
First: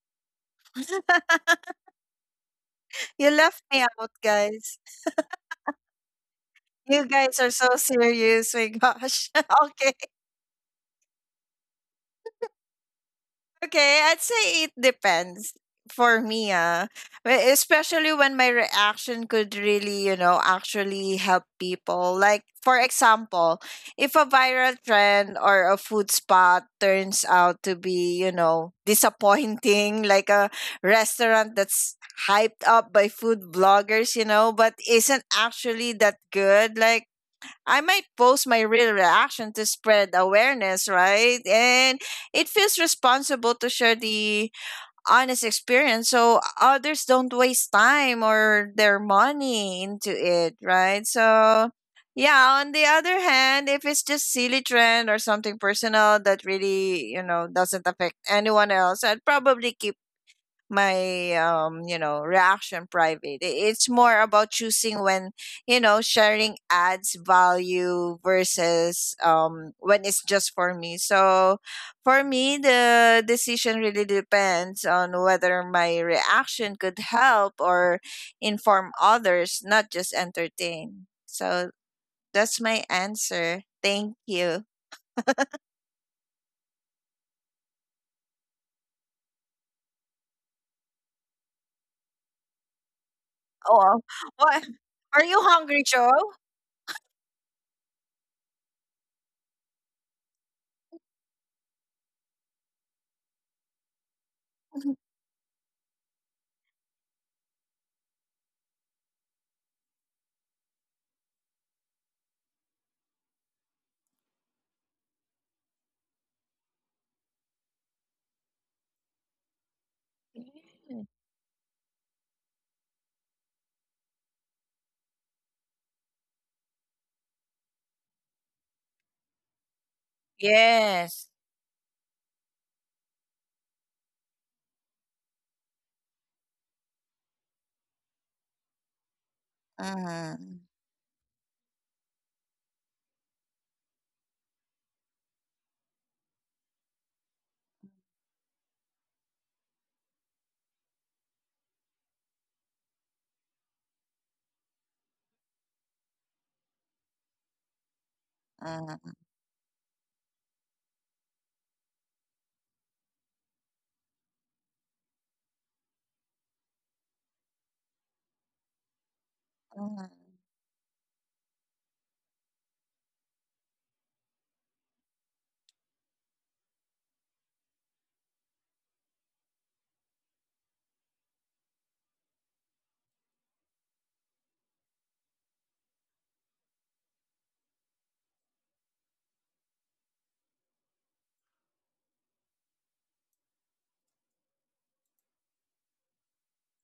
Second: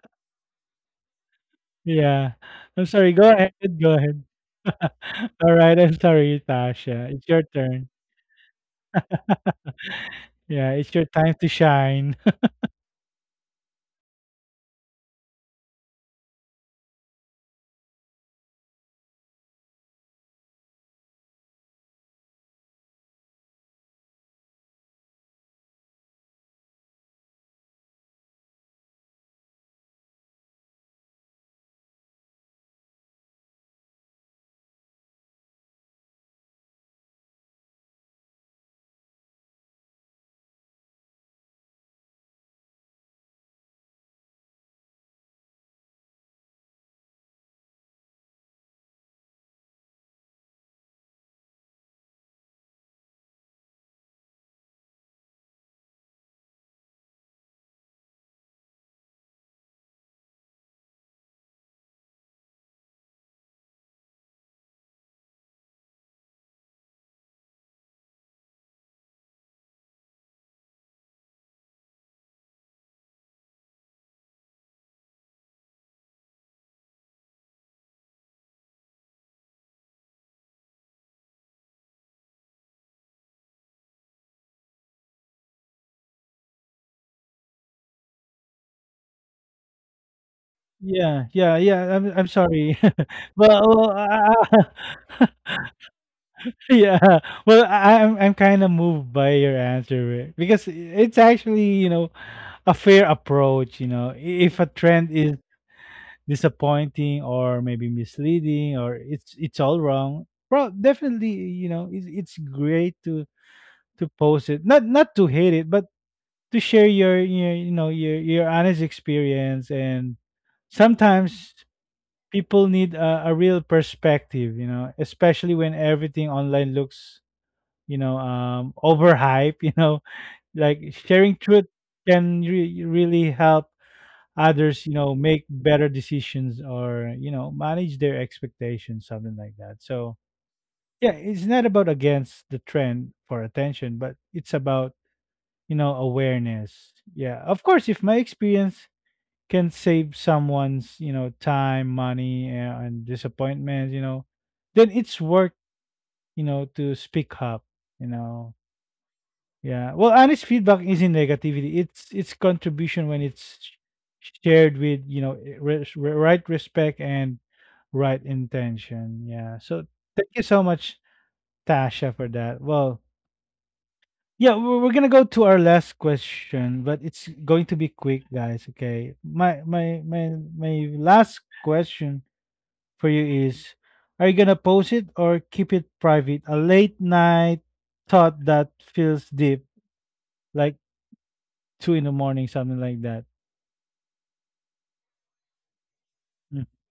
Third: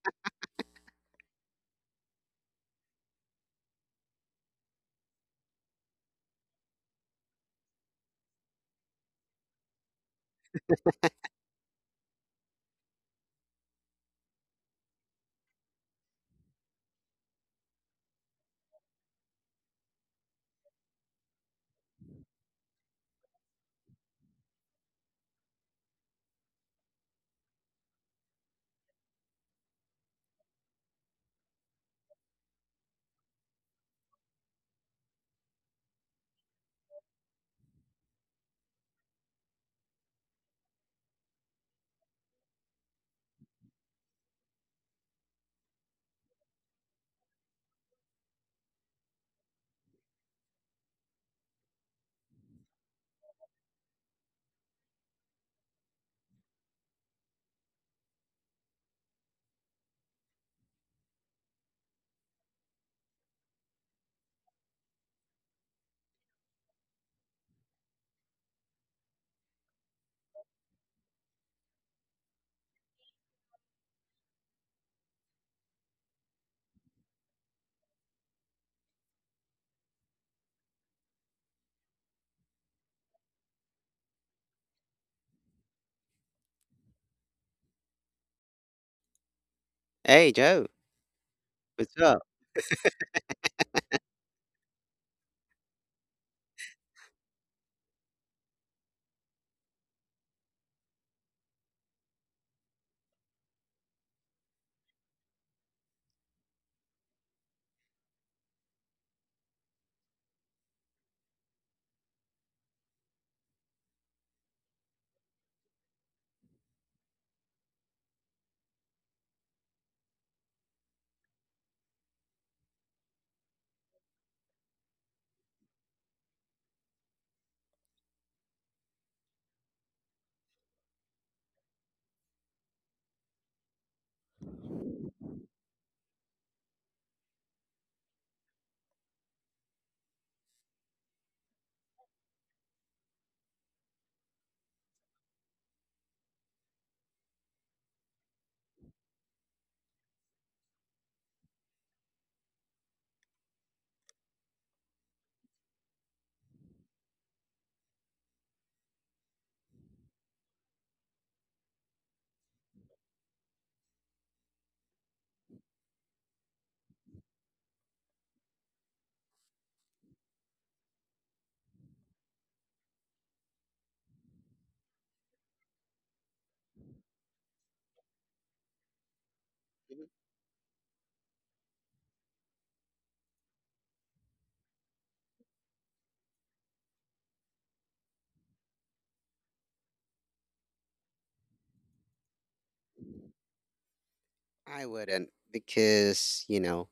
(laughs)
Yeah. I'm sorry.
You
Go ahead.
left me
Go
out,
ahead.
guys.
(laughs) All right. I'm sorry,
You
Tasha. It's
guys
your
are so
turn.
serious. My gosh. (laughs) Okay.
Yeah, it's your time to shine.
Okay, I'd say it depends for me, ah. Especially when my reaction could really, you know, actually help people. Like, for example, if a viral trend or a food spot turns out to be, you know, (laughs) disappointing, like a restaurant that's hyped up by food bloggers, you know, but isn't actually that good, like, I might post my real reaction to spread awareness, right? And it feels responsible to share the honest experience so others don't waste time or their money into it, right? So, yeah, on the other hand, if it's just silly trend or something personal that really, you know, doesn't affect anyone else, I'd probably keep my, you know, reaction private. It's more about choosing when, you know, sharing adds value versus, when it's just for me. So for me, the decision really depends on whether my reaction could help or inform others, not just entertain. So that's my answer, thank you.
Hey, Joe,
Yeah, yeah,
what's
yeah.
up?
I'm sorry. (laughs) Well, well,
Oh,
uh,
what are you hungry, Joe?
(laughs) yeah. Well, I'm kind of moved by your answer, eh, because it's actually, you know, a fair approach, you know. If a trend
(laughs)
is disappointing or maybe misleading or it's all wrong, well, definitely, you know, it's great to post it, not to hate it, but to share your you know your honest experience, and sometimes people need a real perspective, you know, especially when everything online looks, you know, overhype (laughs) you know. Like
Yes.
sharing truth can really help others, you know, make better decisions, or, you know, manage their expectations, something like that, so
Hmm.
yeah. It's not about against the trend for attention, but it's about, you know, awareness. Yeah, of course if my experience can save someone's, you know, time, money, and disappointment, you know, then it's worth, you know, to speak up, you know. Yeah. Well, honest feedback isn't negativity. It's contribution when it's shared with, you know, eh, right respect and right intention. Yeah. So thank
嗯
you so much, Tasha, for that. Well, yeah, we're gonna go to our last question, but it's going to be quick, guys. Okay. My my
Mhm.
my my last question for you is: are you gonna post it or keep it private? A late night thought that feels deep, like 2 in the morning, something like that.
I wouldn't, because, you
Mm,
know,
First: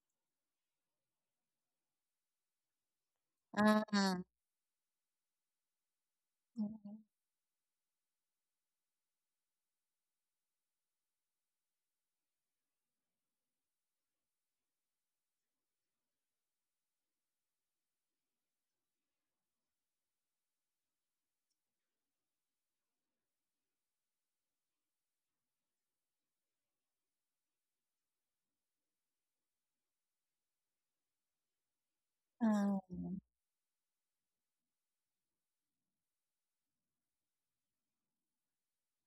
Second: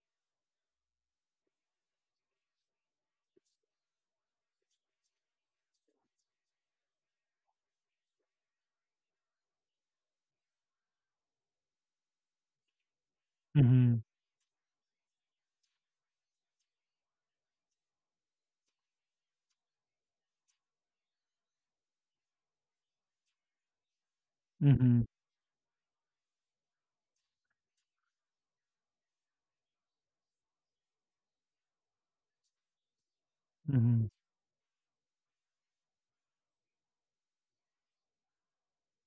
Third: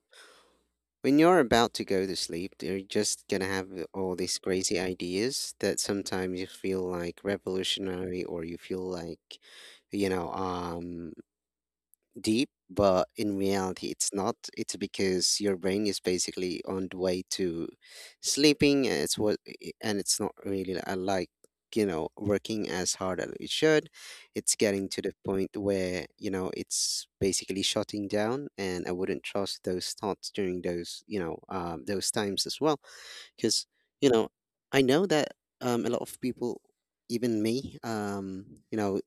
when you're about to go to sleep, you're just gonna have
嗯
all
嗯
these crazy ideas that sometimes you feel like revolutionary or you feel like, you know, deep, but in reality,
mhm,
it's not. It's because your brain is basically on the way to sleeping, and and it's not really like you know working as hard as it should. It's getting to
mhm,
the point where you know it's basically shutting down, and I wouldn't trust those thoughts during those you know those times as well
嗯嗯
because
mhm.
you know I know that a lot of people even me you know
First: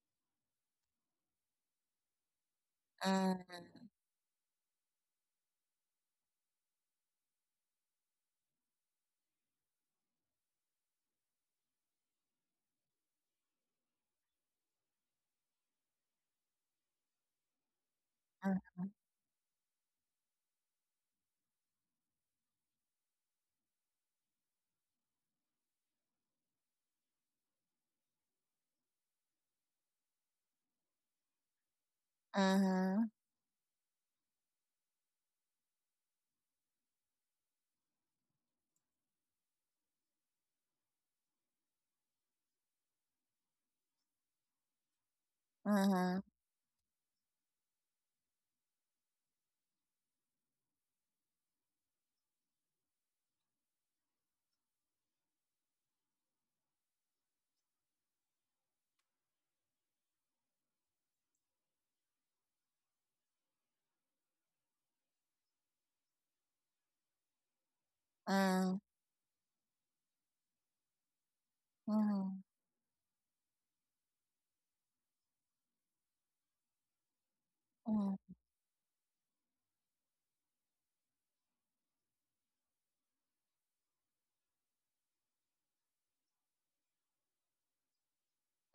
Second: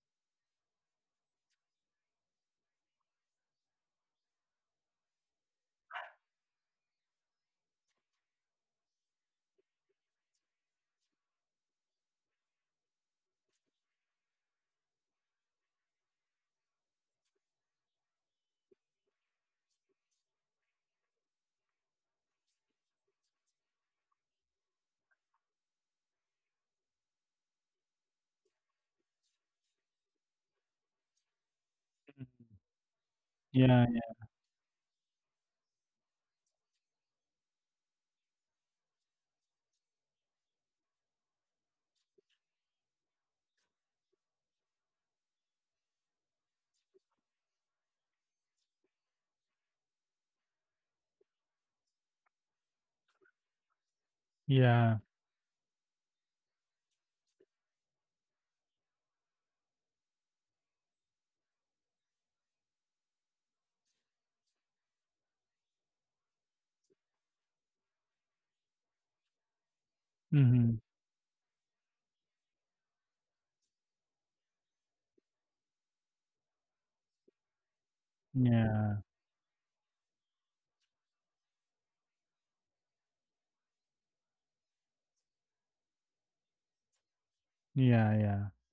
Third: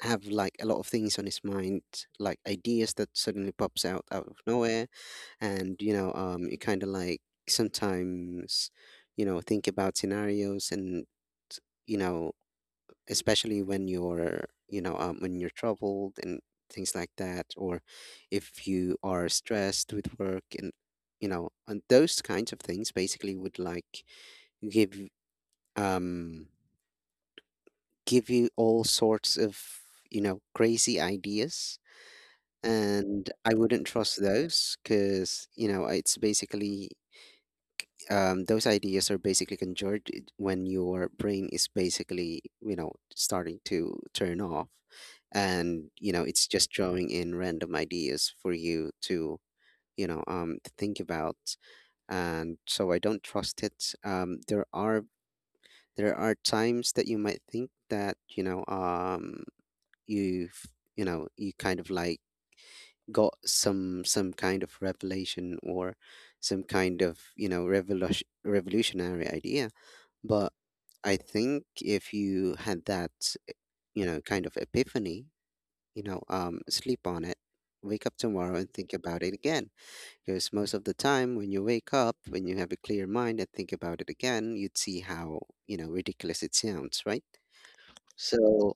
have like a lot of things on his mind, like ideas that suddenly
嗯
pops out out of nowhere, and you know you kind of like sometimes you know think about scenarios and you know, especially when you're you know when you're troubled and things like that, or if
嗯
you are stressed with work and you know, and those kinds of things basically would like give um give you all sorts of you know crazy ideas.
嗯
And I wouldn't
Yeah,
trust those because you know it's basically those ideas are basically conjured when your brain is basically you know starting to turn off and
嗯
you know
嗯
it's just drawing in random ideas for you to you know to think about. And so I don't trust it. There
yeah.
are— There are times that you might think that, you know, you've, you know, you kind of like got some kind of revelation or some kind of, you know,
嗯嗯
revolutionary idea. But
Mhm.
I think if
嗯
you had that, you know, kind of epiphany, you know, sleep on it, wake up
嗯
tomorrow and think
Yeah.
about it again. Because most of the time when you wake up, when you have a clear mind and think about it again, you'd see how, you know, ridiculous it sounds, right?
Yeah, yeah.
So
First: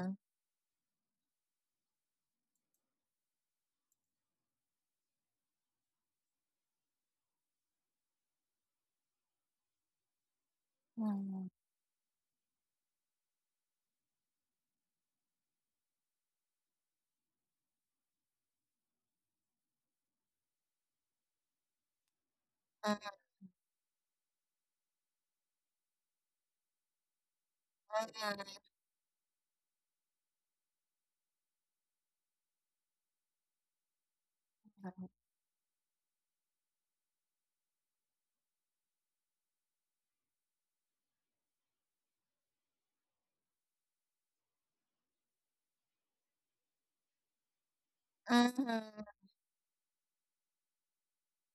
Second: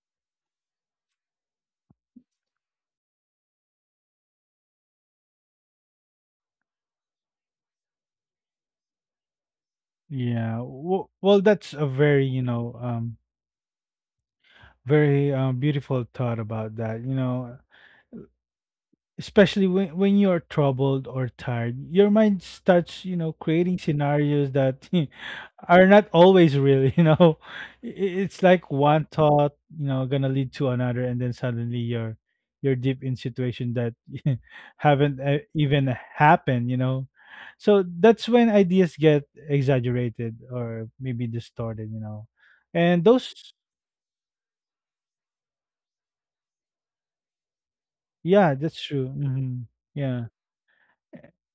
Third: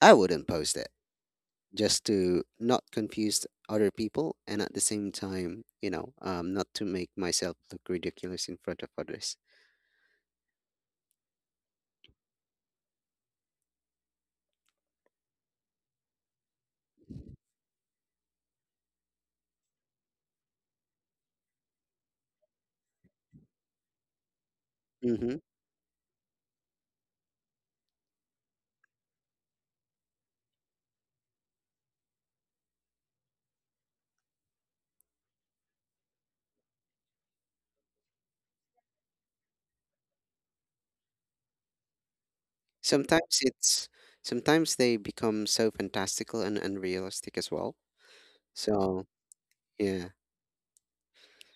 I wouldn't post it just to not confuse other people, and at the same time, you know, not to make myself look ridiculous in front of others.
Yeah. Well,
嗯
that's a very, you know, very beautiful thought about that. You know, especially when you're troubled or tired, your mind starts, you know, creating scenarios that
Hmm.
(laughs) are not always real, you know. (laughs) It's
嗯
like one thought, you know, gonna lead to another, and then suddenly you're deep in situation that (laughs) haven't even happened, you know. So that's when ideas get exaggerated or maybe distorted, you know, and
Sometimes
those.
it's sometimes they become so fantastical and unrealistic as well.
Yeah, that's
So
true.
嗯
Hmm.
yeah.
Yeah.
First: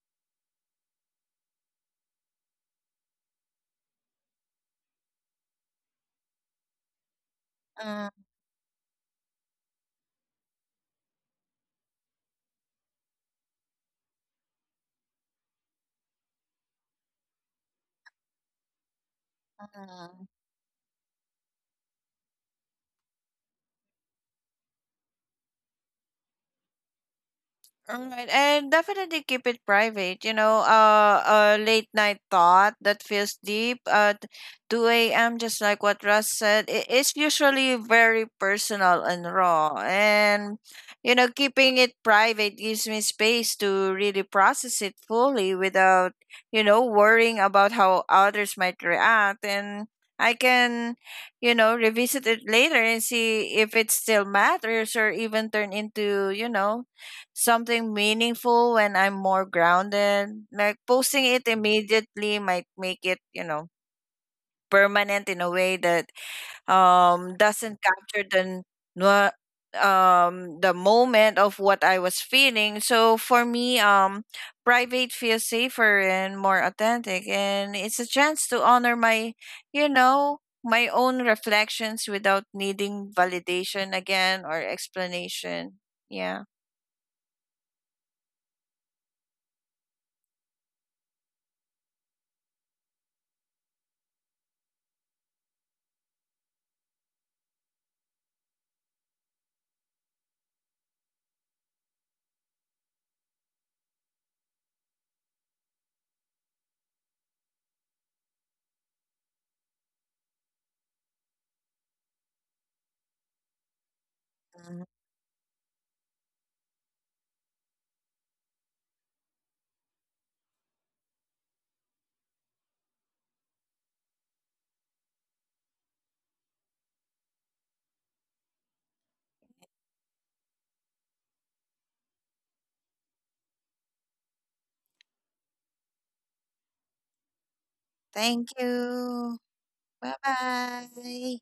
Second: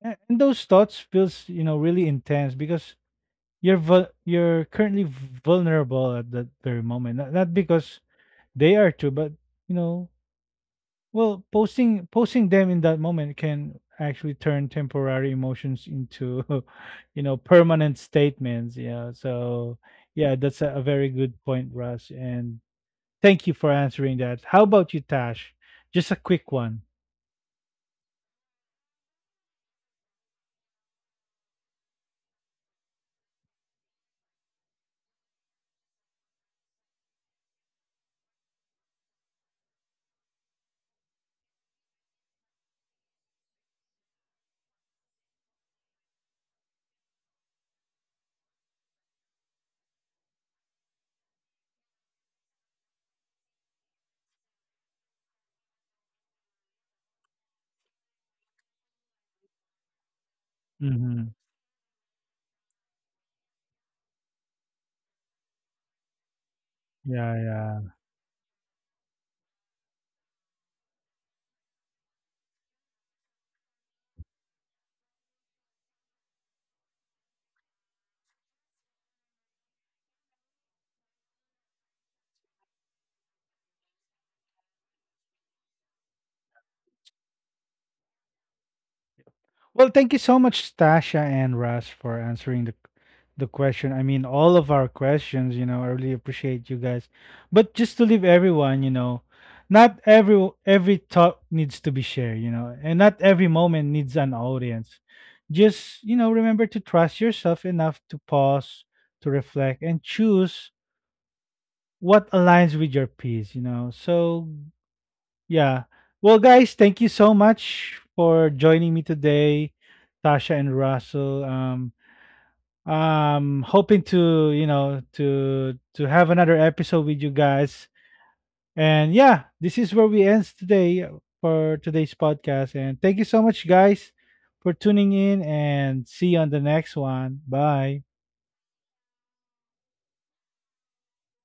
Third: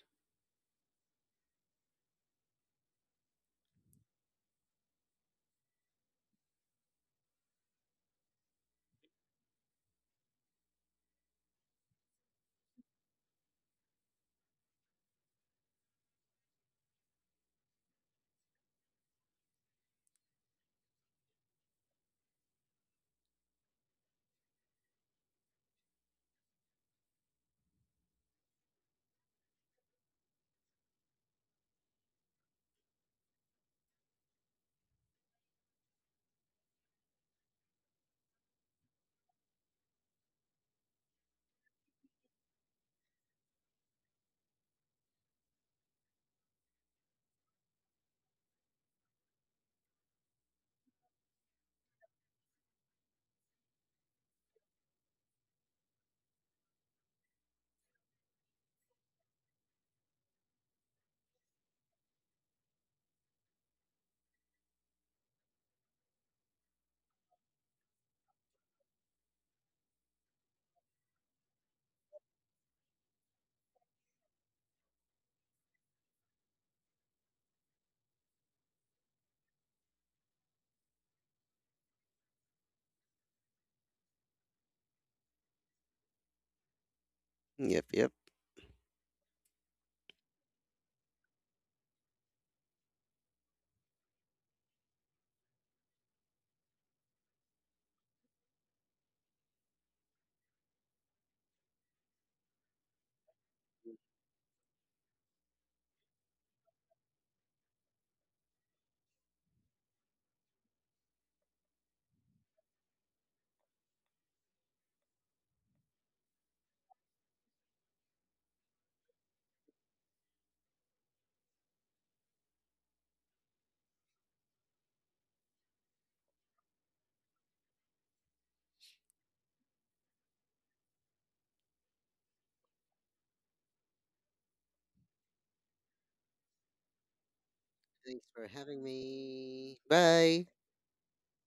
And those thoughts feels, you know, really intense because you're currently vulnerable at that very moment. Not because
嗯
they are too, but, you know, well, posting them in that moment can actually turn temporary emotions into, (laughs) you know, permanent statements. Yeah. So
嗯。
yeah, that's a very good point, Russ. And thank you for answering that. How about you, Tash? Just a quick one.
All right, and definitely keep it private. You know, a late night thought that feels deep at 2 a.m., just like what Russ said, it's usually very personal and raw. And, you know, keeping it private gives me space to really process it fully without, you know, worrying about how others might react. And I can, you know, revisit it later and see if it still matters, or even turn into, you know, something meaningful when I'm more grounded. Like, posting
Mm-hmm.
it immediately might make it, you know, permanent in a way that
Yeah,
doesn't
yeah.
capture the the moment of what I was feeling. So for me, private feels safer and more authentic, and it's a chance to honor my, you know, my own reflections without needing validation again or explanation. Yeah.
Yep, yep.
Well, thank you so much, Tasha and Russ, for answering the question. I mean, all of our questions. You know, I really appreciate you guys. But just to leave everyone, you know, not every thought needs to be shared. You know, and not every moment needs an audience. Just, you know, remember to trust yourself enough to pause, to reflect, and choose what aligns with your peace. You know, so yeah. Well, guys, thank you so much for joining me today, Tasha and Russell. Hoping to, you know, to have another episode with you guys. And yeah, this is where we ends today for today's podcast. And thank you so much, guys, for tuning in. And see you on the next one. Bye.
Thanks for
Thank
having
you.
me.
Bye
Bye.
bye.